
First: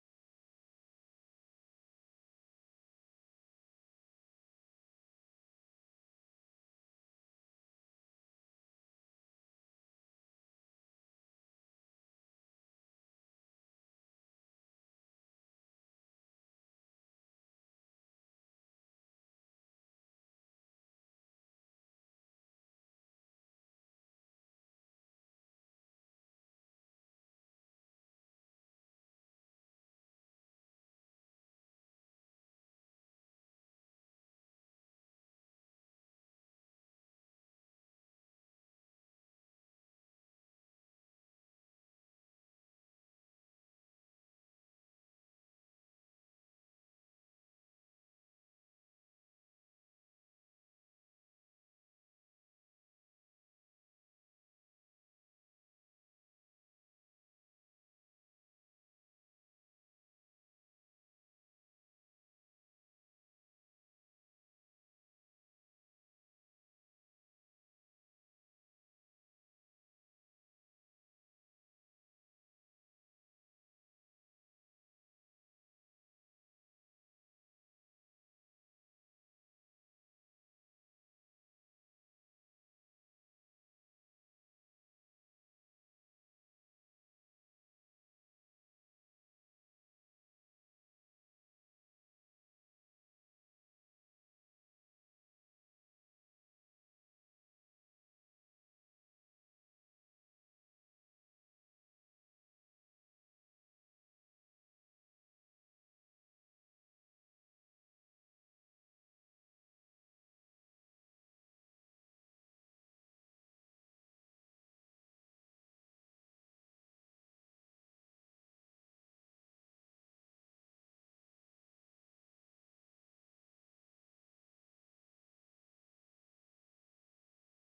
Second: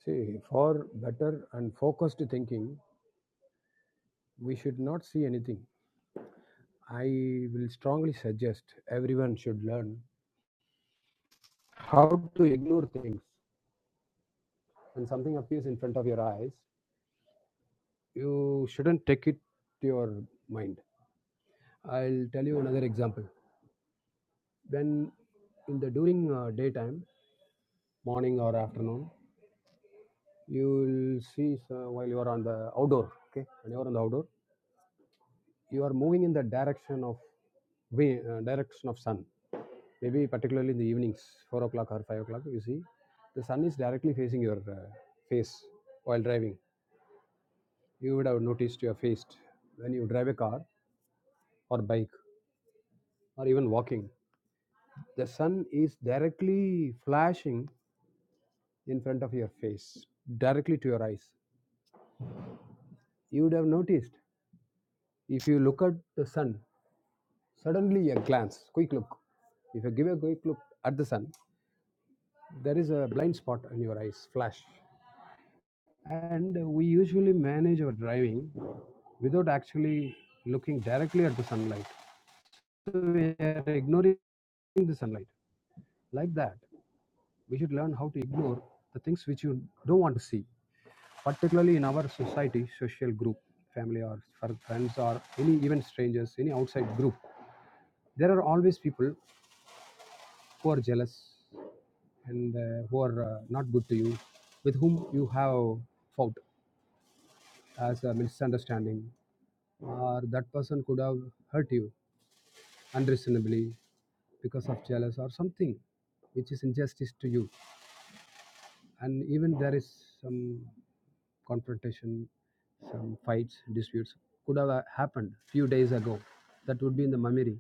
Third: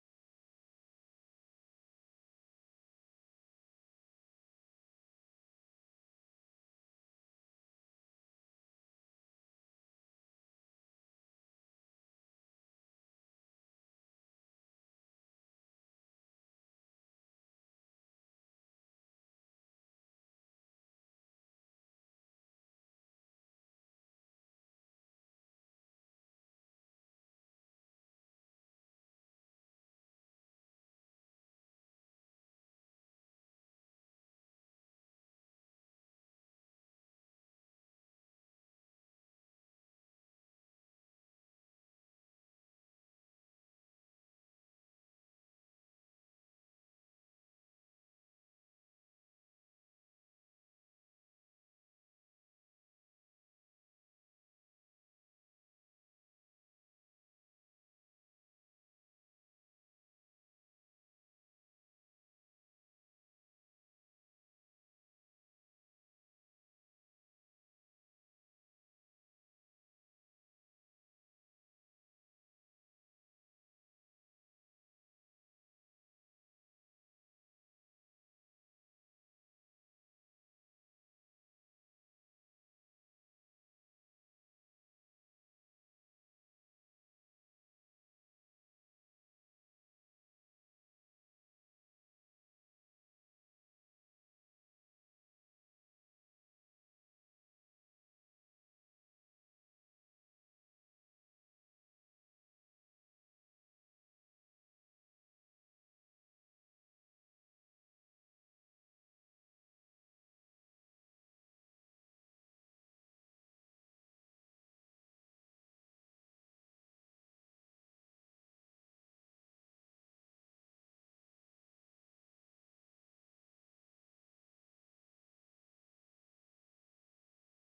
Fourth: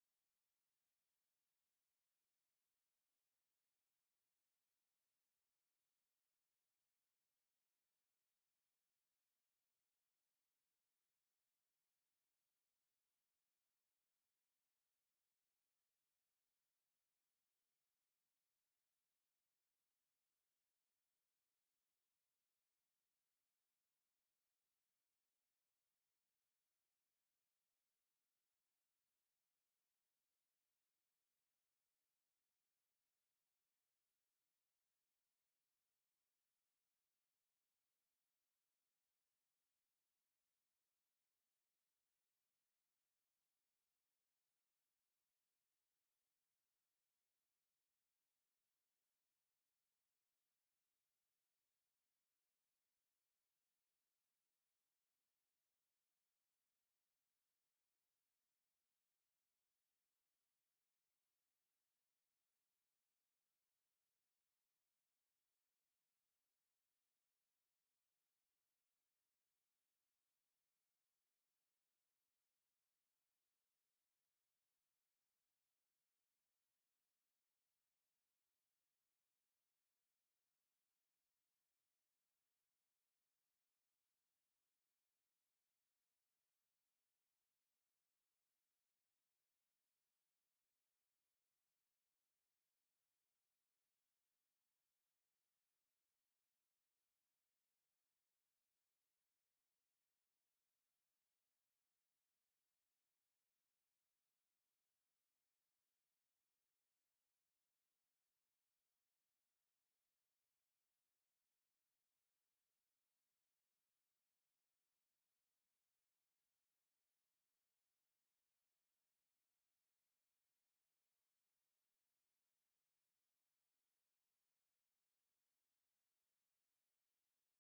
Speaker 2: See, for better and focused thinking, we should not see anything. I will strongly suggest everyone should learn how to ignore things. When something appears in front of your eyes, you shouldn't take it to your mind. I'll tell you another example. When in the during uh, daytime, morning or afternoon, you will see so while you are on the outdoor. Okay, when you are on the outdoor, you are moving in the direction of way, uh, direction of sun. Maybe particularly in the evenings, four o'clock or five o'clock, you see the sun is directly facing your uh, face while driving. You would have noticed your face when you drive a car or bike or even walking. The sun is directly flashing in front of your face, directly to your eyes. You would have noticed if you look at the sun suddenly a glance, quick look. If you give a quick look at the sun, there is a blind spot in your eyes flash and we usually manage our driving without actually looking directly at the sunlight so we are ignoring the sunlight like that we should learn how to ignore the things which you don't want to see particularly in our society social group family or fr- friends or any even strangers any outside group there are always people who are jealous and uh, who are uh, not good to you with whom you have fought as a misunderstanding or that person could have hurt you unreasonably because of jealous or something which is injustice to you and even there is some confrontation some fights disputes could have uh, happened few days ago that would be in the memory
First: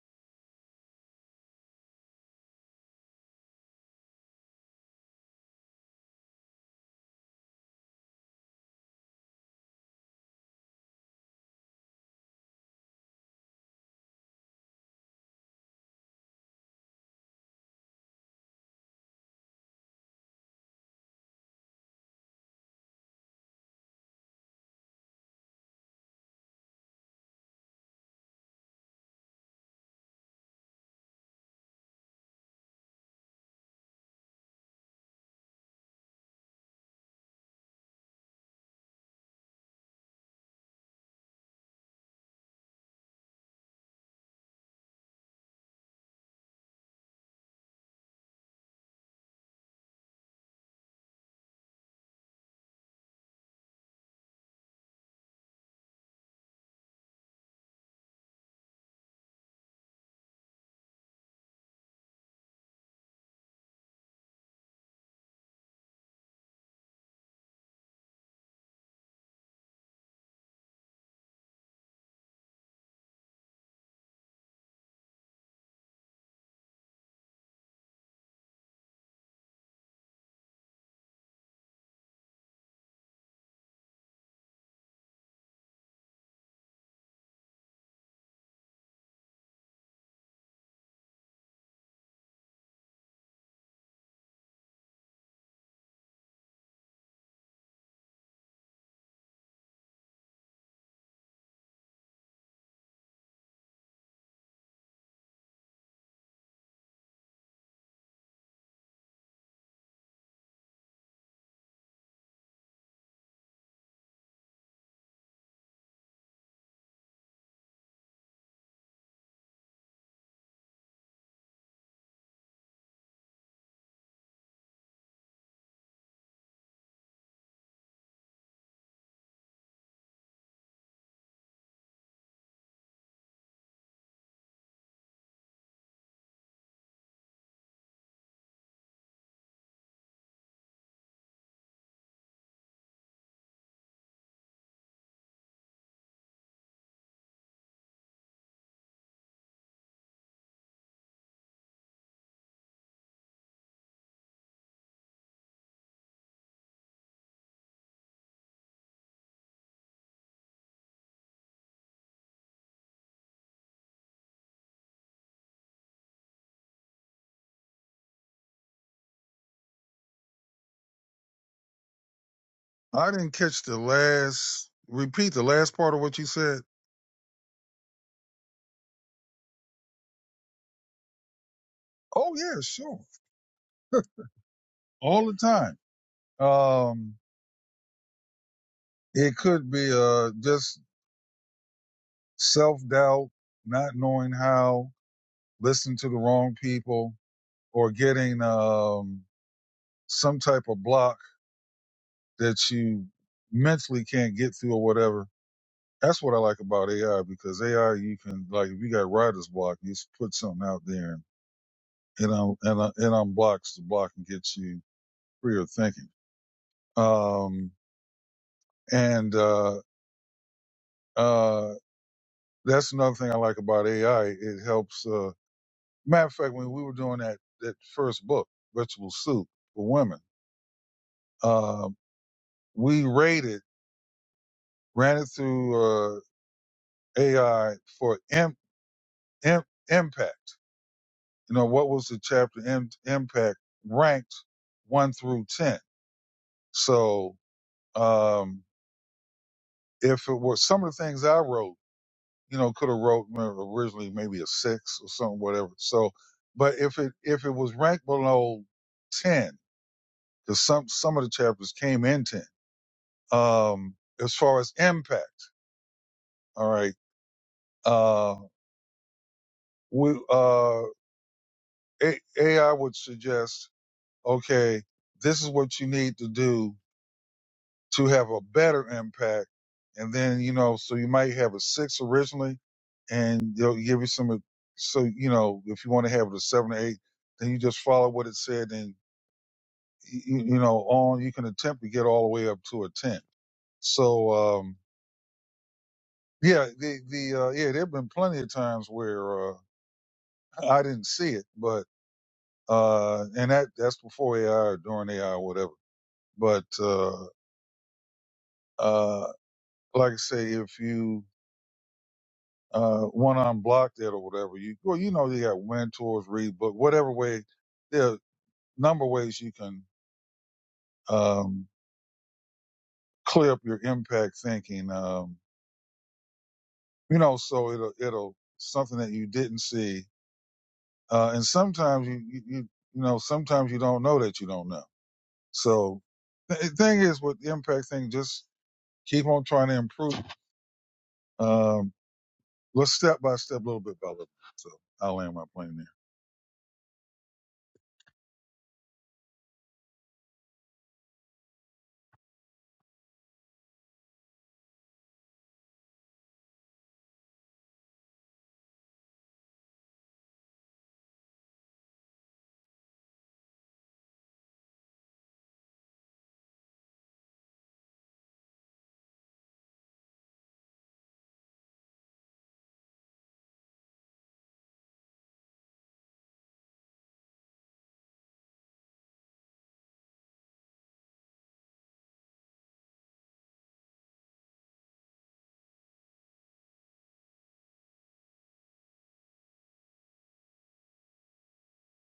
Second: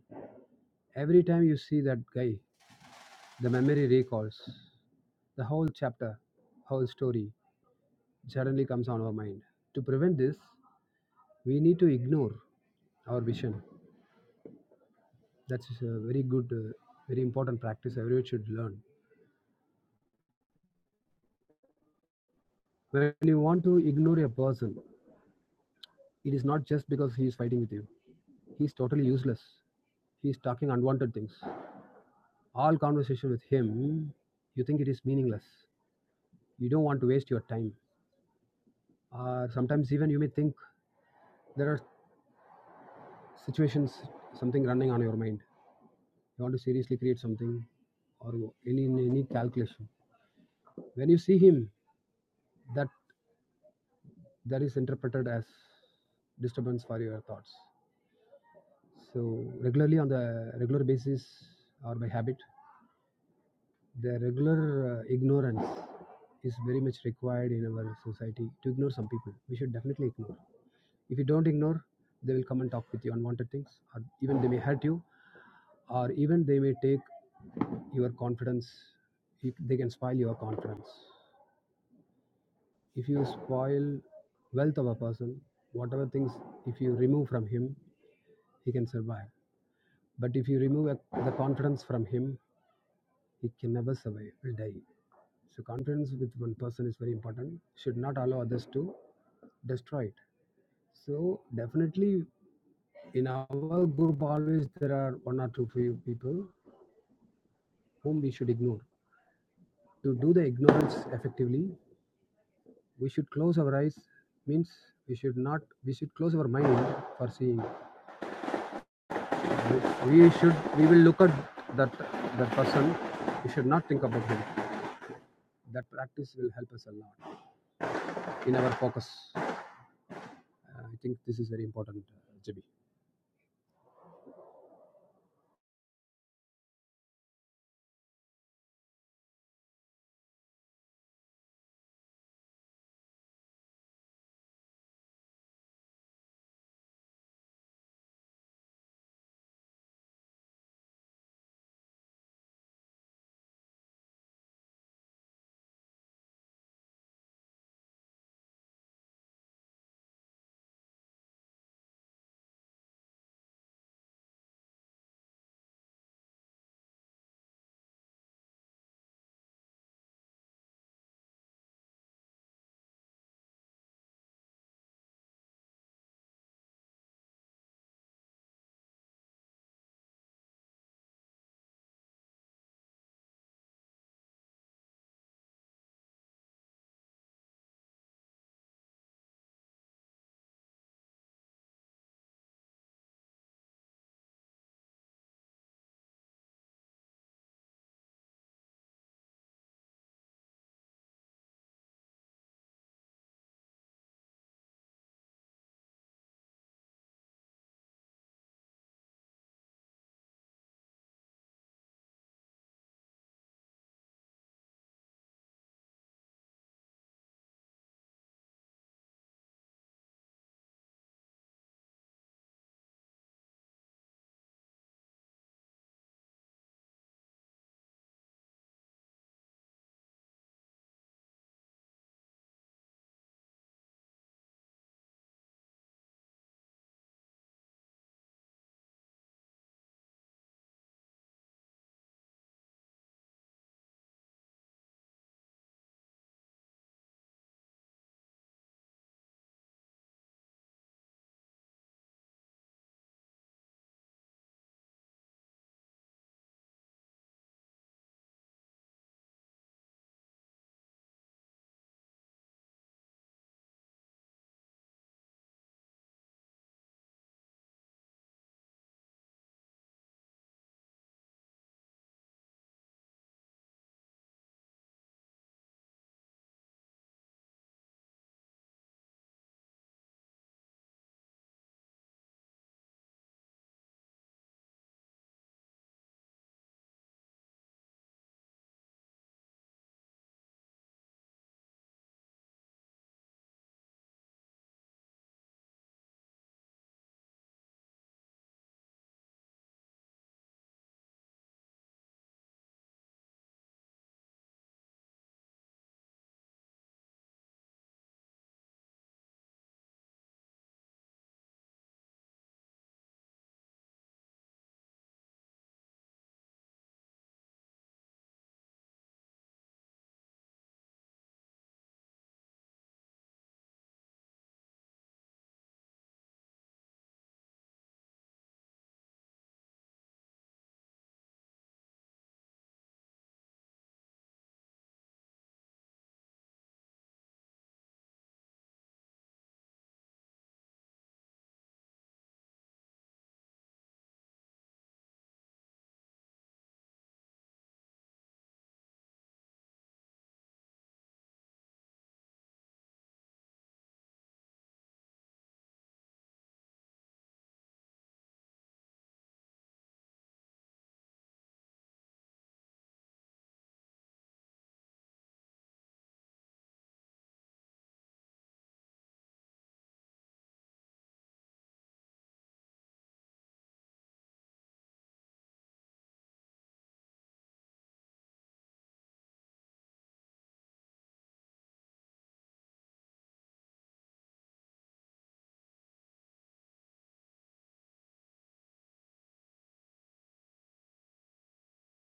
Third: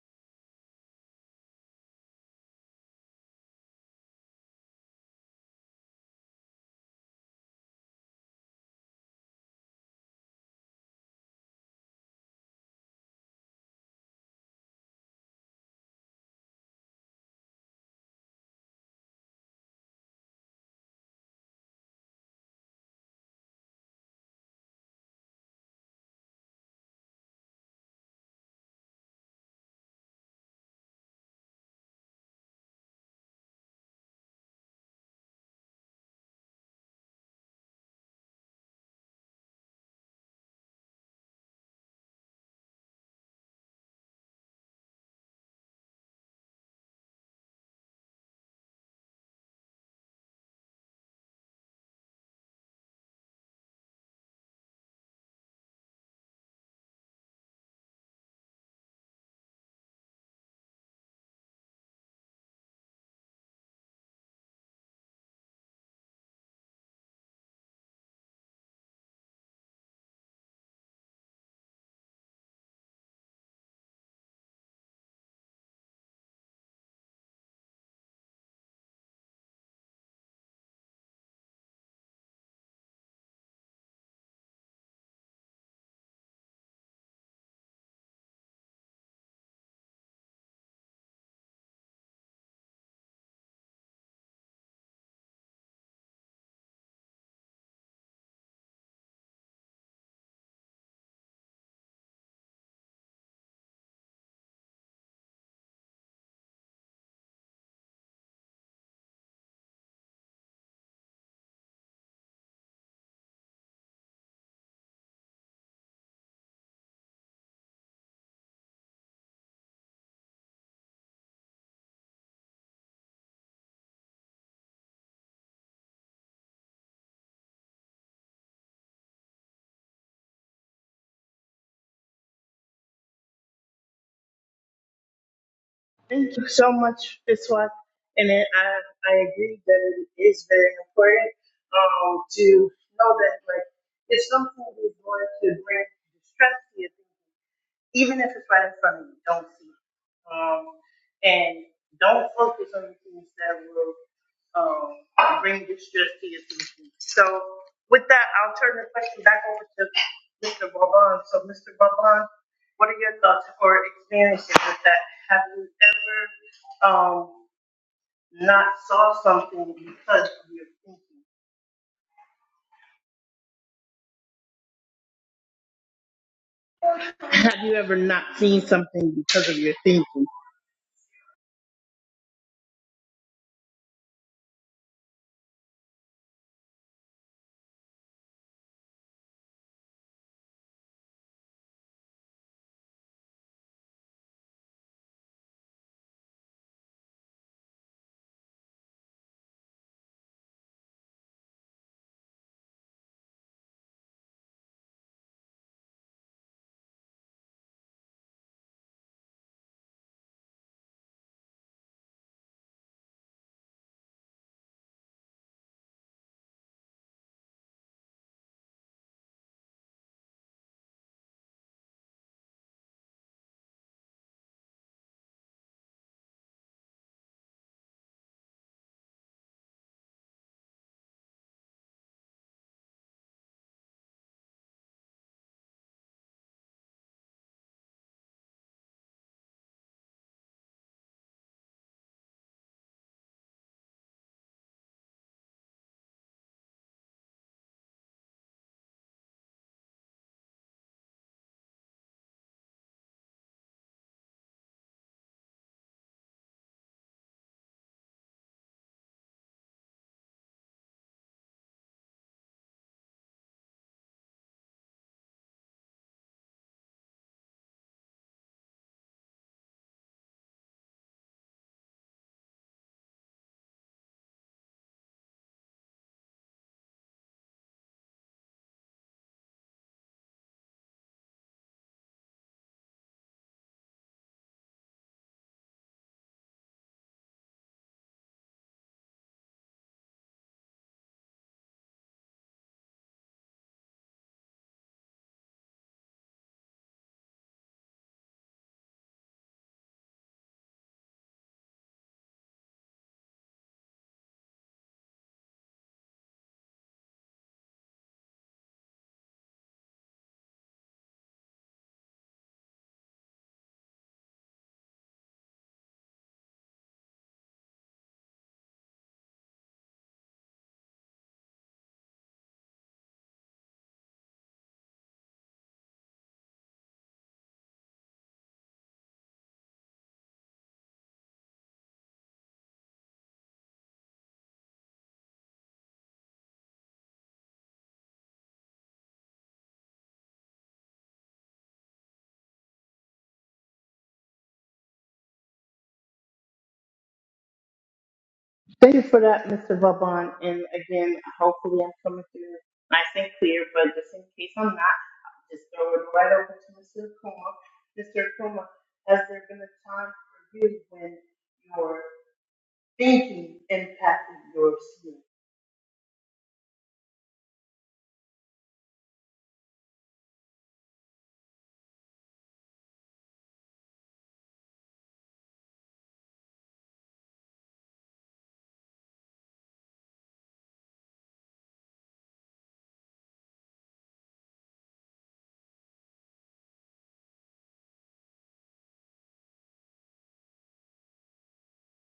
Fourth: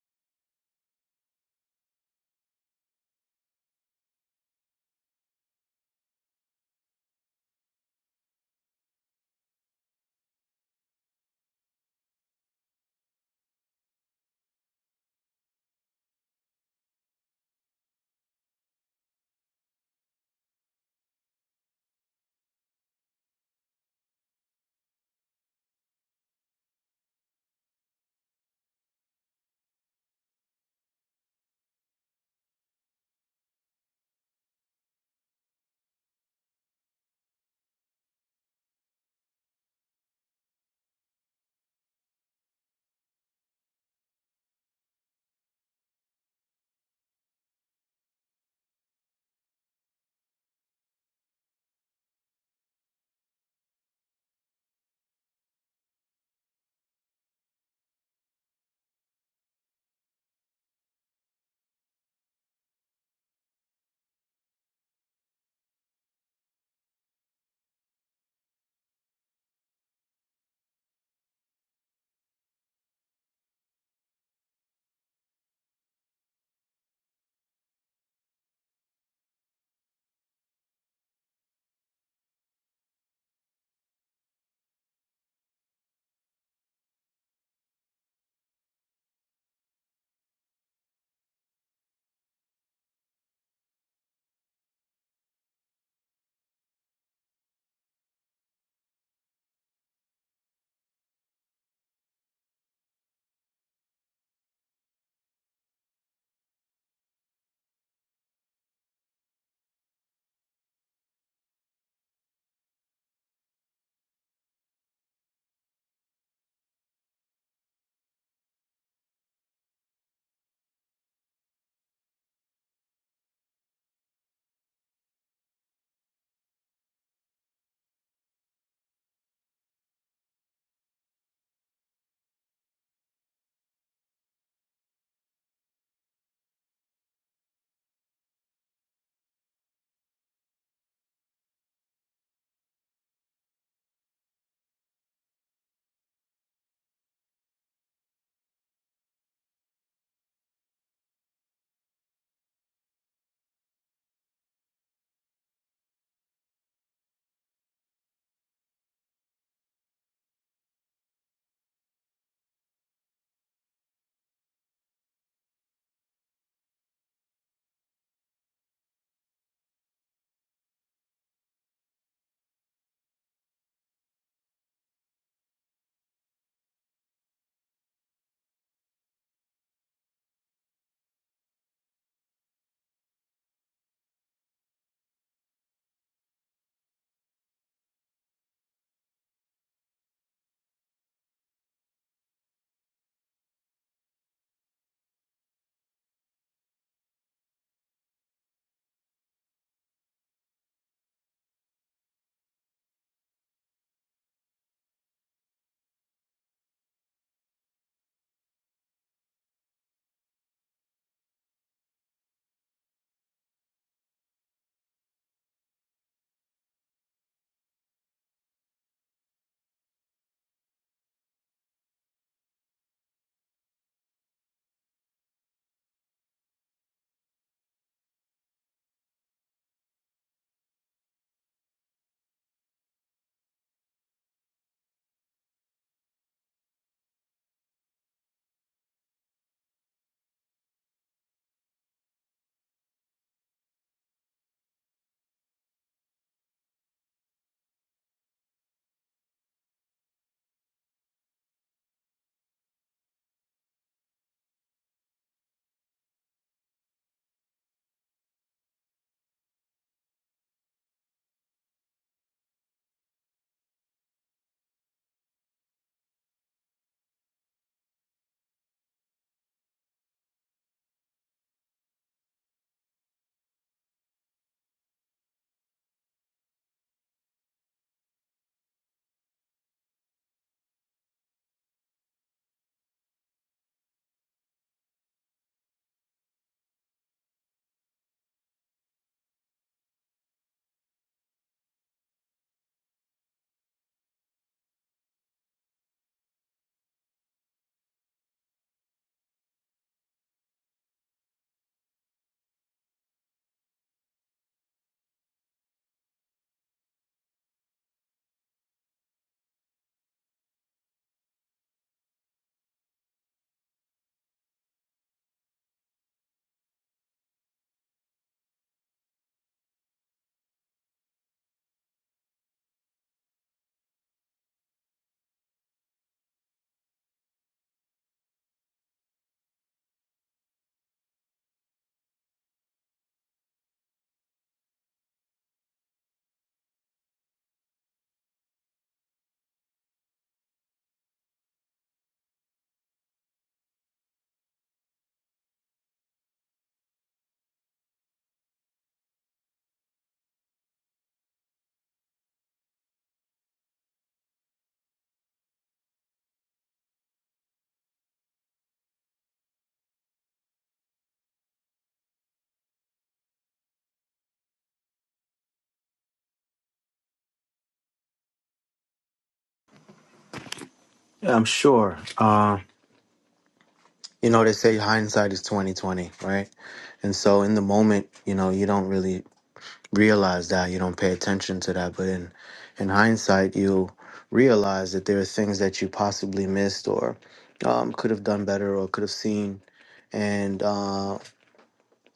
Speaker 2: every time you see that guy the memory recalls the whole chapter whole story suddenly comes on our mind to prevent this we need to ignore our vision That's a very good, uh, very important practice everyone should learn. When you want to ignore a person, it is not just because he is fighting with you. He is totally useless. He is talking unwanted things. All conversation with him, you think it is meaningless. You don't want to waste your time. Or sometimes even you may think there are situations, something running on your mind. You want to seriously create something or any any calculation. When you see him, that that is interpreted as disturbance for your thoughts. So regularly on the regular basis or by habit, the regular uh, ignorance is very much required in our society to ignore some people. We should definitely ignore. If you don't ignore, they will come and talk with you unwanted things, or even they may hurt you, or even they may take your confidence. You- They can spoil your confidence. If you spoil wealth of a person, whatever things, if you remove from him, he can survive. But if you remove the confidence from him, It can never survive, will die. So confidence with one person is very important. Should not allow others to destroy it. So definitely in our group always there are one or two few people whom we should ignore. To do the ignorance effectively, we should close our eyes means we should not we should close our mind for seeing. We we should we will look at that that person. We should not think about him. That practice will help us a lot in our focus. Uh, I think this is very important, uh, JB.
Speaker 1: Thank you so much, Biswas. And then I, I agree that it is very important um, to know that like if something is going to bring distress to you, even if it's right in front of you, don't see it. Um, and don't focus on the things that will um, bring distress to your thinking. So, with that, I'll turn the question back over to Mr. Vaughn. So, Mr. Vaughn, what are your thoughts or experiences with that? Have you ever um, not saw something because of your thinking?
Speaker 3: I didn't catch the last repeat the last part of what you said.
Speaker 1: Have you ever not seen something because of your thinking?
Speaker 3: Oh yeah, sure. All the time. Um it could be uh just self doubt, not knowing how, listening to the wrong people, or getting um some type of block that you mentally can't get through or whatever. That's what I like about AI because AI you can like if you got writer's block, you just put something out there it un, it, it unblocks the block and gets you freer thinking. Um, and uh, uh, that's another thing I like about AI. It helps. Uh, matter of fact, when we were doing that that first book, Vegetable Soup for Women, uh, we rated ran it through uh, AI for im, im, impact. You know what was the chapter im, impact ranked one through ten. So um, if it were some of the things I wrote you know, could have wrote you originally maybe a six or something, whatever. So, but if it if it was ranked below ten, because some some of the chapters came in ten. Um, as far as impact, all right, uh, we uh, A- AI would suggest, okay, this is what you need to do to have a better impact. And then, you know, so you might have a six originally and they'll give you some, uh, so, you know, if you want to have it a seven or eight, then you just follow what it said and, you, you know, on, you can attempt to get all the way up to a 10. So, um, yeah, the, the, uh, yeah, there've been plenty of times where, uh, I didn't see it, but, uh, and that, that's before AI or during AI or whatever. But, uh, uh, like I say, if you, uh, one on block that or whatever. You well, you know, you got mentors, read book, whatever way. There are a number of ways you can um, clear up your impact thinking. Um, you know, so it'll it'll something that you didn't see, uh, and sometimes you, you you you know sometimes you don't know that you don't know. So the the thing is with the impact thing, just keep on trying to improve. Um, let's step by step, little bit by little. So I'll land my plane
Speaker 1: Thank you for that, Mr. Vauban. And again, hopefully I'm coming through nice and clear, but just in case I'm not, I'll just throw it right over to Mr. Kuma. Mr. Kuma, has there been a time for you when your thinking impacted your sleep?
Speaker 4: Yeah, I'm sure. you know they say hindsight is 2020 right and so in the moment you know you don't really realize that you don't pay attention to that but in in hindsight you realize that there are things that you possibly missed or um, could have done better or could have seen and. uh,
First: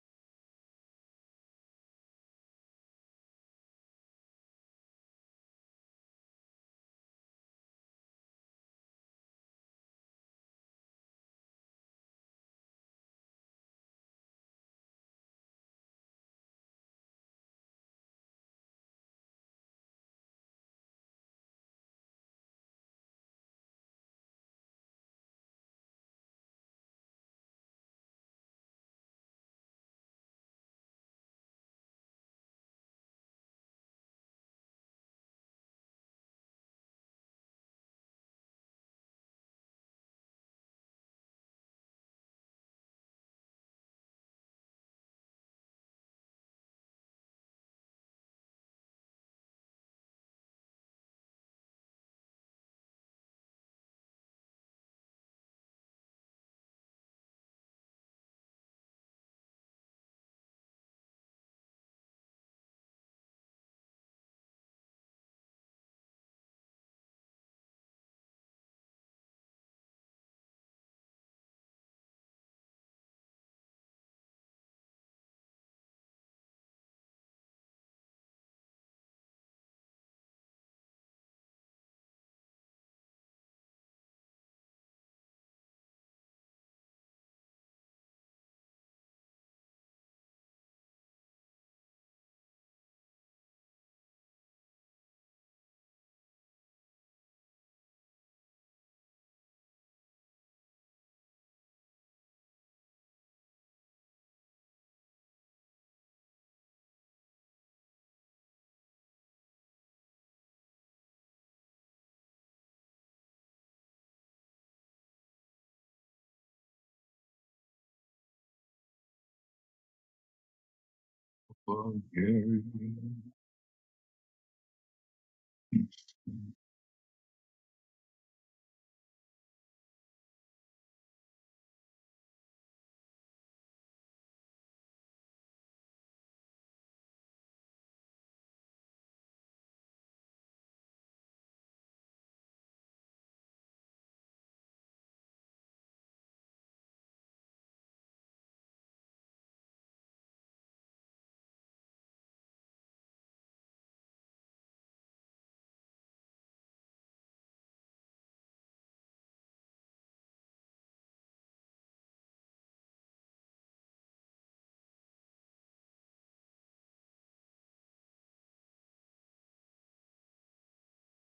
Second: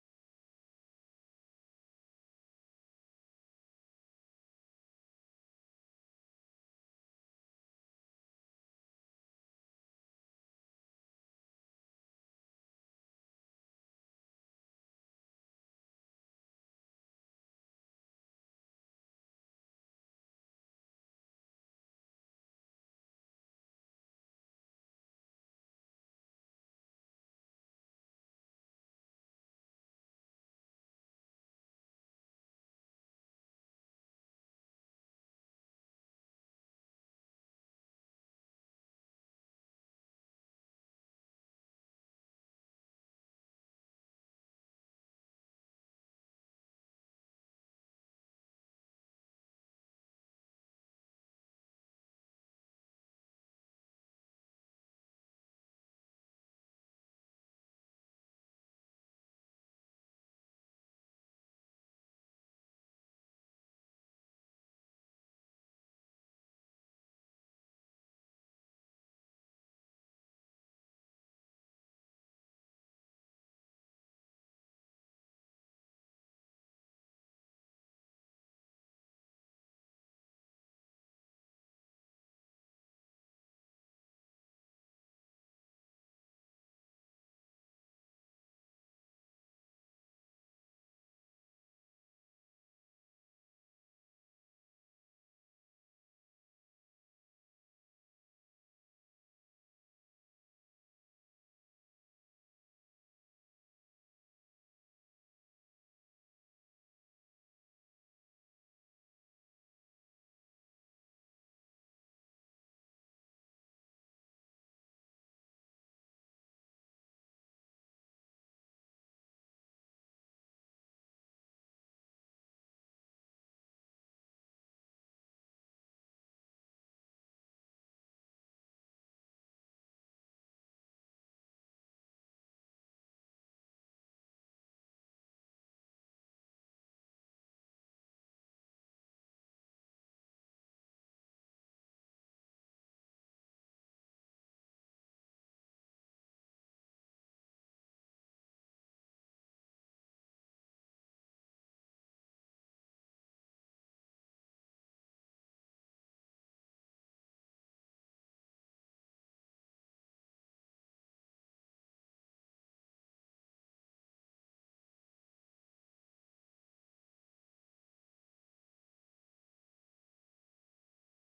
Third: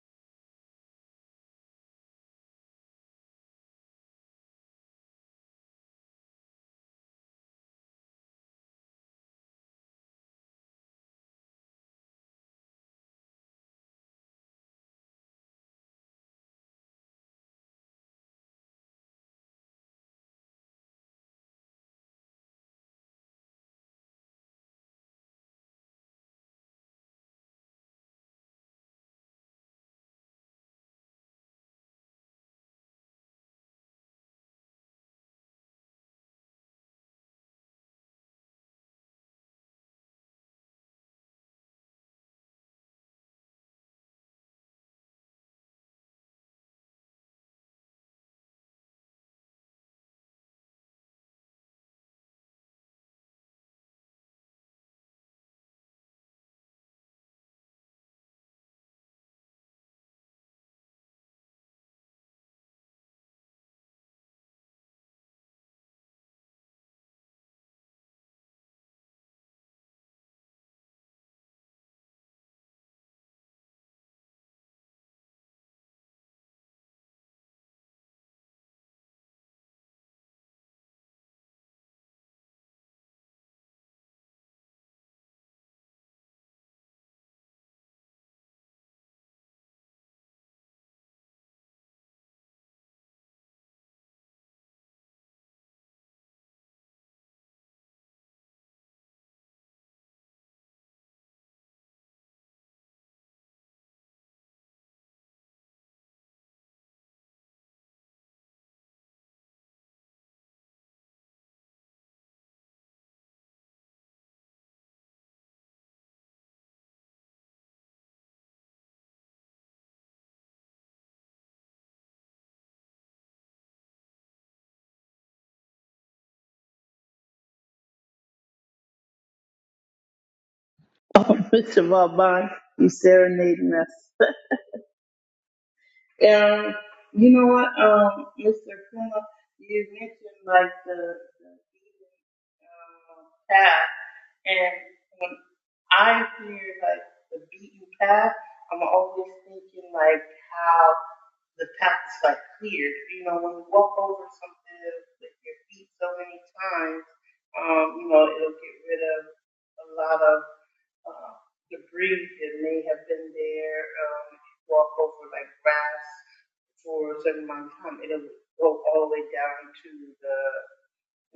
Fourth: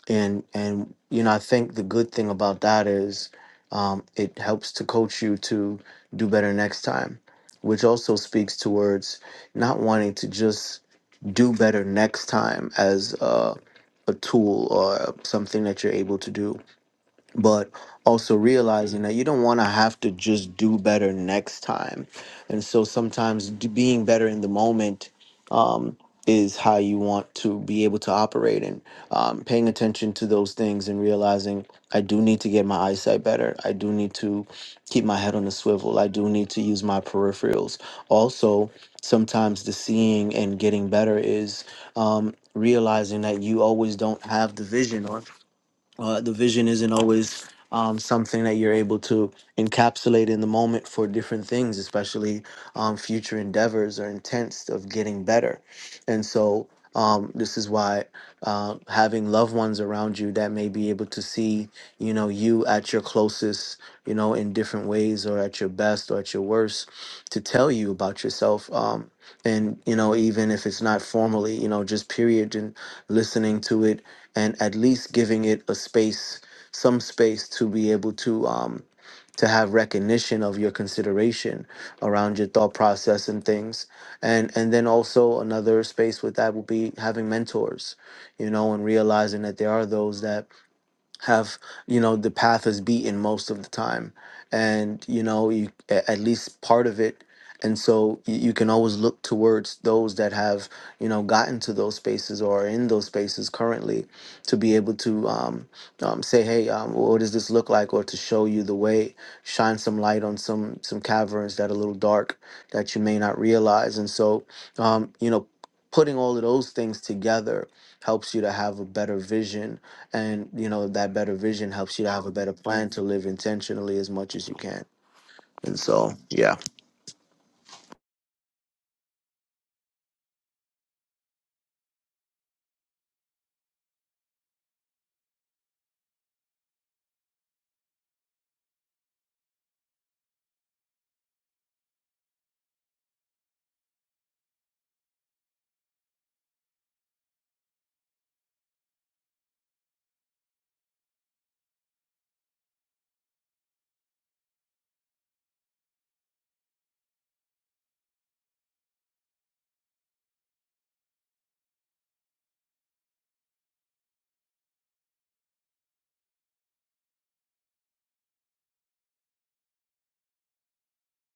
Speaker 4: and and you know i think the good thing about that is um, it helps to coach you to do better next time which also speaks towards not wanting to just do better next time as a, a tool or something that you're able to do but also realizing that you don't want to have to just do better next time. And so sometimes d- being better in the moment um, is how you want to be able to operate and um, paying attention to those things and realizing I do need to get my eyesight better. I do need to keep my head on a swivel. I do need to use my peripherals. Also, sometimes the seeing and getting better is um, realizing that you always don't have the vision uh, the vision isn't always um, something that you're able to encapsulate in the moment for different things, especially um, future endeavors or intents of getting better. And so, um, this is why uh, having loved ones around you that may be able to see, you know, you at your closest, you know, in different ways or at your best or at your worst to tell you about yourself. Um, and, you know, even if it's not formally, you know, just period and listening to it and at least giving it a space, some space to be able to um, to have recognition of your consideration around your thought process and things and and then also another space with that will be having mentors you know and realizing that there are those that have you know the path is beaten most of the time and you know you a- at least part of it and so y- you can always look towards those that have you know gotten to those spaces or are in those spaces currently to be able to um, um, say hey um, what does this look like or to show you the way shine some light on some some caverns that are a little dark that you may not realize and so um, you know putting all of those things together helps you to have a better vision and you know that better vision helps you to have a
Speaker 3: there.
Speaker 4: better plan to live intentionally as much as you can and so
Speaker 3: Okay.
Speaker 4: yeah
Speaker 1: Oh, Mr. Vauban, you serenading us. Um, you know what, um, Mr. Kuma, you mentioned like the, the heathen um, path, and when I hear like the beaten path, I'm always thinking like how the path is like cleared. You know, when you walk over something with your feet so many times, um, you know, it'll get rid of a lot of uh, debris that may have been there, um, walk over like grass for a certain amount of time. It'll go all the way down to the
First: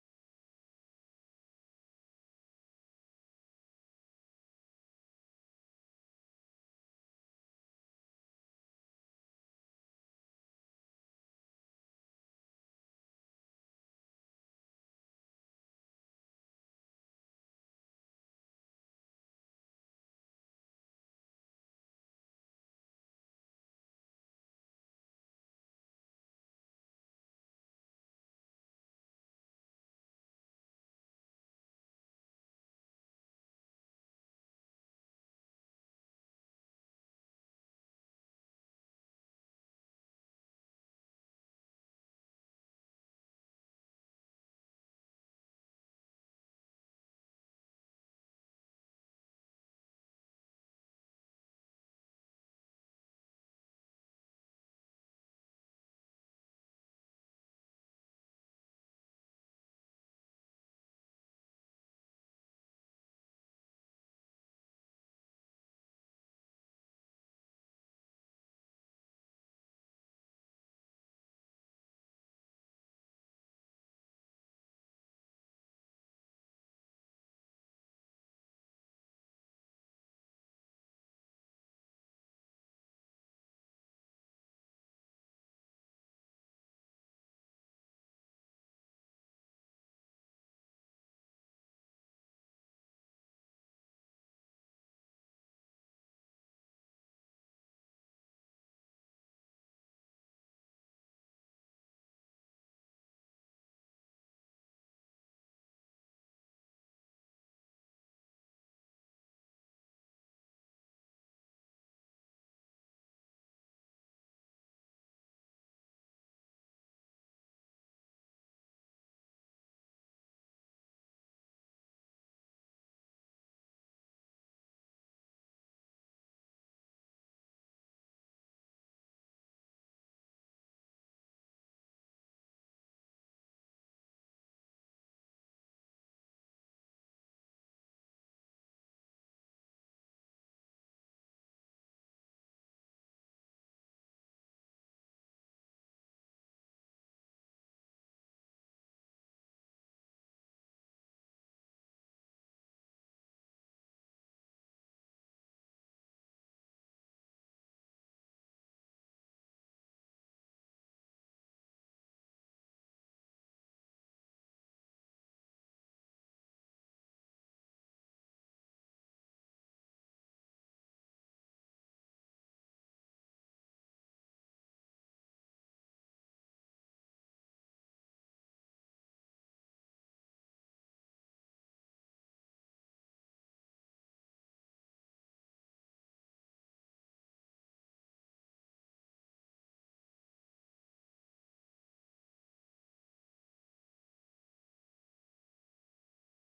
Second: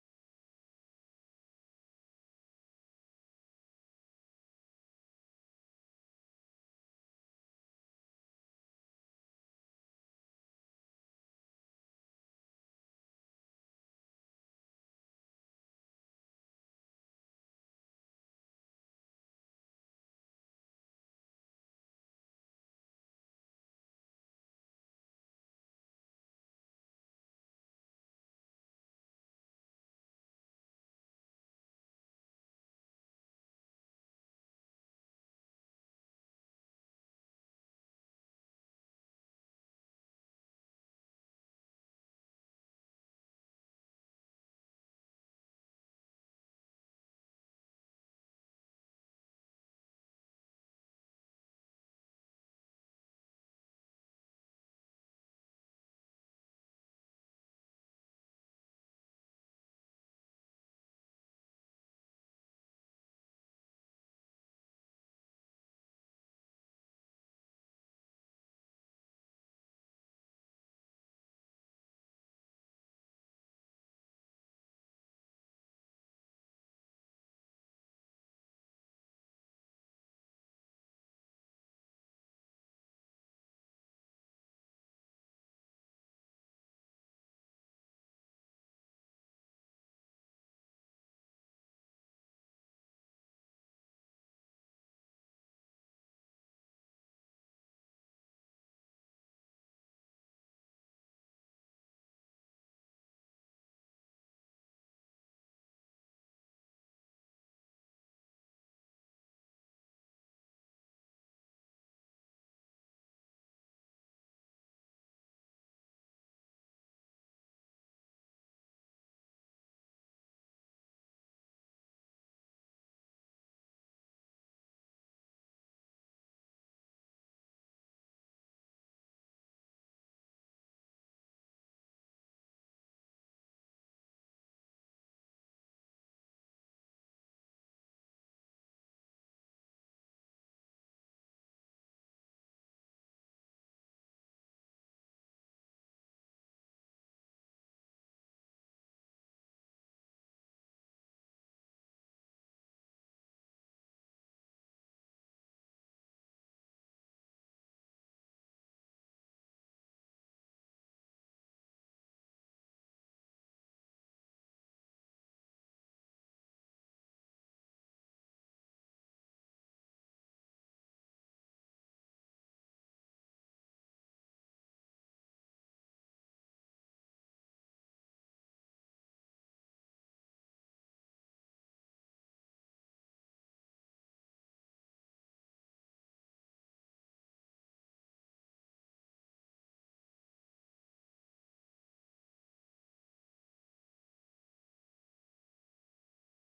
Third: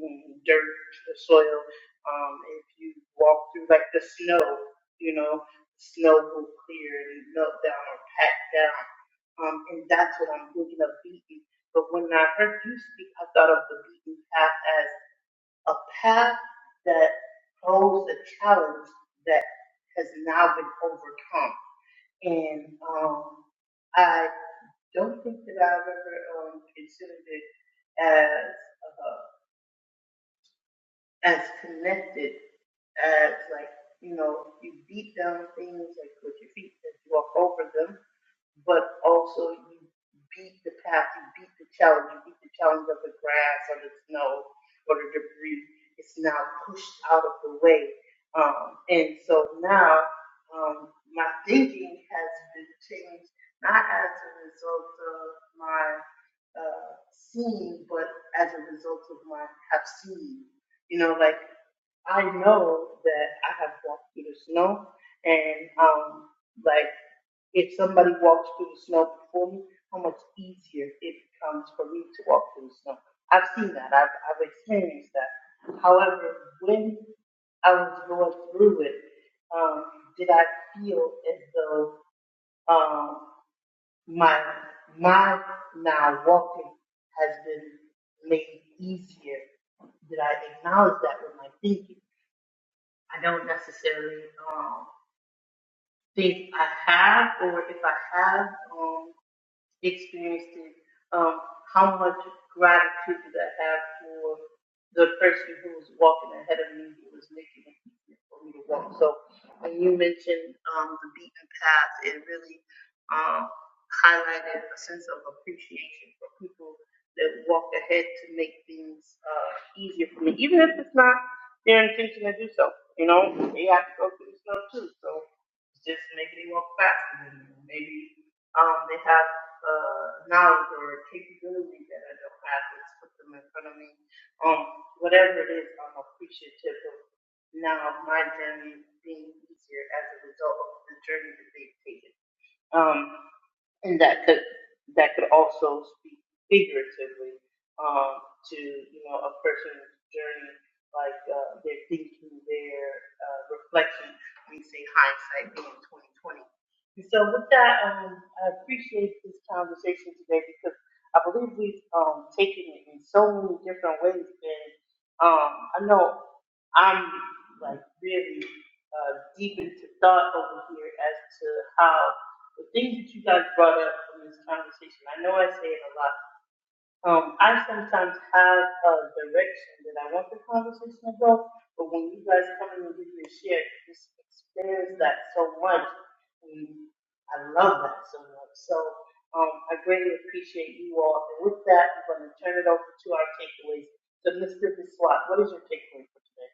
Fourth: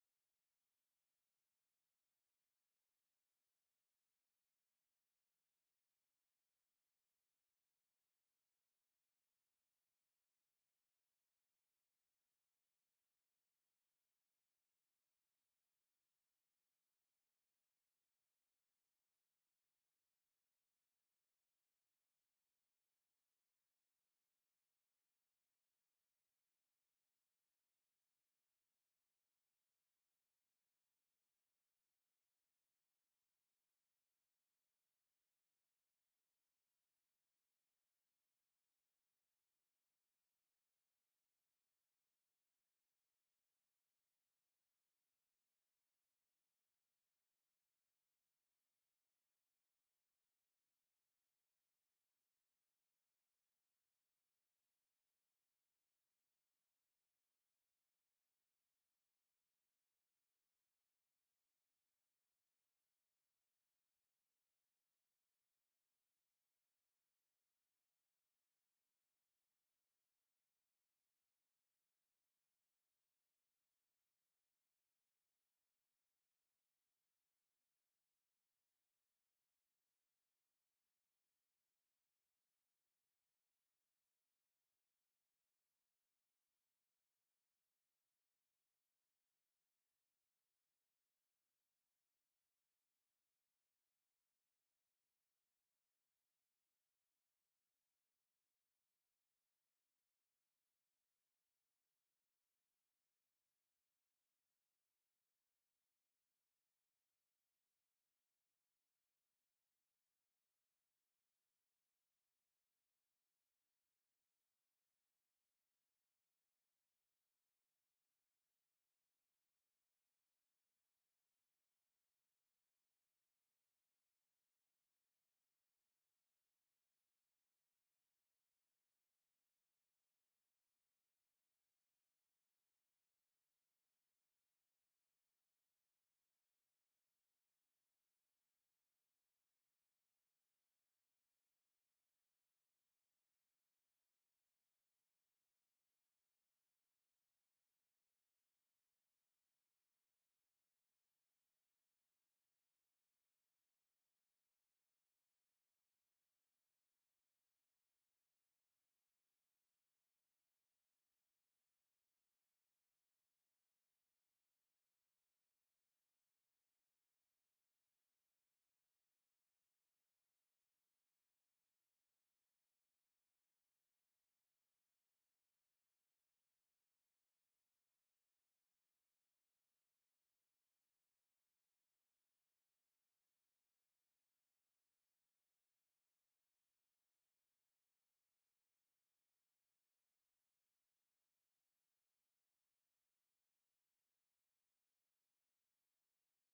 Speaker 1: mm, dirt, the soil. Um, if you walk through like the snow, you know, snow will clear and melt down or pack down. Um, and that's what I'm thinking of beaten. But when I heard you speak, I thought of the beaten path as a path that holds a challenge that has now been overcome. And um, I don't think that I've ever um, considered it as uh, as connected as like you know you beat down things like with your feet as you walk over them but also you beat the path, you beat the challenge, you beat the challenge of the grass or the snow or the debris. It's now pushed out of the way. Um, and so now um, my thinking has been changed, not as a result of my uh, seeing, but as a result of my have seen. You know, like I know that I have walked through the snow, and um, like if somebody walks through the snow before me, how much easier it becomes for me to walk through the snow. I've seen that. I've, I've experienced that. However, when I was going through it, um, did I feel as though um, my my now walking has been made easier? Did I acknowledge that with my thinking? I don't necessarily um, think I have, or if I have. Um, experiencing um, how much gratitude did I have for the person who was walking ahead of me, who was making it easier for me to walk. So when you mentioned um, the beaten path, it really um, highlighted a sense of appreciation for people that walk ahead to make things uh, easier for me, even if it's not their intention to do so. You know, they have to go through the snow too, so just maybe they walk faster than you. Maybe um, they have uh, knowledge or capability that I don't have, just put them in front of me. Um, whatever it is, I'm appreciative of now my journey being easier as a result of the journey that they've taken. Um, and that could that could also speak figuratively um, to you know a person's journey, like uh, their thinking, their uh, reflection. We say hindsight being twenty twenty. And so with that, um, I appreciate this conversation today because I believe we've um, taken it in so many different ways, and um, I know I'm like really uh, deep into thought over here as to how the things that you guys brought up from this conversation, I know I say it a lot. Um, I sometimes have a direction that I want the conversation to go, but when you guys come in and give me a share, it just expands that so much. And I love that so much. So um, I greatly appreciate you all. And with that, I'm going to turn it over to our takeaways. So, Mr. Biswat, what is your takeaway for today?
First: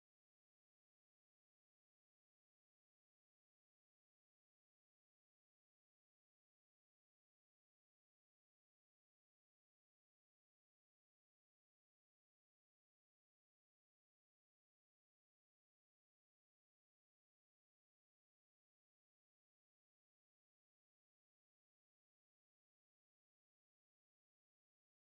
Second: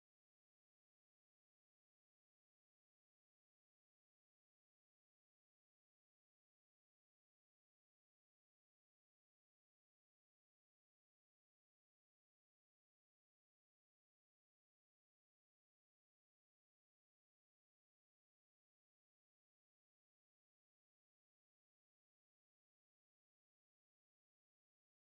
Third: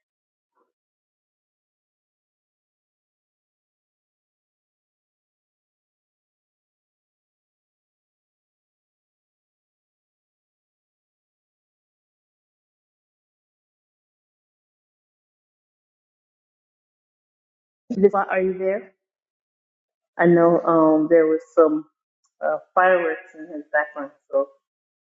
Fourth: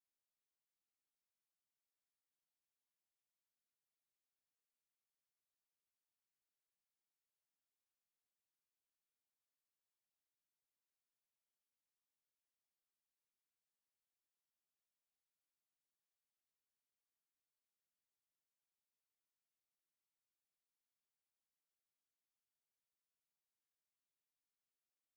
Speaker 1: Biswat, are you there? I know um, there was some uh, fireworks in his background, so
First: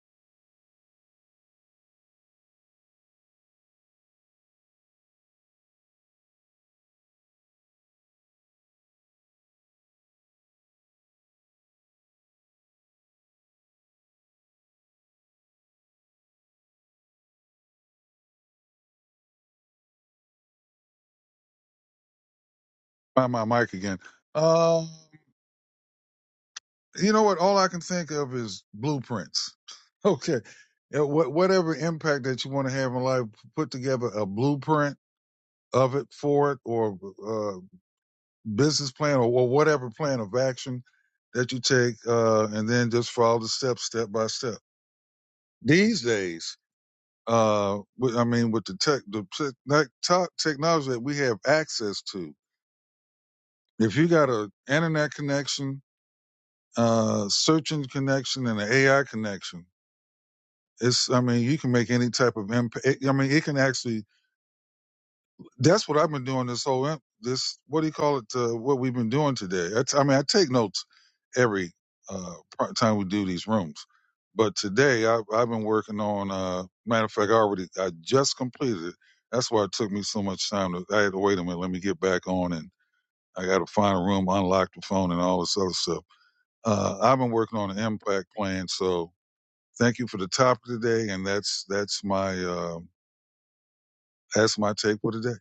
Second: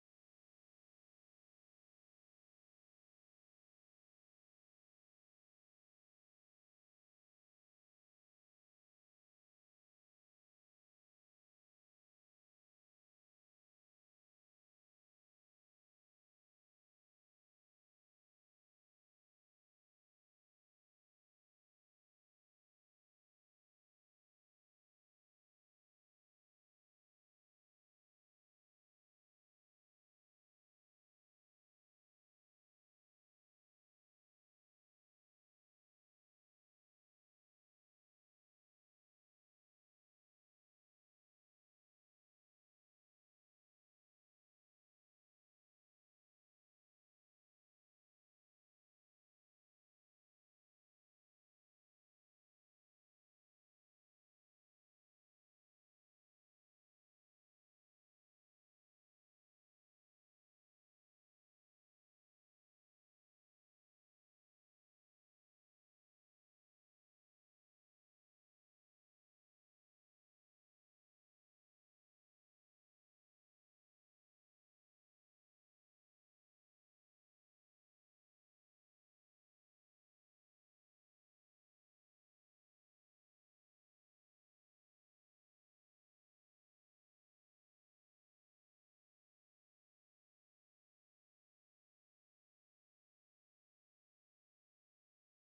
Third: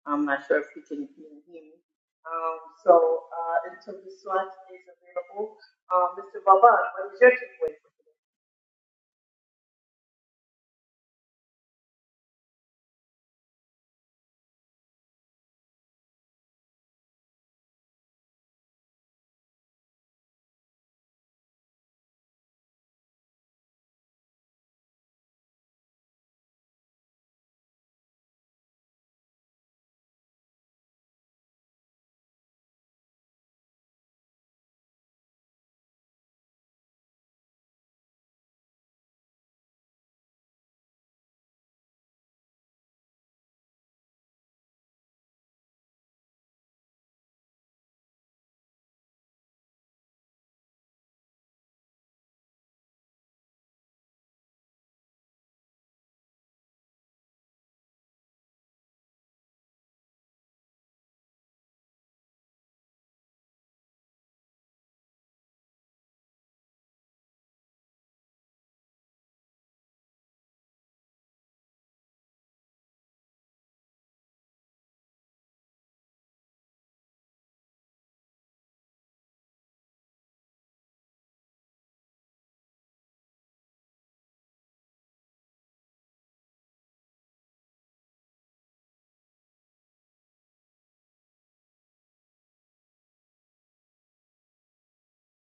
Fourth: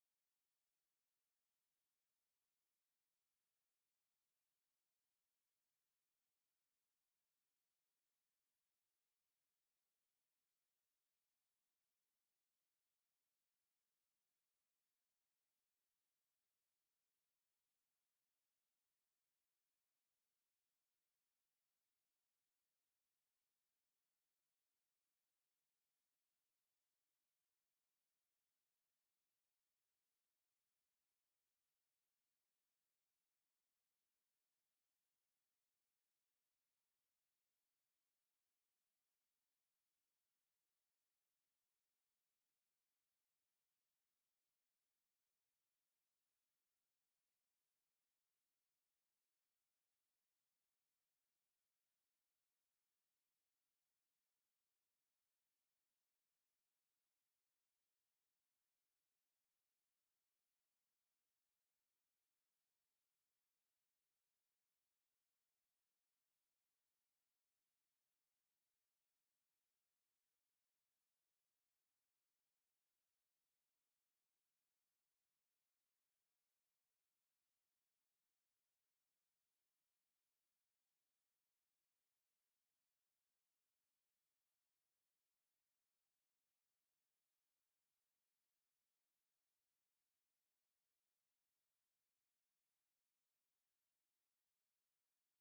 Speaker 1: I'm not sure if you can even hear me. Um, so uh, until this one is available, uh, Mr. Vauban, what is your takeaway for today?
Speaker 3: By my mic again. Um, you know what? All I can think of is blueprints. Okay. Yeah, wha- Whatever impact that you want to have in life, put together a blueprint of it for it or uh, business plan or, or whatever plan of action that you take, uh, and then just follow the steps step by step. These days, uh, with- I mean, with the tech, the tech, tech technology that we have access to, if you got a internet connection uh, search engine connection and an AI connection. It's, I mean, you can make any type of impact. I mean, it can actually. That's what I've been doing this whole imp- this. What do you call it? Uh, what we've been doing today. I, t- I mean, I take notes every uh, part- time we do these rooms, but today I, I've been working on. Uh, matter of fact, I already I just completed it. That's why it took me so much time. To, I had to wait a minute. Let me get back on, and I got to find a room, unlock the phone, and all this other stuff. Uh, I've been working on an impact plan, so Thank you for the topic today, and that's that's my uh, that's my take for today.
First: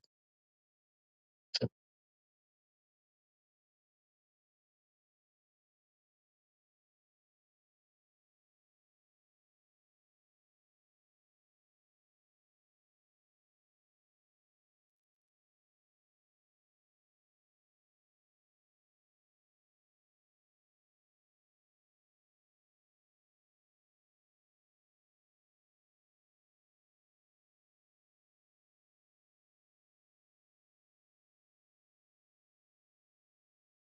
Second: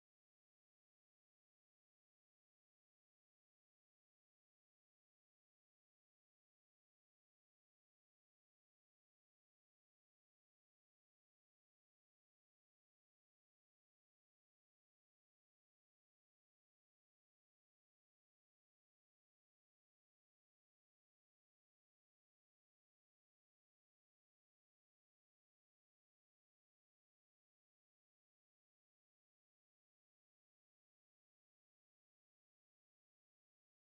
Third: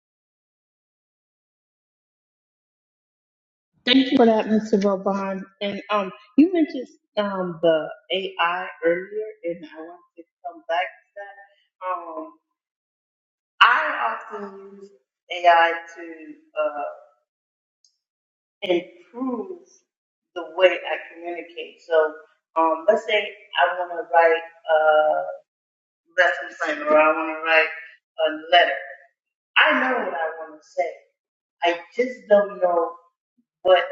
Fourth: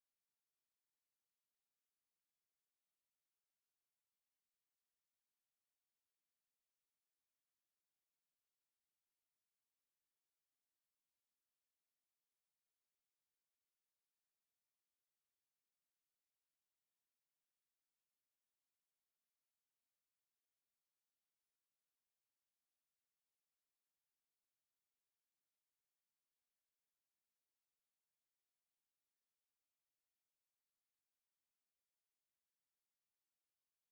Speaker 1: Thank you for that, Mr. Vauban. And um, you mentioned um, the AI earlier, and I want to come back to that. Um, I often use AI to uh, improve the way I communicate. So um, let's say I want to write. uh, That's what I'm saying. Or I want to write a letter. I know what I want to say. I just don't know what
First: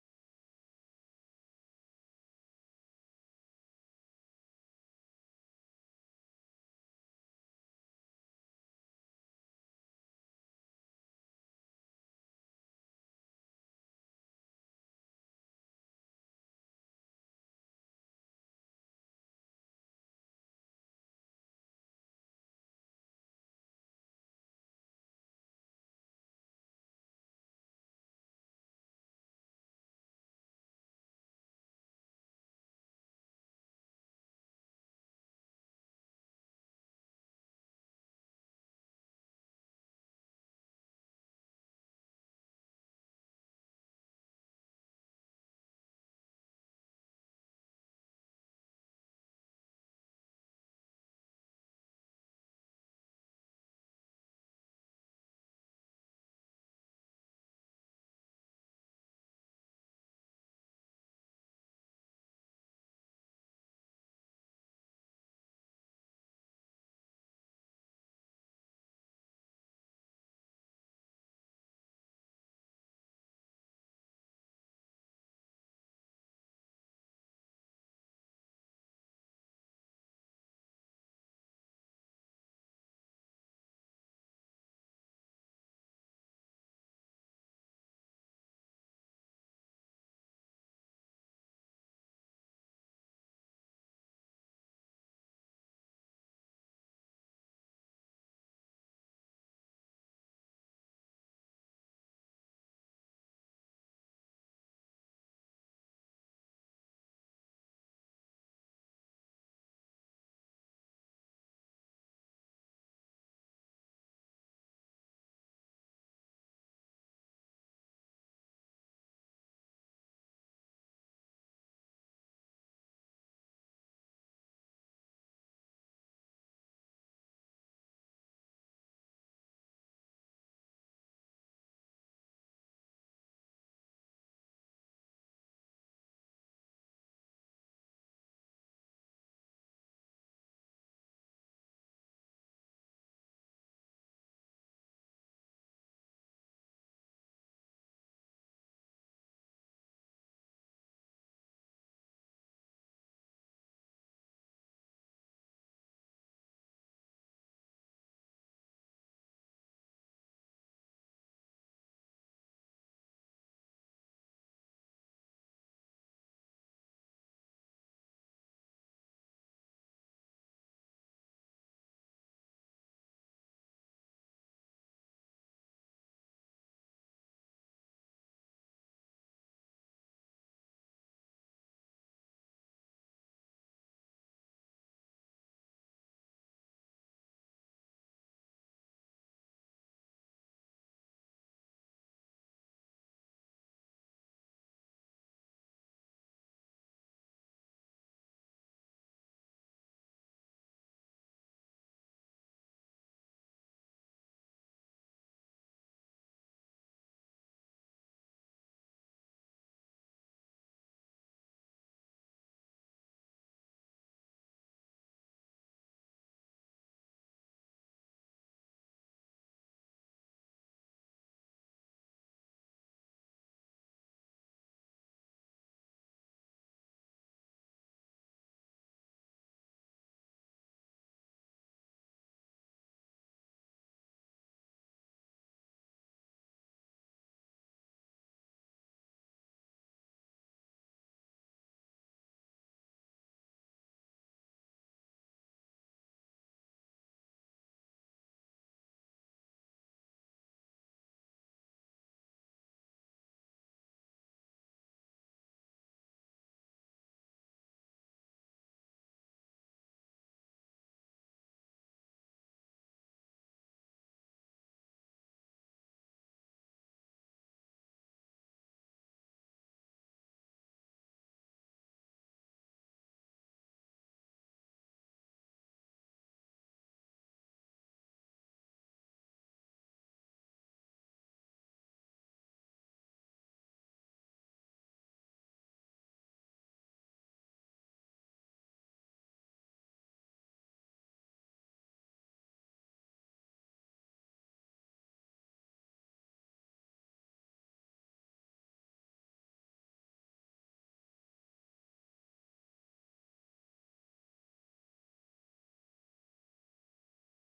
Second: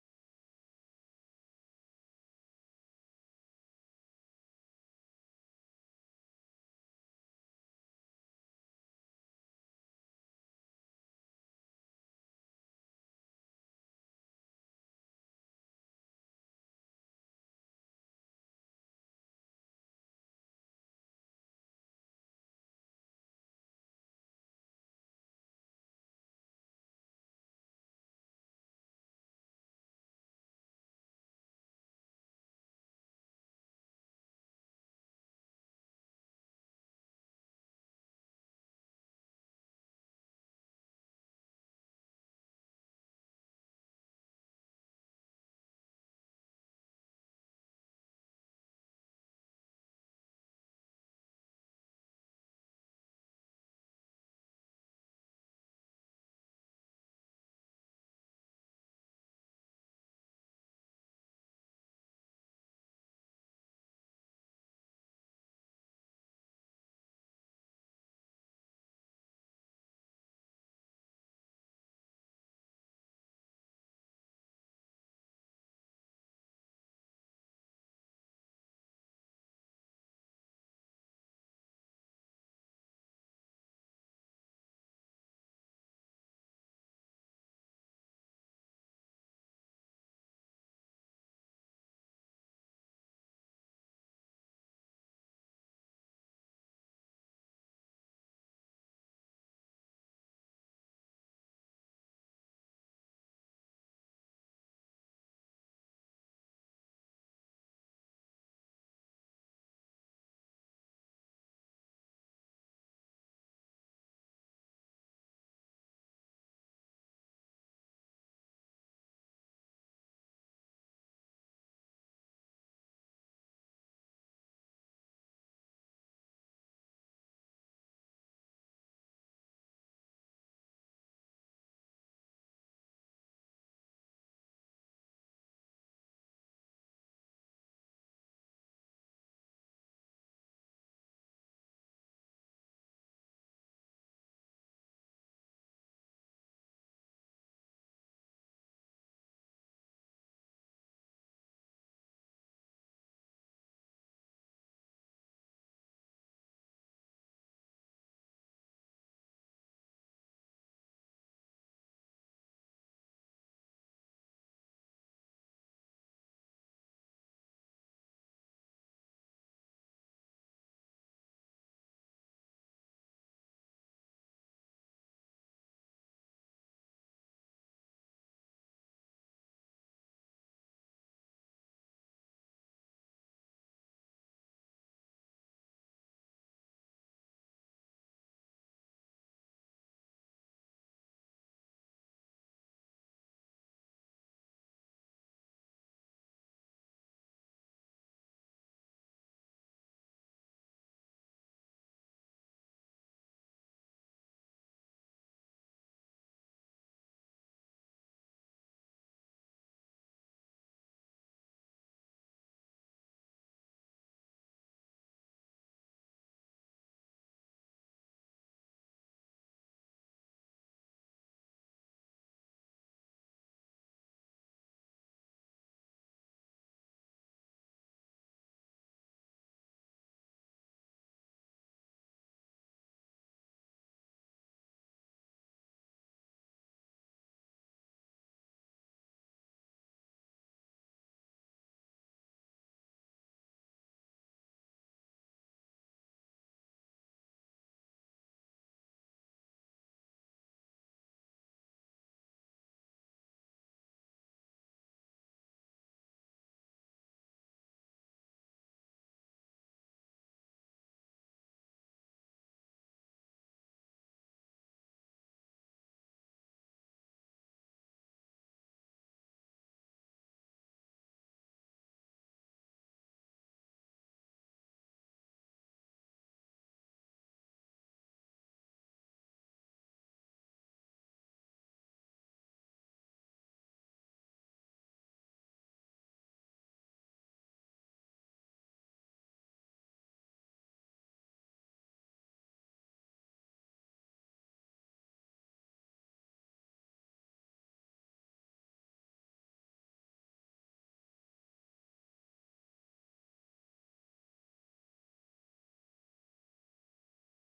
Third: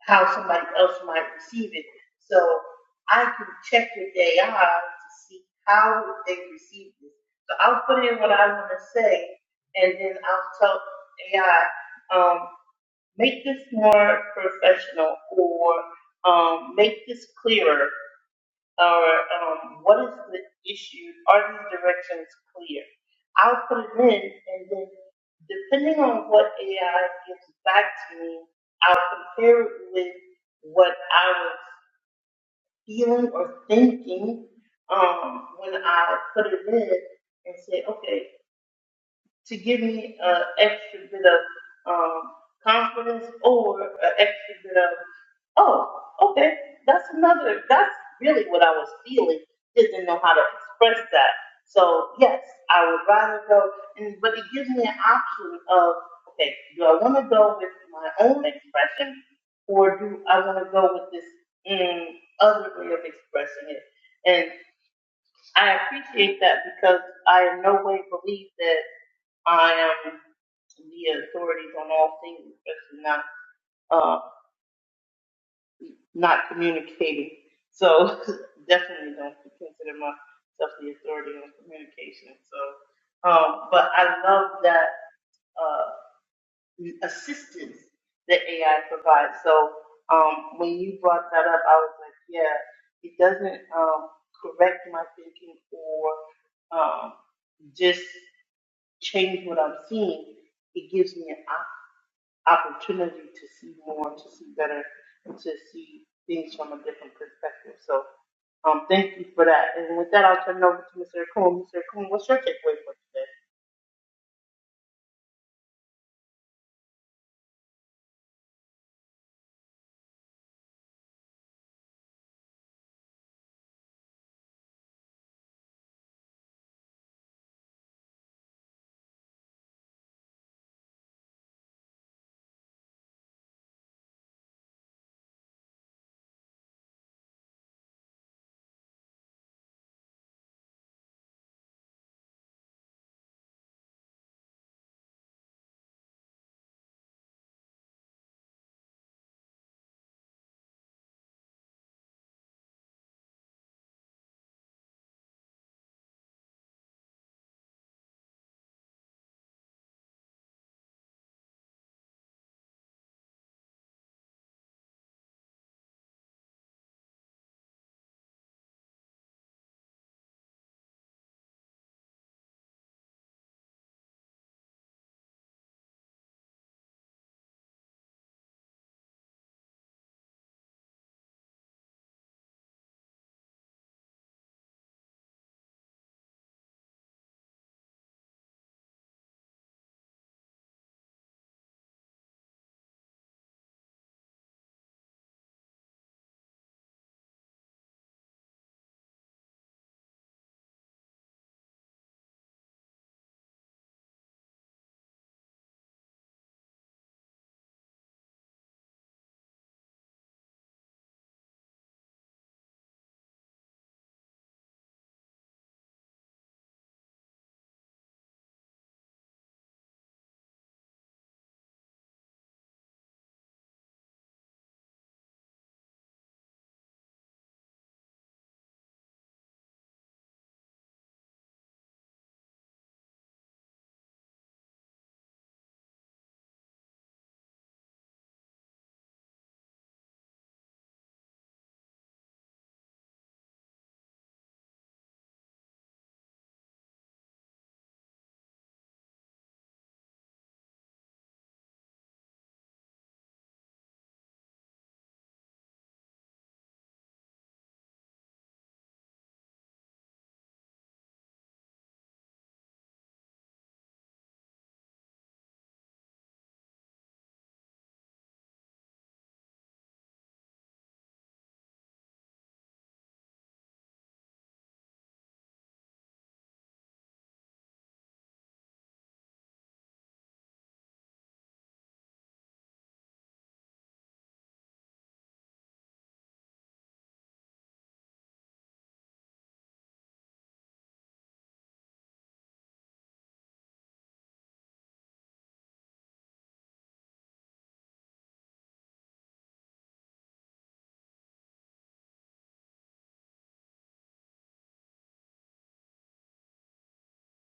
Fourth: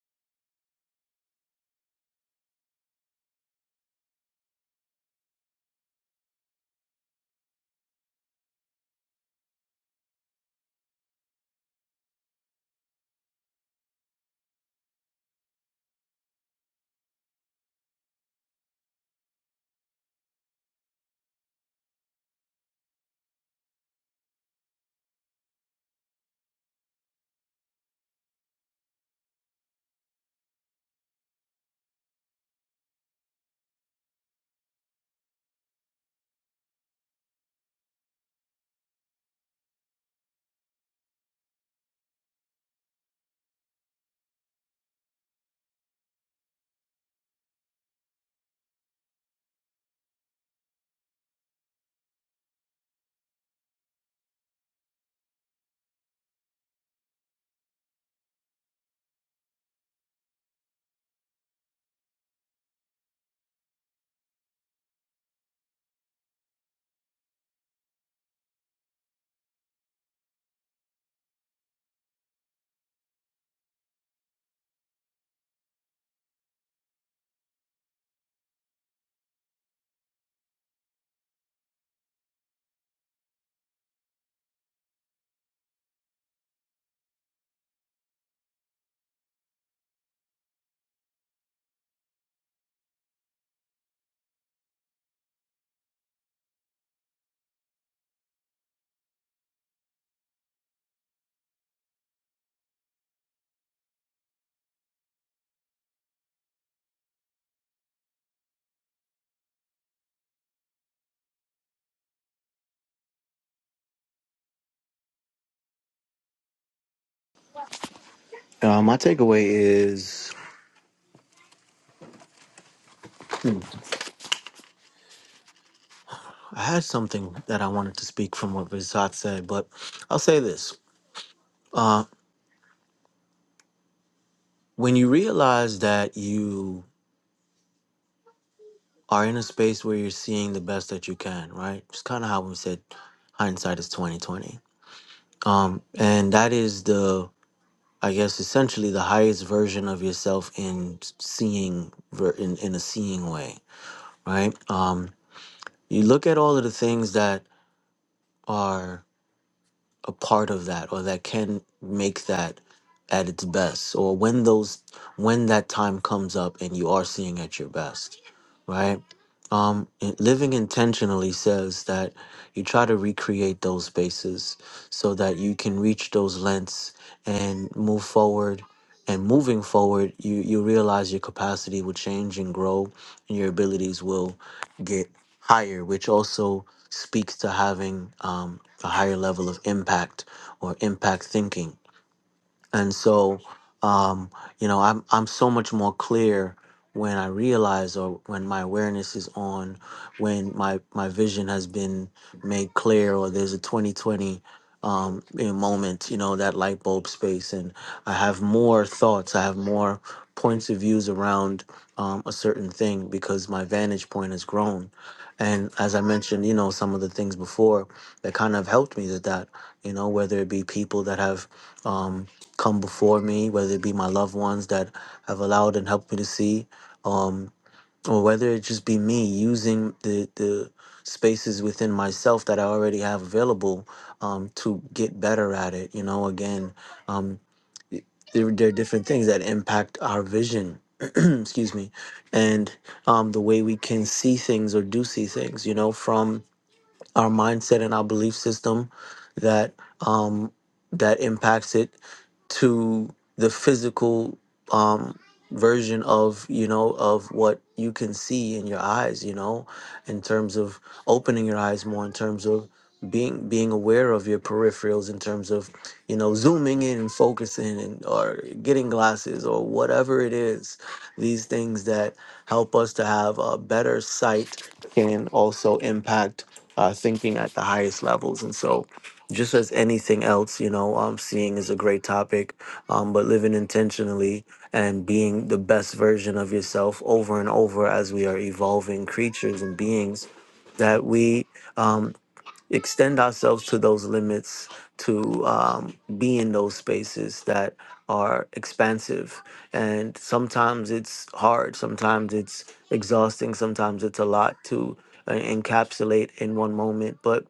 Speaker 1: how somebody else might receive it. So I can check with AI to see how they receive this. So I'll put in what I want to say, and then I'll tell AI, um, make this more professional, or um, make this clearer, or um, what is the issue? Are these directions clear? I'll put it in, and then depending on what AI gives back to me, I'll compare it with what I was feeling or thinking um, when I put it in, and say, okay, to give me an extra bit of um, confidence or an extra bit of oh, okay, that's another, that's really what I was feeling. Just Didn't know how to express that. So, yes, I would rather go, and but it gives me an option of, okay, do I want to go with my own expression or do I want to go with this mm, other way of expressing it? And I appreciate that because I in no way believe that I am the authorities on all things, especially not. uh, not communicating. So definitely don't consider myself the authority on communication. So, um, but I love that uh, assistance that AI provides. So um, when you brought that up, I was like, yeah, it doesn't um, correct my thinking or um, just change what I'm seeing. It gives me an opportunity to see more, to see better, and to see things from a different perspective. So um, thank you for that. And with that, I'll turn it over to Mr. Akun. Mr. Akun, what's your takeaway for today?
Speaker 4: uh, my takeaway is i had something that i wanted to speak from what visat said but i'll say this uh, when you realize that you are in a space where you're seeing the best that you can right it's kind of how we said hindsight is 2020 um, and that is the i guess essentially the highest version of yourself in seeing ver- in, in a seeing way right? Um, you look at all of the things that are a part of that or that can make that at its best or when those when that time comes up and you are seeing at your best right um and living intentionally says that you try to recreate those spaces so that you can reach those lengths and move forward and moving forward you you realize your capacity will change and grow and your abilities will get higher which also speaks to having um a higher level of impact or impact thinking and so um, you know I'm I'm so much more clear when I realize or when my awareness is on when my my vision has been made clear or there's a 2020 um, you know, moment you know that light bulb space and I have more thoughts I have more points of views around um, a certain thing because my vantage point has grown and as I mentioned you know some of the things before that kind of helped me with that you know whether it be people that have um come before me, whether it be my loved ones that have allowed and helped me to see, um, or whether it just be me using the the spaces within myself that I already have available um, to get better at it. You know, again, um, there, there are different things that impact our vision. excuse me and um, the way we can see things or do see things you know from our mindset and our belief system that um, that impacts it to the physical um, version of you know of what you can see in your eyes you know in terms of opening your eyes more in terms of being being aware of your peripherals in terms of you know zooming in and focusing and or getting glasses or whatever it is these things that help us to have a better sight can also impact uh, thinking at the highest levels. And so, just as anything else, you know, um, seeing is a great topic, um, but living intentionally and being the best version of yourself over and over as we are evolving creatures and beings that we. Um, extend ourselves to those limits to um, be in those spaces that are expansive and sometimes it's hard sometimes it's exhausting sometimes it's a lot to uh, encapsulate in one moment but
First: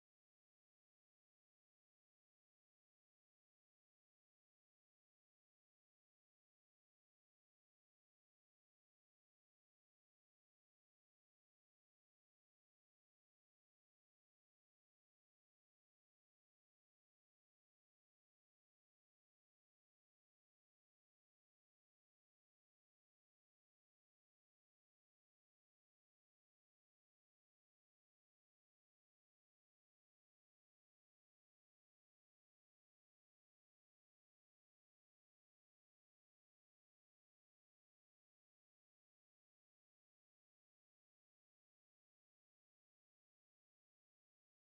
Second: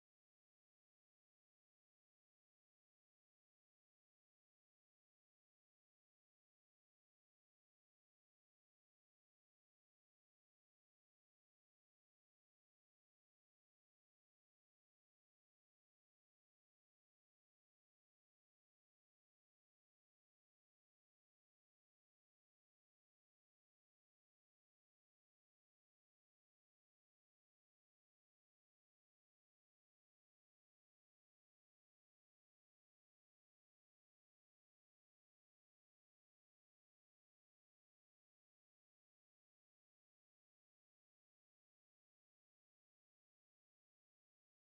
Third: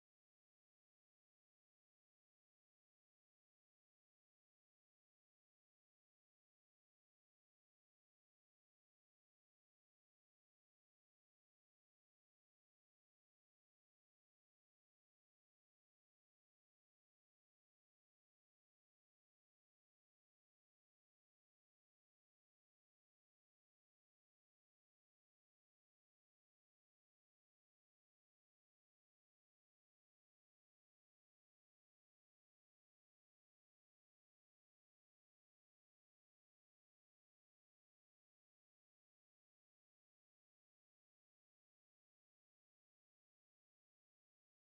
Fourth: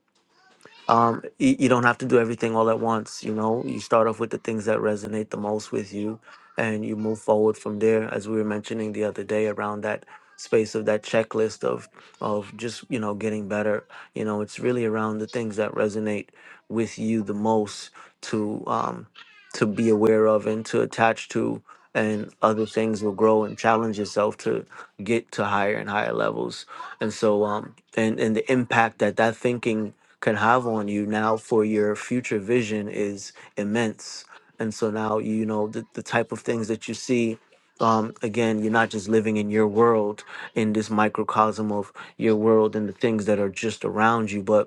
Speaker 4: um, you, you don't have to do everything all at once. You know, you start off with the things that resonate the most with you, and you move forward from there. As we were mentioning the other day, around that space of that checklist of of just you know getting better. You know, it's really around the things that resonate with you the most to um, to be aware of and to attach to. And other things will grow and challenge yourself to get to higher and higher levels. And so, um, and, and the impact that that thinking can have on you now for your future vision is immense. And so now, you know, the, the type of things that you see, um, again, you're not just living in your world, in this microcosm of your world and the things that are just around you, but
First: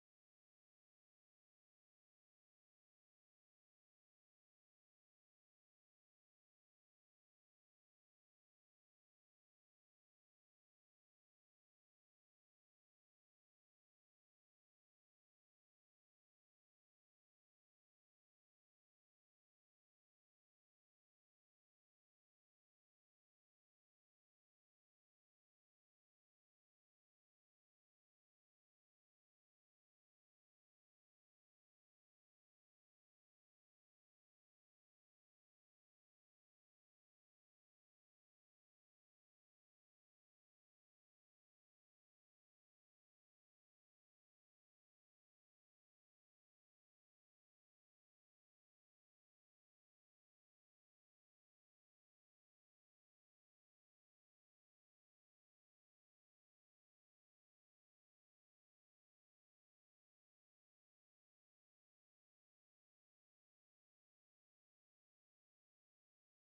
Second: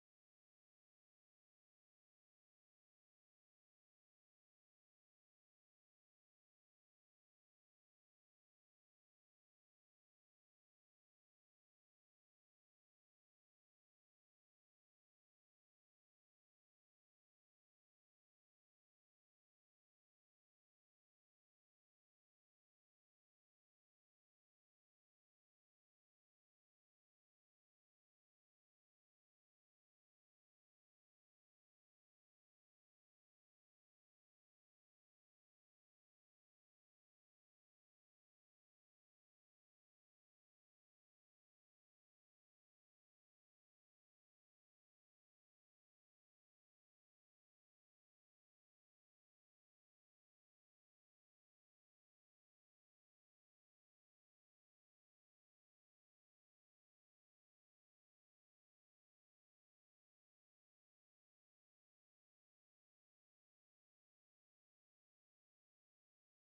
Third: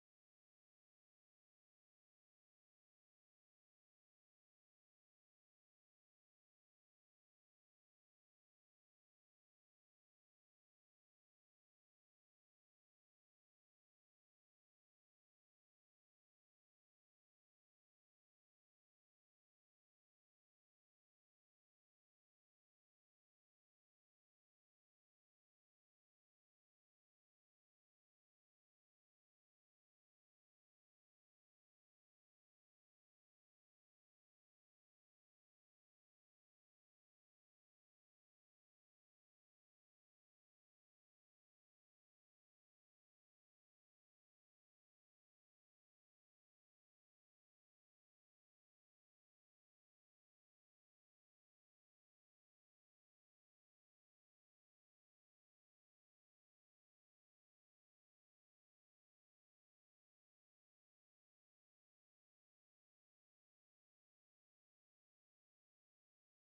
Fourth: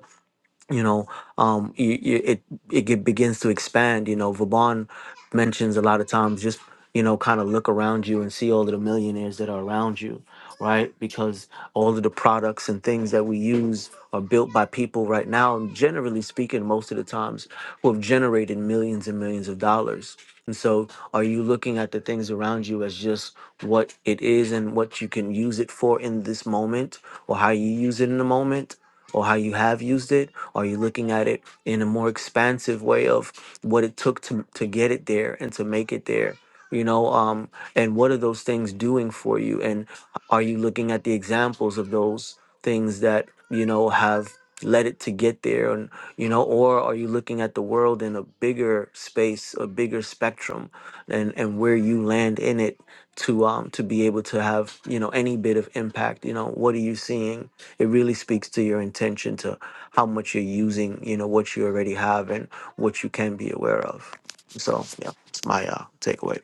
Speaker 4: you know um you, you, it it get, begins to expand you know vaban mentions a lot of times just you know kind of look around you and see all of the millionaires that are around you right because all of the products and things that we use are built by people right now generally speaking most of the times who have generated millions and millions of dollars and so are you looking at the things around you as just what it is and what you can use it for in this moment or how you use it in the moment or how you have used it are you looking at it in a more expansive way of what it took to to get it there and to make it there? You know, um, and what are those things doing for you? And are you looking at the examples of those things that you know have led it to get there and you know or are you looking at the world in a bigger space a bigger spectrum and and where you land in it to um to be able to have you know any bit of impact you know what are you seeing it really speaks to your intention to how much you're using, you know, what you already have and what you can be aware of. So yeah, it's my uh, takeaway.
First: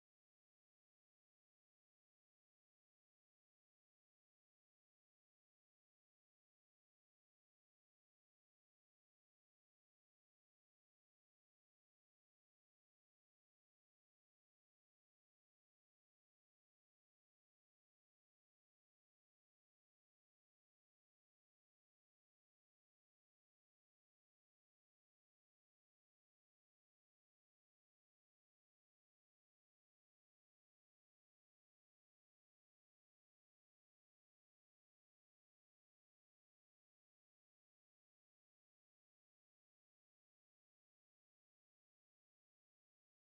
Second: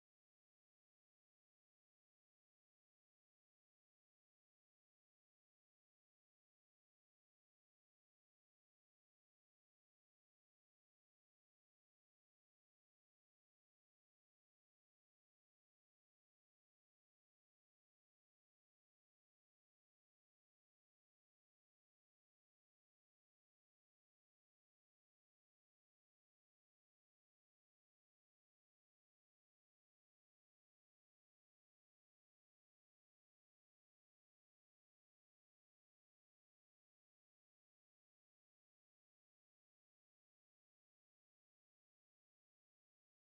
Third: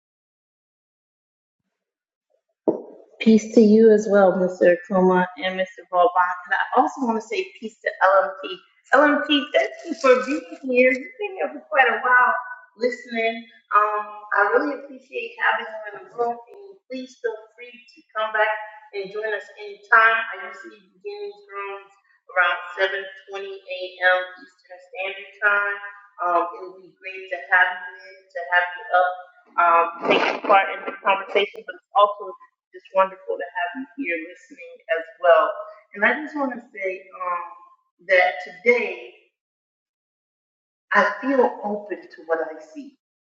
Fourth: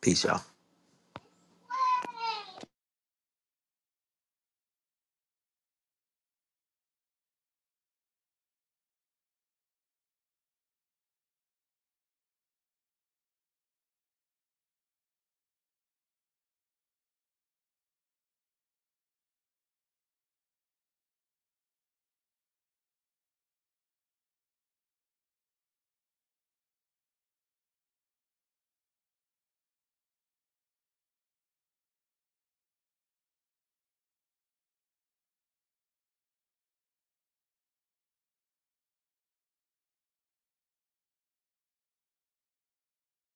Speaker 4: Peace, y'all.
Speaker 1: Peace to you as well, Mr. Akuma and Mr. Vauban. And I also want to say peace to LMT. LMT, thank you for being here. You've been here for quite a while listening. Um, I really appreciate having you in the room. And please feel free to come back and join us anytime. I usually begin these rooms around 7.20 a.m. Eastern Standard Time. Um, it would be great to have you in, to have you up um, taking part in the conversation, but it's also it's wonderful to have you here listening as well. And I just want to say um, that today I feel open to what I see.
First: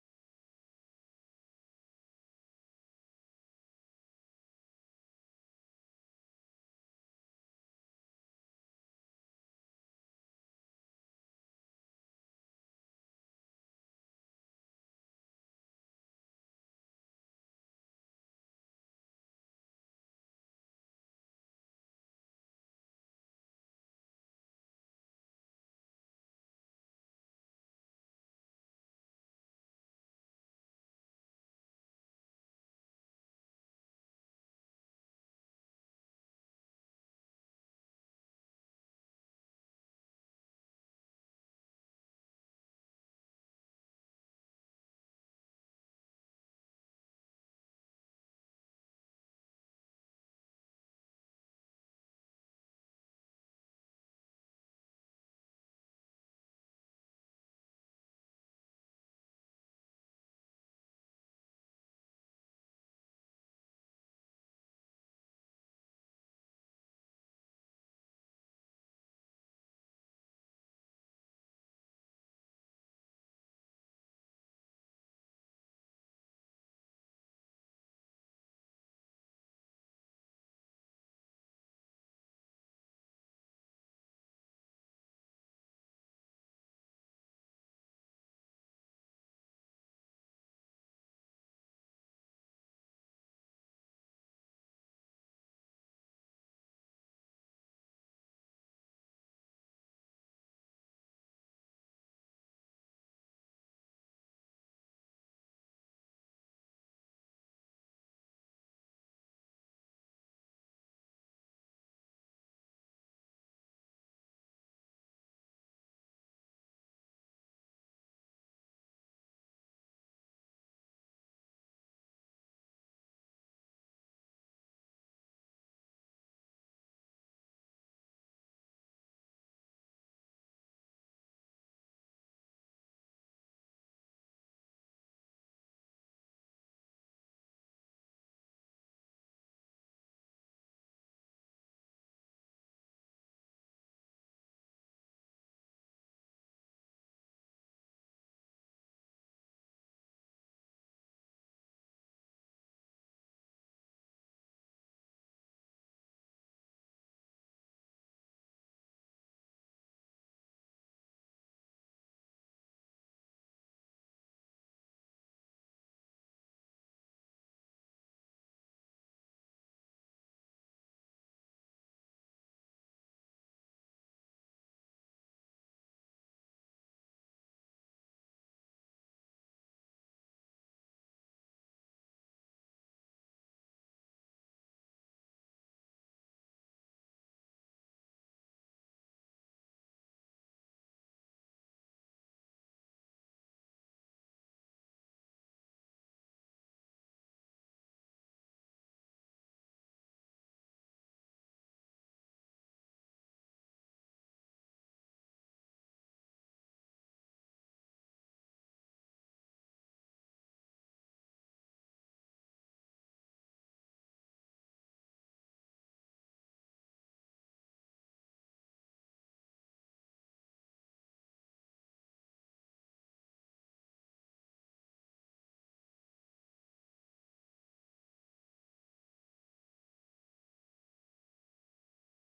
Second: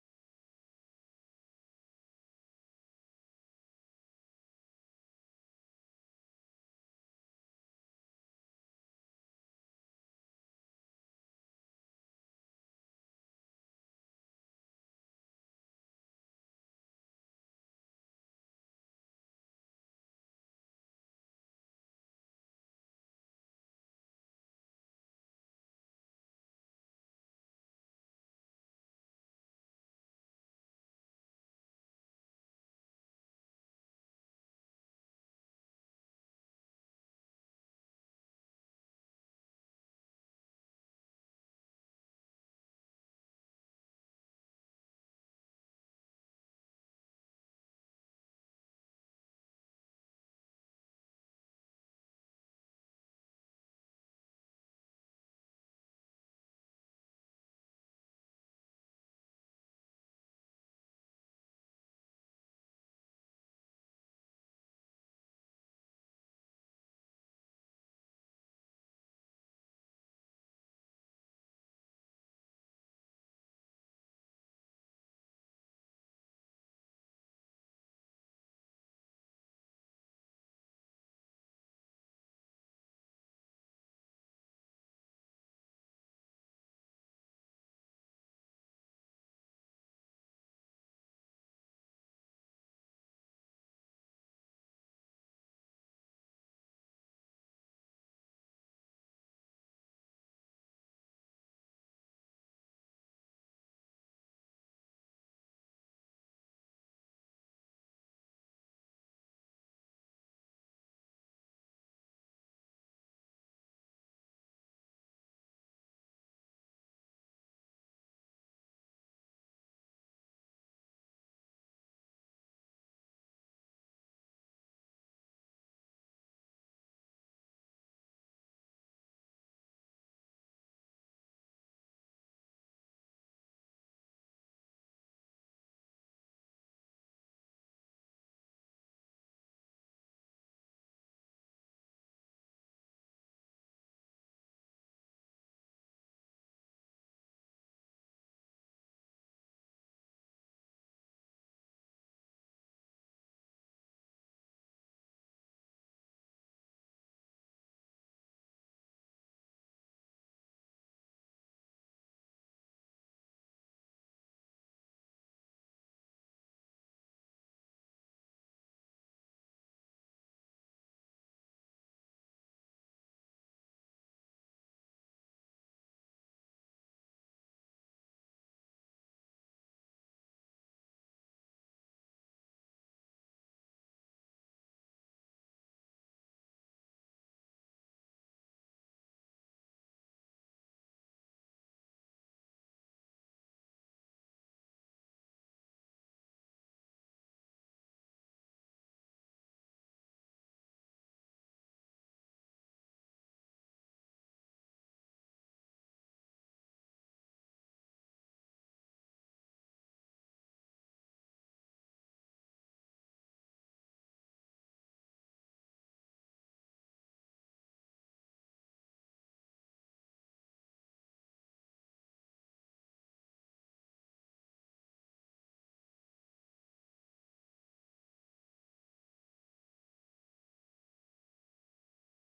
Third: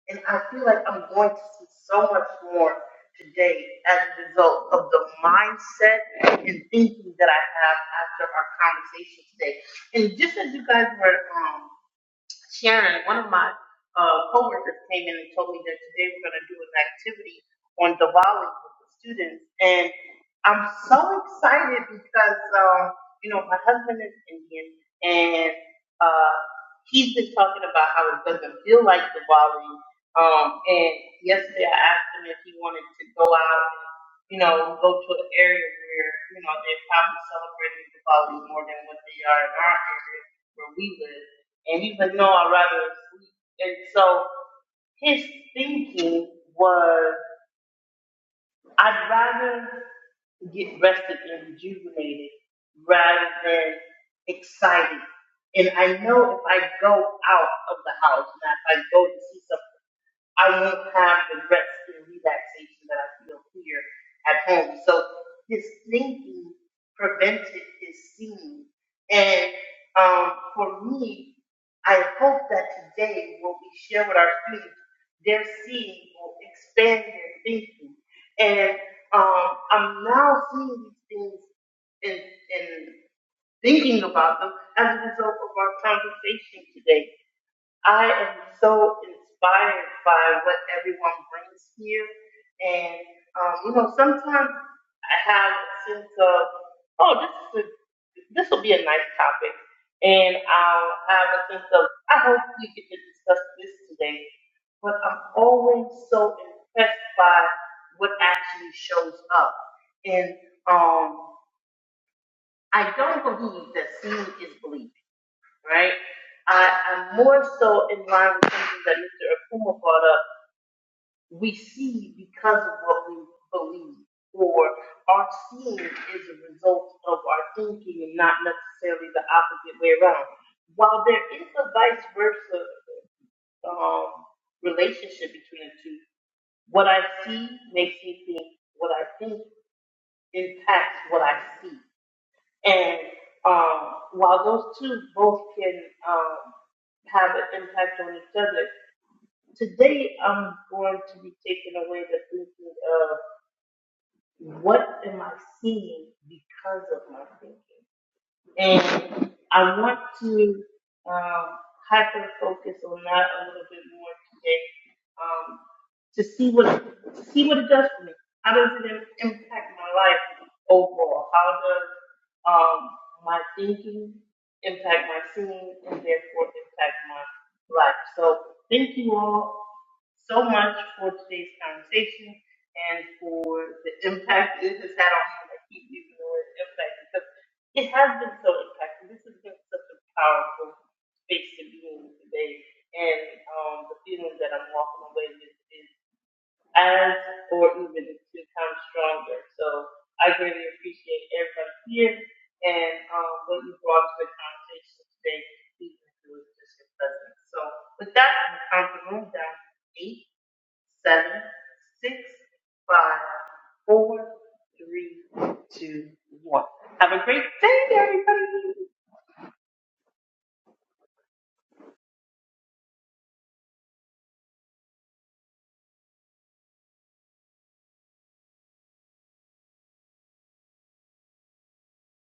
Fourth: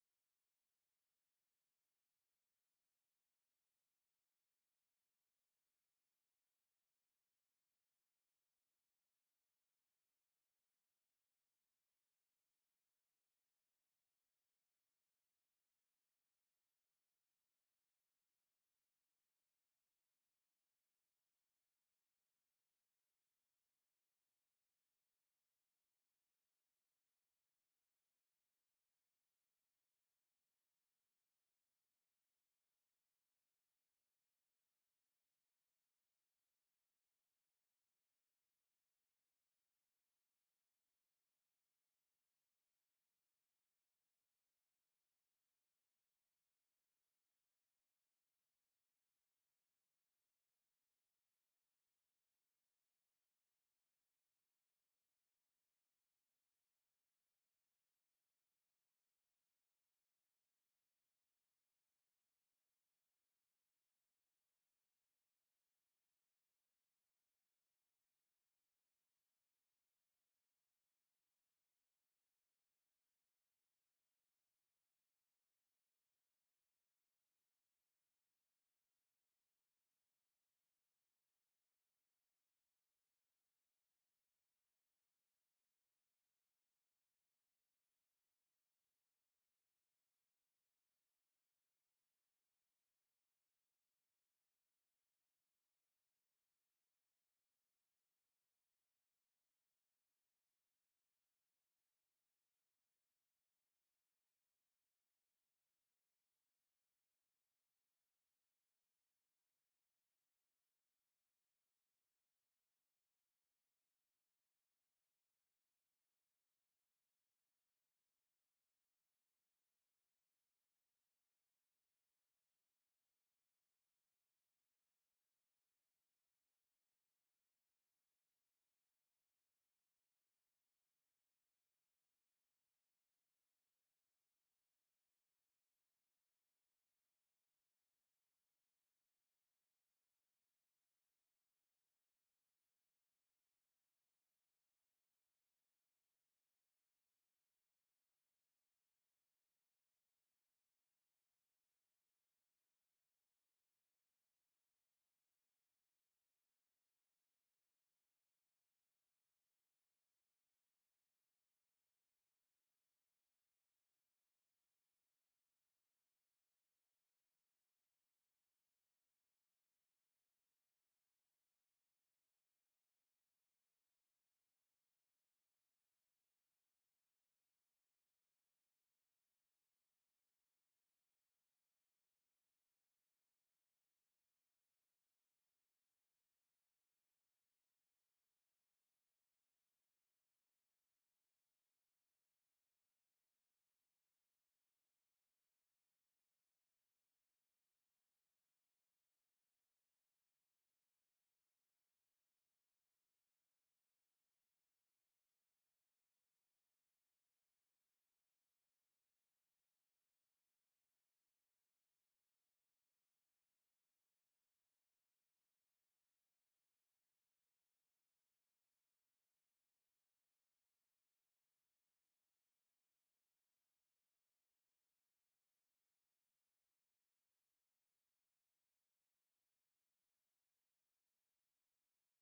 Speaker 1: And I feel like I'm going to see so much more today as a result of the mindset and thinking that I have after our conversation today. And just as you guys were um, sharing, one of my uh, coworkers came in and told me that today we're going to do an activity on Diwali with the students. and. I'm so excited because um, you know my husband is Indian, and uh, he's been talking about how it doesn't feel like Diwali. Um, and yesterday I asked him if he wanted to go out, you know, go to an area where you know they're probably celebrating Diwali more than what they are in our area where we live. And he was no, I'd rather sleep. And so his thinking was. I'd rather get rested and rejuvenated rather than excited. And I know if I go out of the house, and if I go to see something I won't have the rest and relaxation that I feel here at home. So his thinking prevented his seeing. And um, for me, I hope that today what we share with our students, their seeing will expand their thinking. And um, I'm now seeing these things and, and thinking about them as a result of our conversation today. I am so inspired by what everyone brings here. And, um, you know, sometimes I have a sense of, oh, this is a, this will be a nice topic. And I'll have a sense of, I hope we can discuss this today. But I'm always so impressed by what actually shows up. And um, I don't believe that seeing is believing right? I, I'm more so in line with something that Mr. Akuma brought up. We see because of what we believe, or our seeing is a result of our thinking and not necessarily the opposite way around. While there is a vice versa um, relationship between the two, what I see makes me think, what I think impacts what I see. And um, while those two both can um, have an impact on each other, today I'm going to be taking away the thinking of what am I seeing because of my thinking. And I want to um, hyper focus on that a little bit more today um, to see what to see what it does for me. How does it im- impact my life overall? How does um, my thinking impact my seeing and therefore impact my life? So thank you all so much for today's conversation and for the impact it has had on me. I keep using the word impact because. It has been so impactful. This has been such a powerful space to be in today. And um, the feeling that I'm walking away with is as or even two times stronger. So I greatly appreciate everyone here and um, what you brought to the conversation today, even through just your presence. So with that, I'm counting the room down to eight seven, six, five, four, three, two, one. Have a great day, everybody.